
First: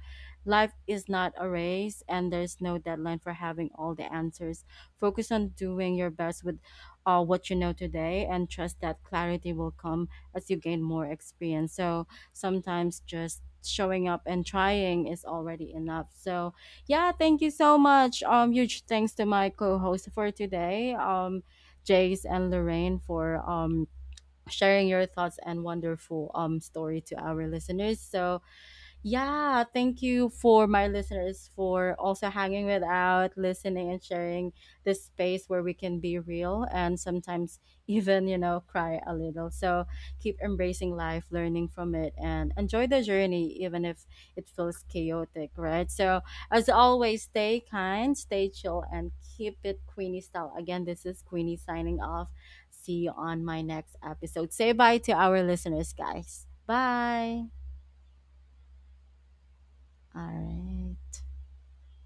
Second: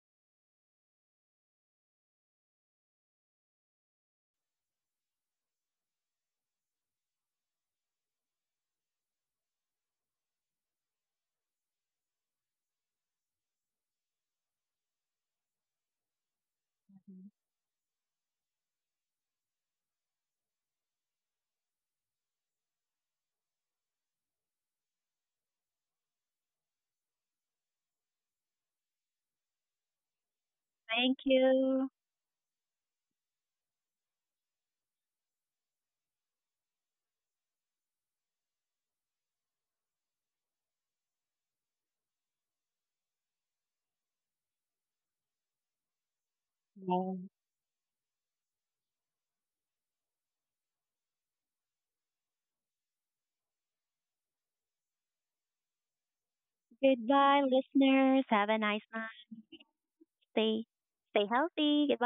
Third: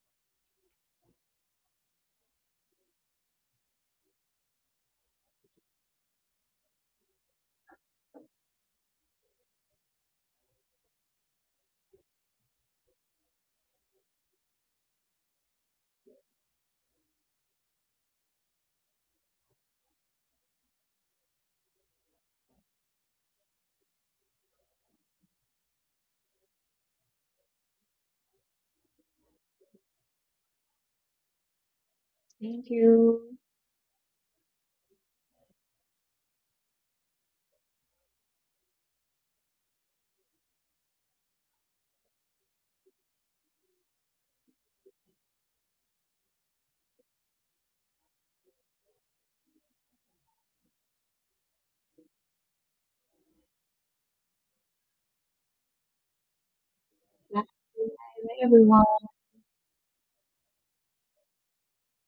Life is not a race, and there's no deadline for having all the answers. Focus on doing your best with uh, what you know today, and trust that clarity will come as you gain more experience. So sometimes just showing up and trying is already enough. So yeah, thank you so much. Um, huge thanks to my co-host for today, um, Jace and Lorraine, for um sharing your thoughts and wonderful um story to our listeners. So yeah, thank you for my Thank listeners you. for also hanging Thank with you. out, listening, and sharing this space where we can be real and sometimes even, you know, cry a little. So keep embracing life, learning from it, and enjoy the journey even if it feels chaotic, right? So as always, Yes. stay kind, stay chill, and keep it Queenie style. Again, this is Queenie signing off. See you on my next episode. Say bye to our listeners, guys. Goodbye, Bye Bye. listeners. Have a nice everyone. night. All Stay right. Stay healthy. Goodbye.